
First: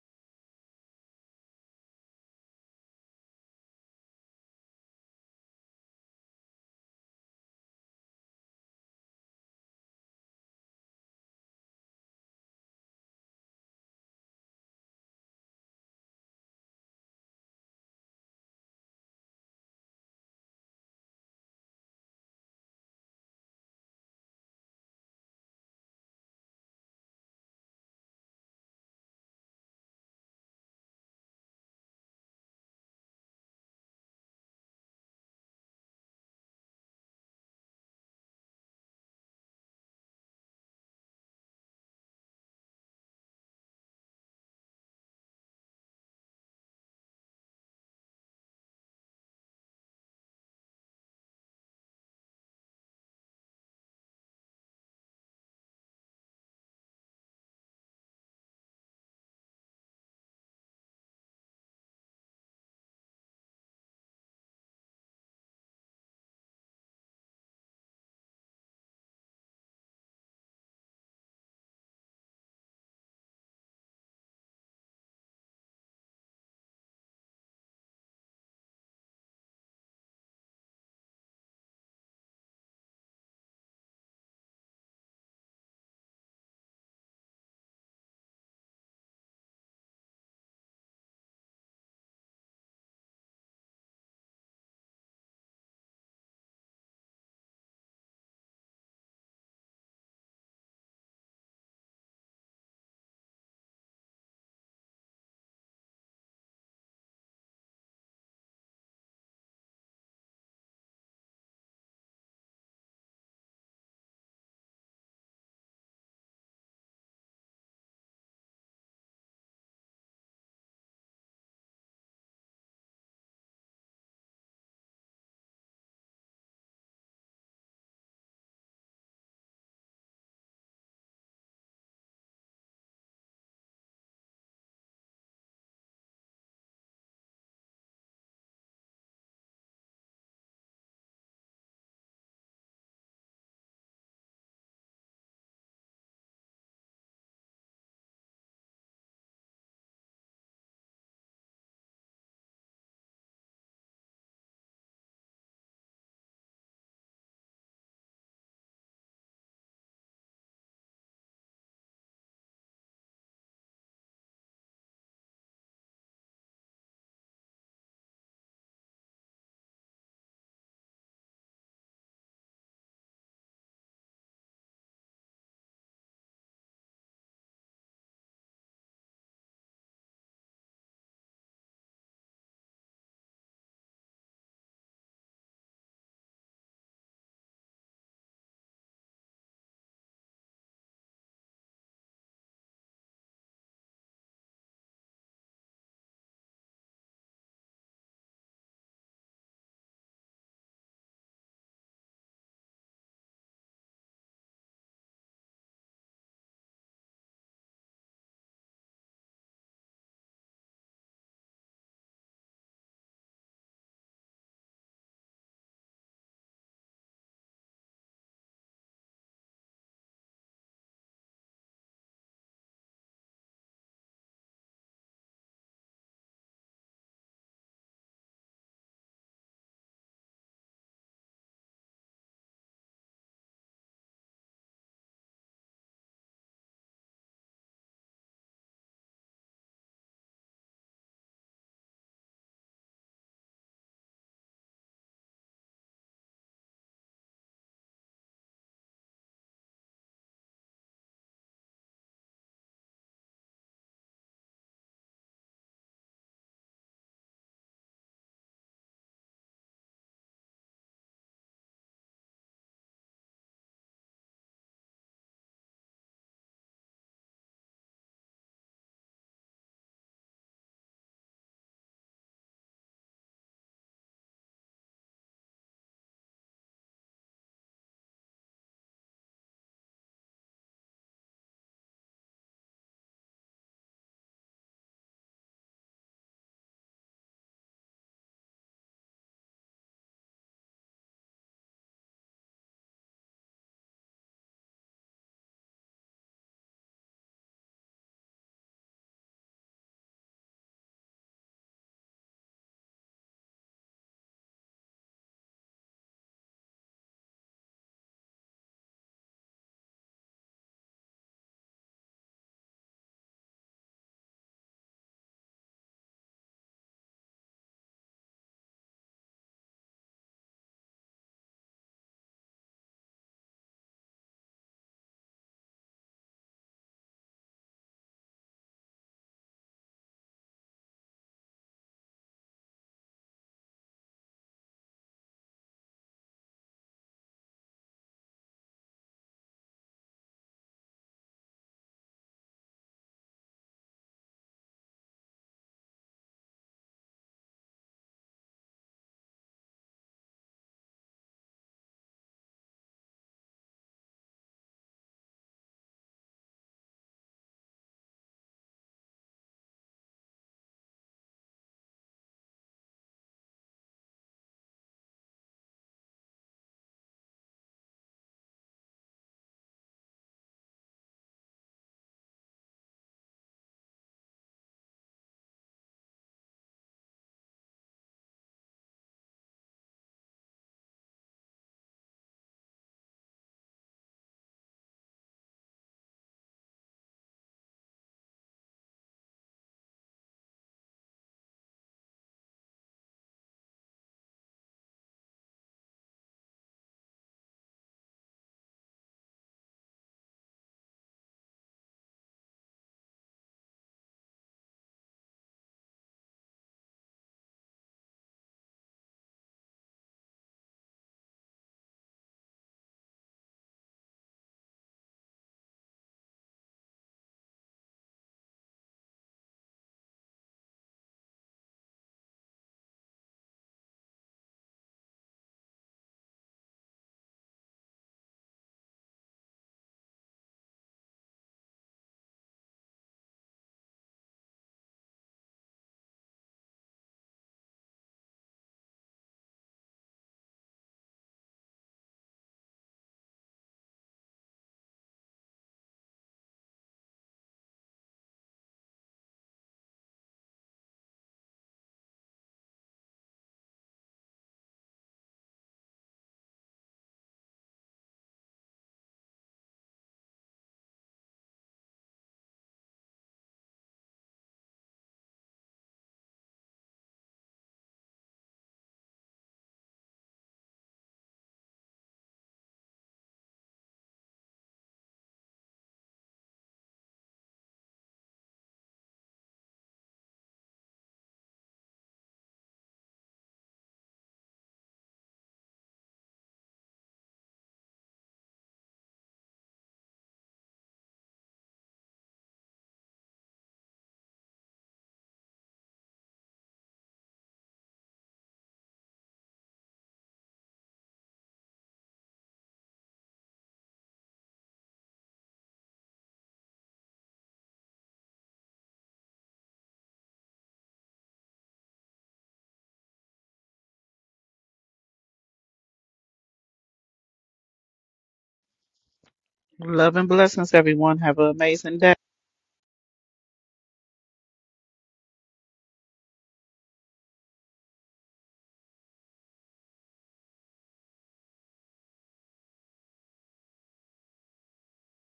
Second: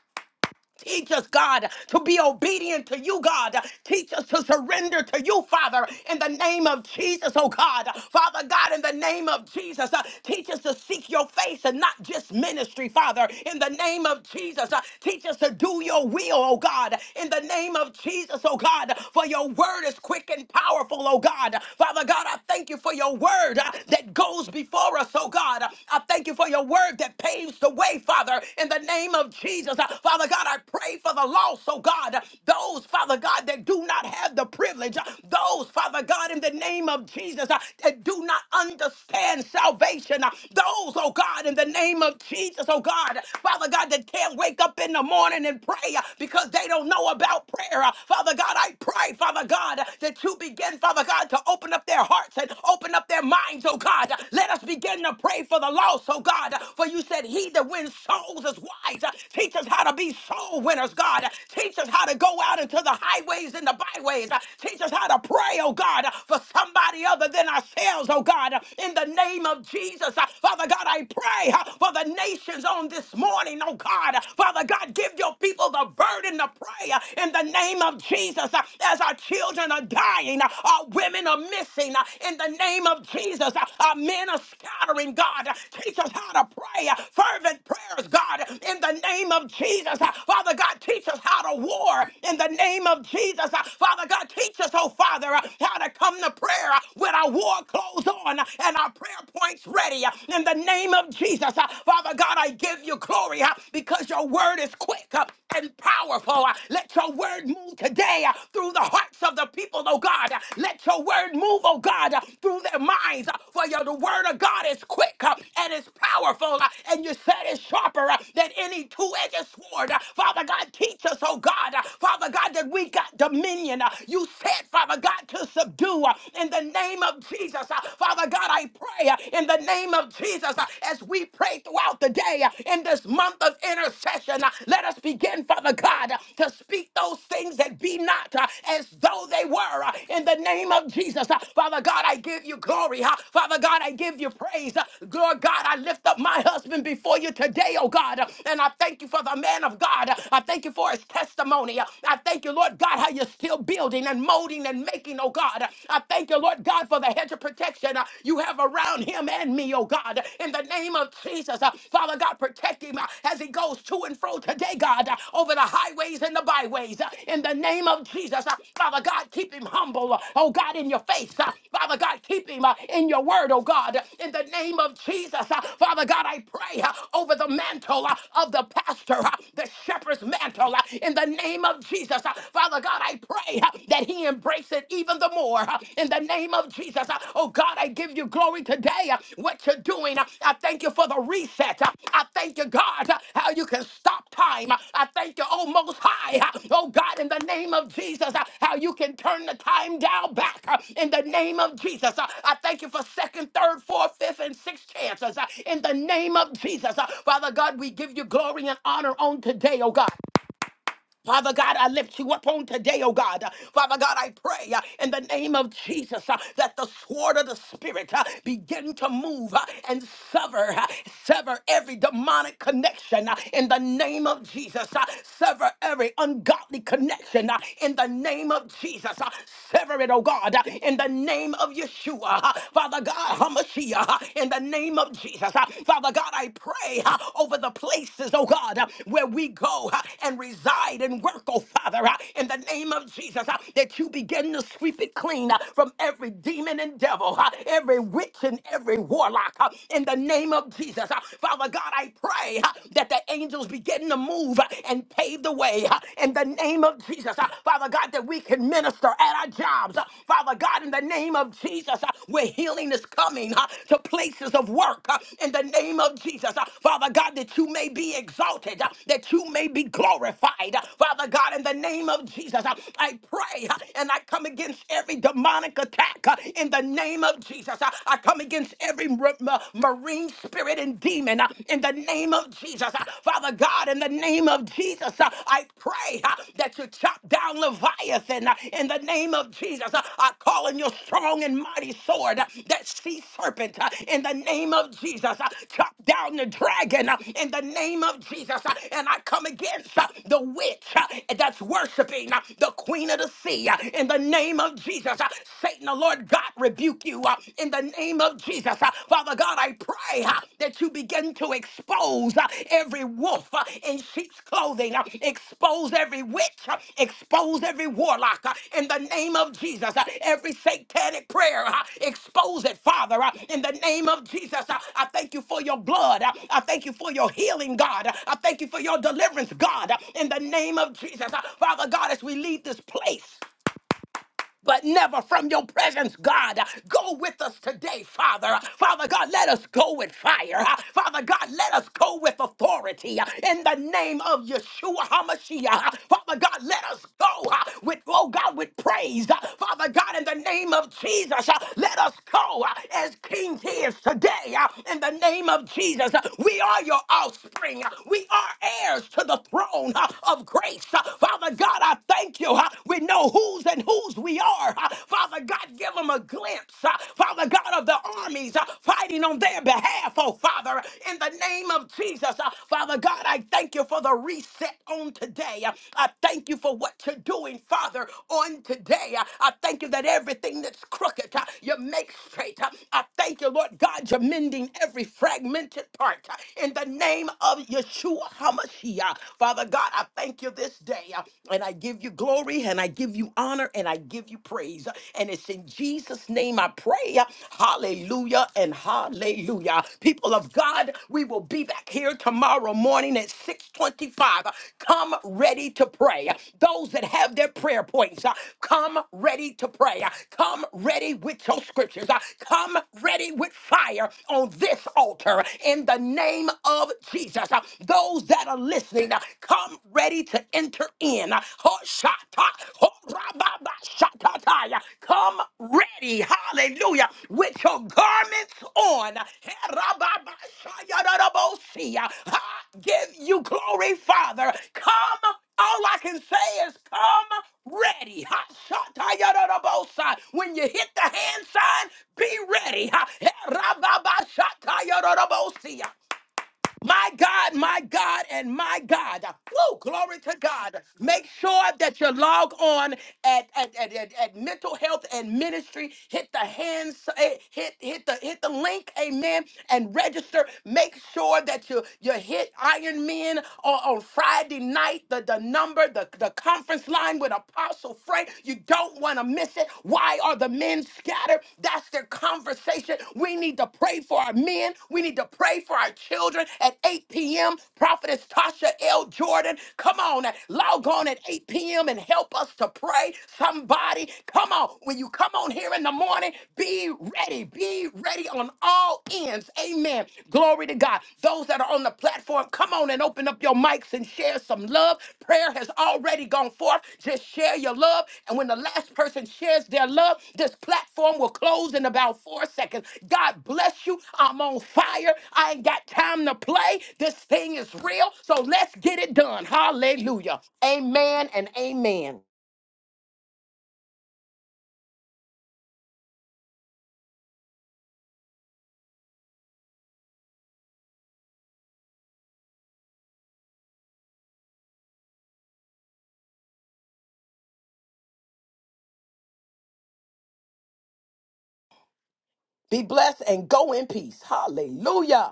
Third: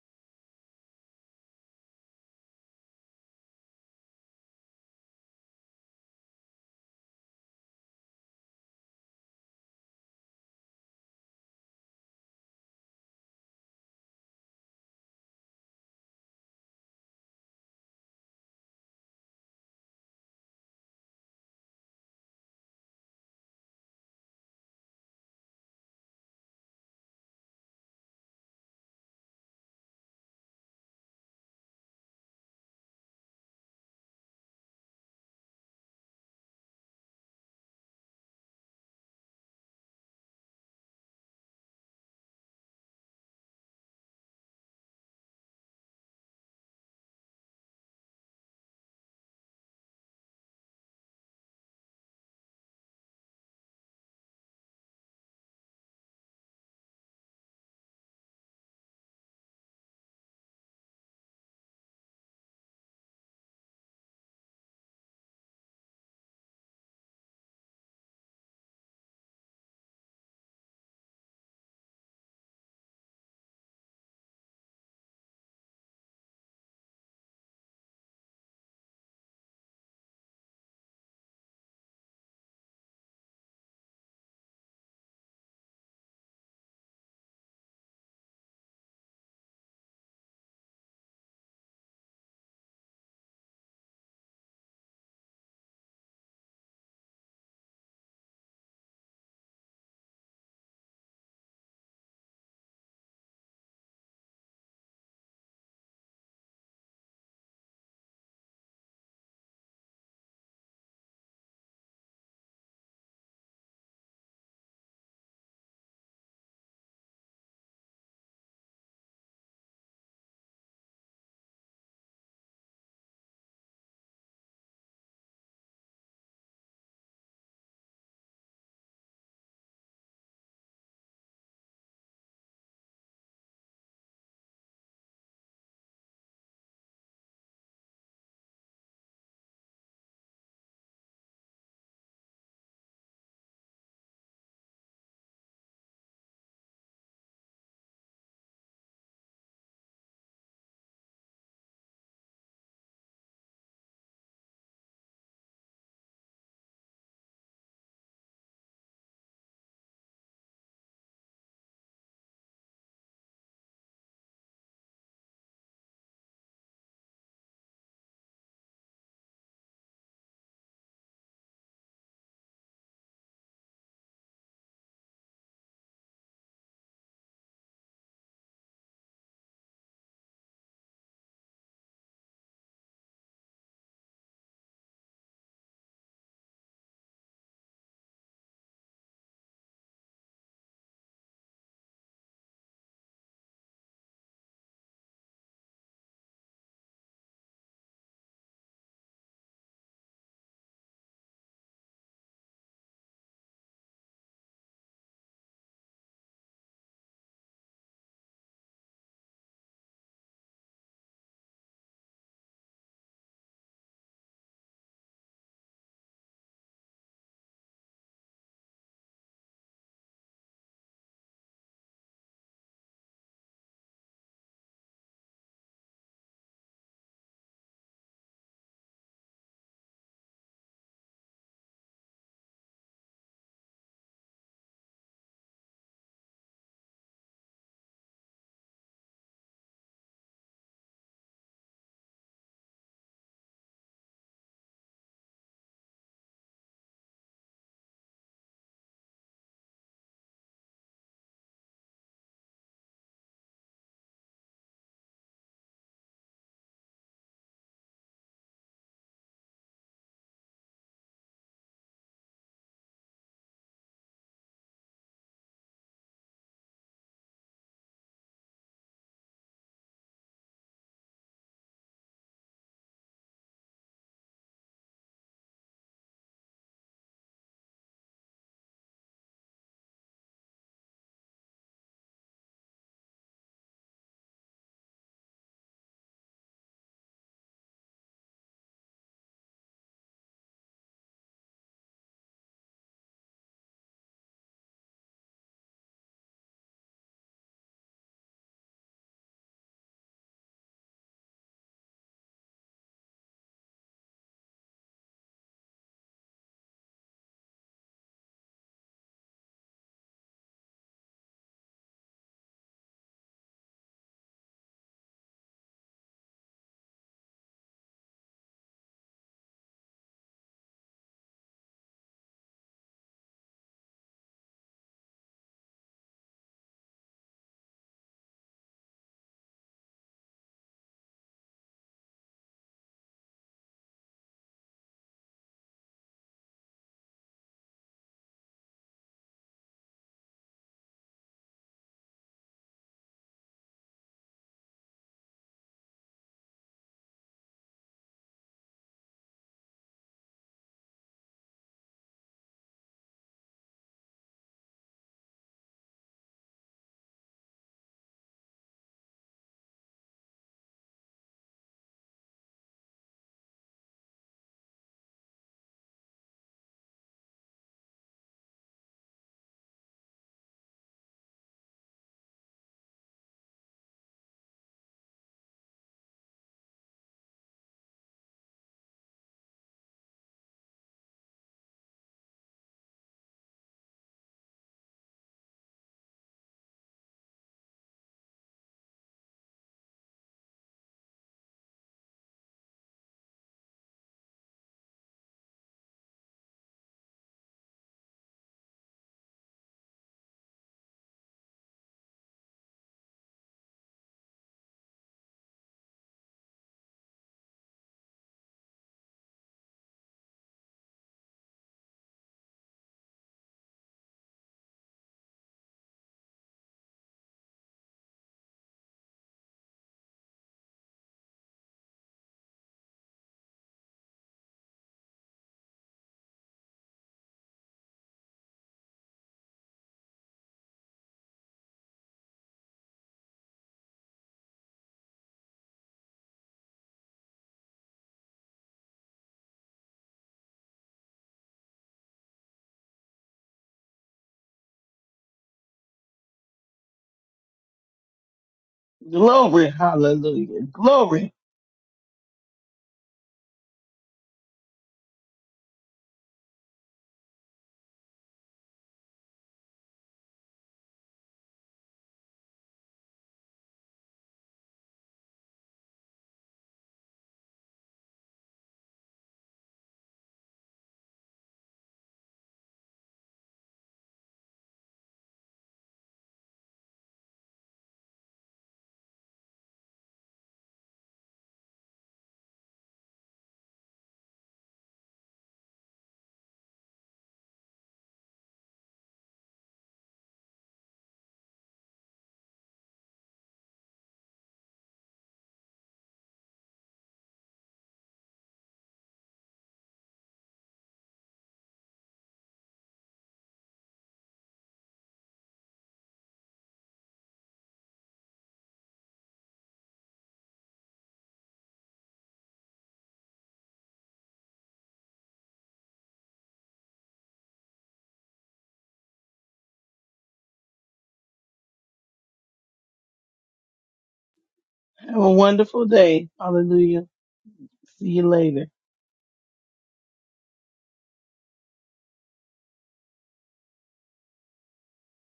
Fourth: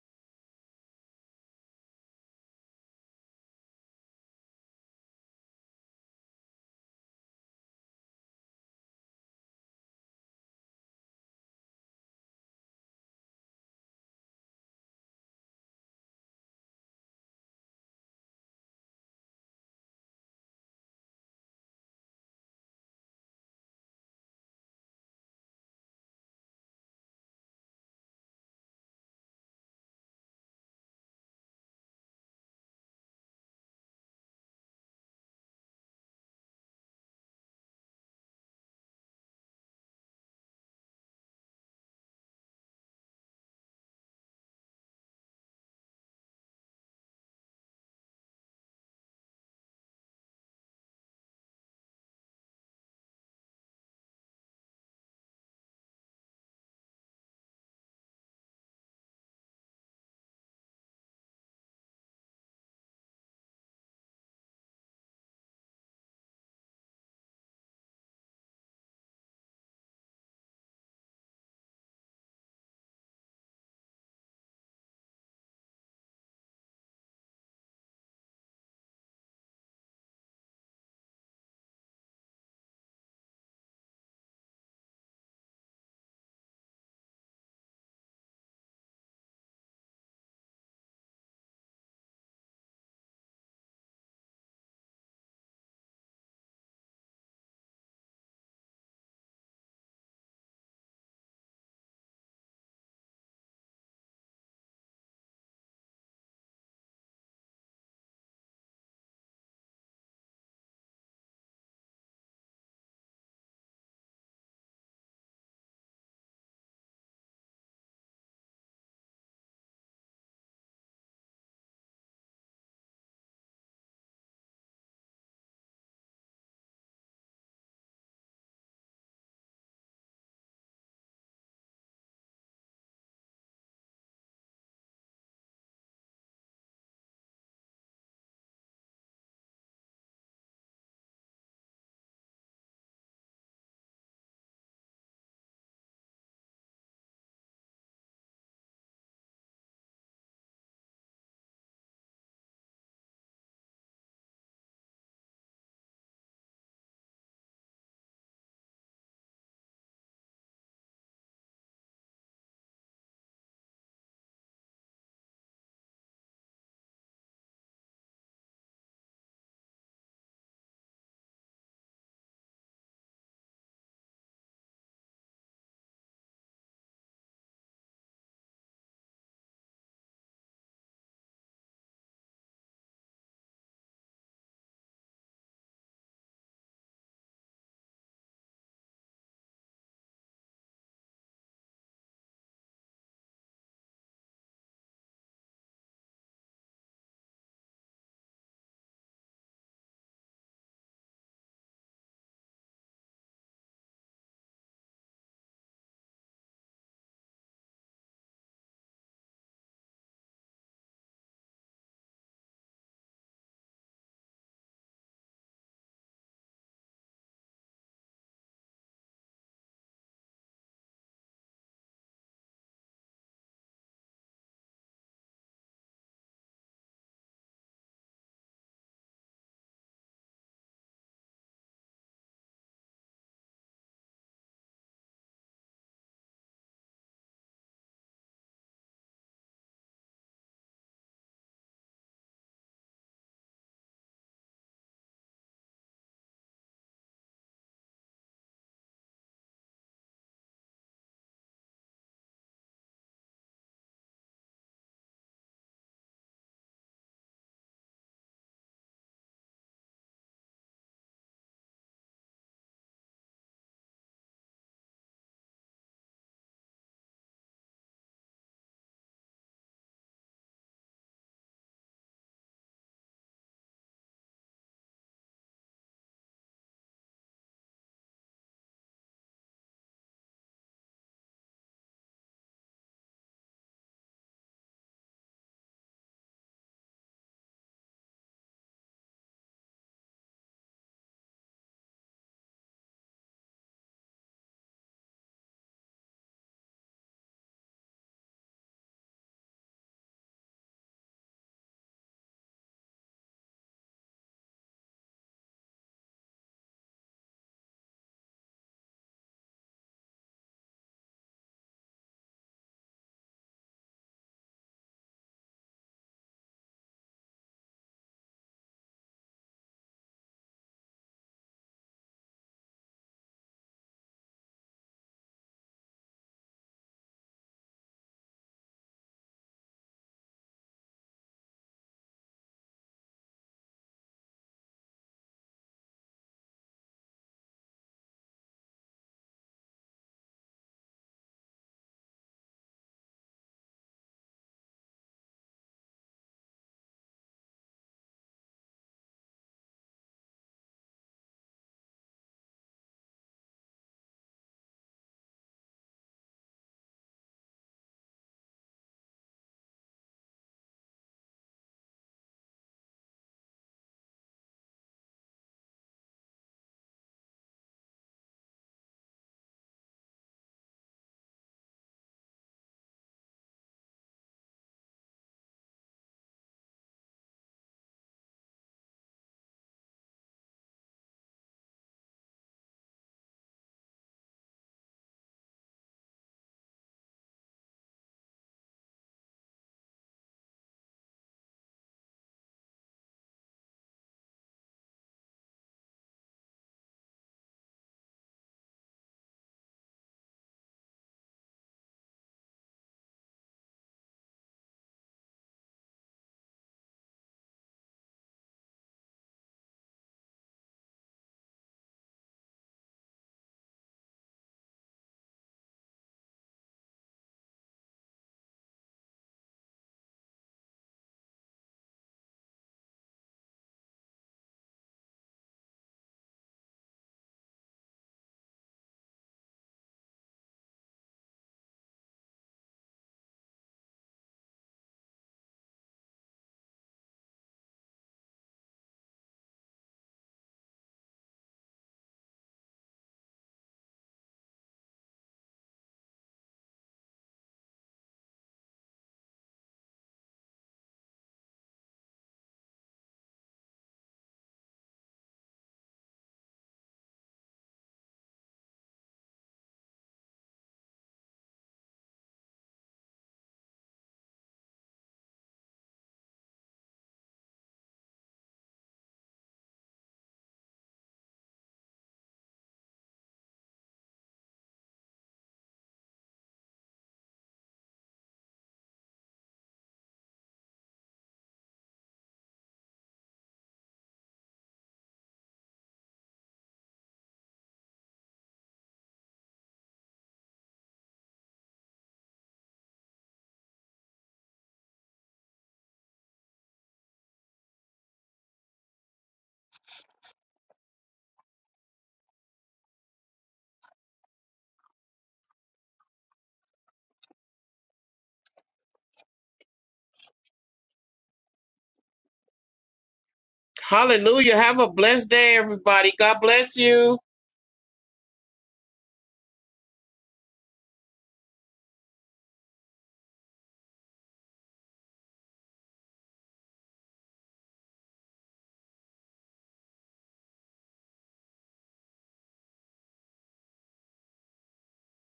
A: Teach us, God, to be obedient to you, God. Teach us to surrender to you, Father, in the name of Jesus, oh God. Father God, in the name of Jesus, uh, teach us to seek your face and not just ministry, Father, in the name of Jesus. uh, teach us to do your will, oh God, in the name of Jesus, oh God, for your word is quick and powerful, oh God. Father God, I thank you for your word uh, that goes before us, oh God. I thank you for your word that paves the way, Father, in the name of Jesus. Uh, Father God, I pray Pray for the lost, oh God. Those, Father God, that do not have the privilege. Those, Father God, in the name of Jesus, uh, that do not understand salvation. uh, Those, oh God, in the name of Jesus, oh God. Father God, that can't wake up in the morning and pray uh, because they don't know about prayer. Uh, Father God, I pray, Father God, that you begin, Father God, to open up their hearts and open up their minds, oh God. Let us begin to pray for the lost, oh God. For you said, He that wins souls is wise. Teach us how to be soul soul winners, God. Teach us how to go out into the highways and the byways. Teach us how to pray, oh God, for somebody other than ourselves, oh God, in the name of Jesus. Father God, I pray for the nations on this morning, oh God. Father God, give your people the burden to pray in the name of Jesus as our children are dying, our women are missing in the name of Jesus, our men are scattering, God. Teach us how to pray fervent prayers, God, in the name of Jesus. Father Father God, teach us how to war in the name of Jesus. Uh, Father God, teach us, oh Father, uh, how to come to prayer uh, with our war clothes on uh, and our prayer points ready uh, in the name of Jesus. Uh, Father God, I give you glory uh, because your word is quick uh, and powerful. Uh, Let your word move today uh, through the hearts of the people, oh God. Uh, Let your word move, oh God, uh, through their minds. Uh, For your, the word of God is quick uh, and it's powerful, uh, and you said it's sharper uh, than any two-edged sword. Uh, Father Father God, teach us, oh God, uh, Father God, that we got dominion. Uh, You said, Father God, to subdue uh, in the name of Jesus. Uh, Father God, I pray uh, in the name of Jesus uh, as we pray throughout the day uh, in this month of intercession. uh, Let us begin, Father God, uh, to speak those things that be not uh, as though they were uh, in the name of Jesus. Uh, Father God, I give you glory. uh, Father God, I give you praise. Uh, Lord God, I lift up my husband before you today, oh God, uh, and I thank you for the man of God. uh, I thank you for his testimony. I thank you, Lord God, how you're still building and molding and making, oh God. I thank you, Lord God, for the hedge of protection uh, you have around him and me, oh God. In the name of Jesus, uh, Father God, protect him uh, as he goes to and fro today, God, uh, over the highways and the byways. uh, In the name of Jesus, uh, Father God, keep him humble, uh, oh God, in your face. uh, Father God, keep him uh, in your word, oh God. In the name of Jesus, uh, Father God, I pray uh, over the mantle uh, of the pastor, uh, the shepherds mantle uh, in the name of Jesus. Uh, Father God, I pray uh, that he embrace it even the more uh, in the name of Jesus. Uh, Oh God, I give you glory today. uh, What you're doing, Uh, I thank you for the reset. Uh, I thank you, God, uh, how you can stop time. Uh, I thank you, oh Most High. Uh, Oh God, in the name of Jesus, uh, how you can turn the time down back uh, in the name of Jesus. Uh, I thank you for second, third, fourth, fifth, and sixth chances uh, in the name of Jesus. Uh, Father God, we give you glory and honor on today, oh God. Father God, I lift you up on today, oh God. Uh, Father God, I pray uh, in the name of Jesus uh, that the sword of the Spirit uh, begin to move uh, and sever, uh, sever every demonic connection uh, in the name of Jesus. uh, Sever every ungodly connection uh, in the name of Jesus. uh, Sever it, oh God, uh, in the name of Yeshua. uh, Father God, Hamashiach, uh, in the name of Jesus. uh, uh, Father God, I pray uh, over the places, oh God, uh, where we go uh, and reside and work, oh Father, uh, in the name of Jesus, uh, that you begin to sweep it clean uh, from every demon and devil, uh, every witch and every warlock, uh, in the name of Jesus. uh, Father God, I pray uh, that the angels begin to move uh, and pave the way uh, in the name of Jesus. uh, Father God, that we can minister at our jobs, uh, Father God, in the name of Jesus, uh, where healing is coming uh, to places of work, uh, in the name of Jesus, uh, Father God, that you may be exalted, uh, that you may be glorified. Uh, Father God, in the name of Jesus, uh, I pray uh, and I come against every demonic attack uh, in the name of Jesus. Uh, I come against every mar- ma- marine spirit and demon uh, in the name of Jesus. Uh, Father God, in the name of of Jesus, uh, I pray uh, that you chop down Leviathan uh, in the name of Jesus. Uh, I call in your strong and mighty sword, uh, that sea serpent uh, in the name of Jesus. Uh, Chop down the dragon uh, in the name of Jesus. Uh, And I come against uh, the witch uh, that's worshiping uh, the queen of the sea uh, in the name of Jesus. Uh, Satan, the Lord God, rebuke you uh, in the name of Jesus. Uh, Father God, I pray uh, that you begin to expose uh, every wolf uh, in sheep's clothing, uh, expose every witch, uh, expose every warlock uh, in the name of Jesus, uh, every satanic prayer, uh, expose it, Father, uh, in the name of Jesus. Uh, I thank you for your blood. Uh, I thank you for your healing, God. Uh, I thank you for your deliverance, God, uh, in the name of Jesus. Uh, Father God, as we leave this place but never from your presence, God. Go with us today, Father. Father God, let us go with fire. Father God, let us go with authority in the name of Yeshua HaMashiach. Father God, let us go with, oh God, with praise. Father God, in in the name of Jesus. Uh, Let us go uh, as King is today uh, in the name of Jesus. Uh, We are your offspring. Uh, We are heirs to the throne uh, of grace. Uh, Father God, I thank you. uh, We know whose and whose we are. Uh, Father God, give them a glimpse. uh, Father God of the armies uh, fighting on their behalf, oh Father, in the name of Jesus. Uh, Father God, I thank you for the a reset on today. Uh, I thank you for what you're doing, Father, on today. Uh, I thank you that everything that's crooked, uh, you make straight. Uh, I thank you, Lord God, you're mending every fragmented part uh, in the name of Yeshua HaMashiach. Father God, I thank you this day uh, and I give you glory and I give you honor and I give you praise. Uh, And it's in Jesus' name I pray. Uh, Hallelujah. Hallelujah and hallelujah. People of God, we will be back here tomorrow morning at 625. Come ready to pray. Those that have their prayer points, uh, come ready to pray. Uh, Come ready with your scriptures. Uh, Come ready with fire on this altar in the name of Jesus. Uh, Those that are listening, uh, come ready to enter in. Uh, shata, horababa Shakataya. Come ready, hallelujah, with your garments on. Herababashayadarabosia. I give you glory, Father. Come, all I can say is come ready. Hashatayadarabosa. When you hit the hand sign, be ready. Ha- Herababashayadarabosia. My God, my God, and my God.
D: Glory,
A: Woo, glory to
D: hallelujah,
A: God. Make
D: glory.
A: sure that you log on at, at, at, at, at mental health and ministry. Hit the hands, eh, hit hit the hit the link, amen, and register. Make sure that you you hit Iron Men on, on Friday night, the, the number, the, the conference line with Apostle Frank. You you don't want to miss it. Why are the men scattered? That's their conversation. We need to pray for our men. We need to pray for our children at 8 p.m. Prophetess Tasha L. Jordan, come on, log on at 8 p.m. and help us to pray. Somebody, come on. When you come on here in the morning, be ready. Be ready on all ends. Amen. Glory to God. Those that are on the platform, come on and open up your mics and share some love. Prayer has already gone forth. Just share your love. And when the last person shares their love, this platform will close in about four seconds. God bless you. I'm on fire. I ain't got time to play. This thing is real. So let's get it done. Hallelujah. Amen and amen.
C: Hallelujah. Have a blessed day, everybody. God bless you.
B: Love and blessings, everyone. Have an amazing day.
D: Have a wonderful day, hallelujah. See you later.
A: Be blessed and go in peace. Hallelujah.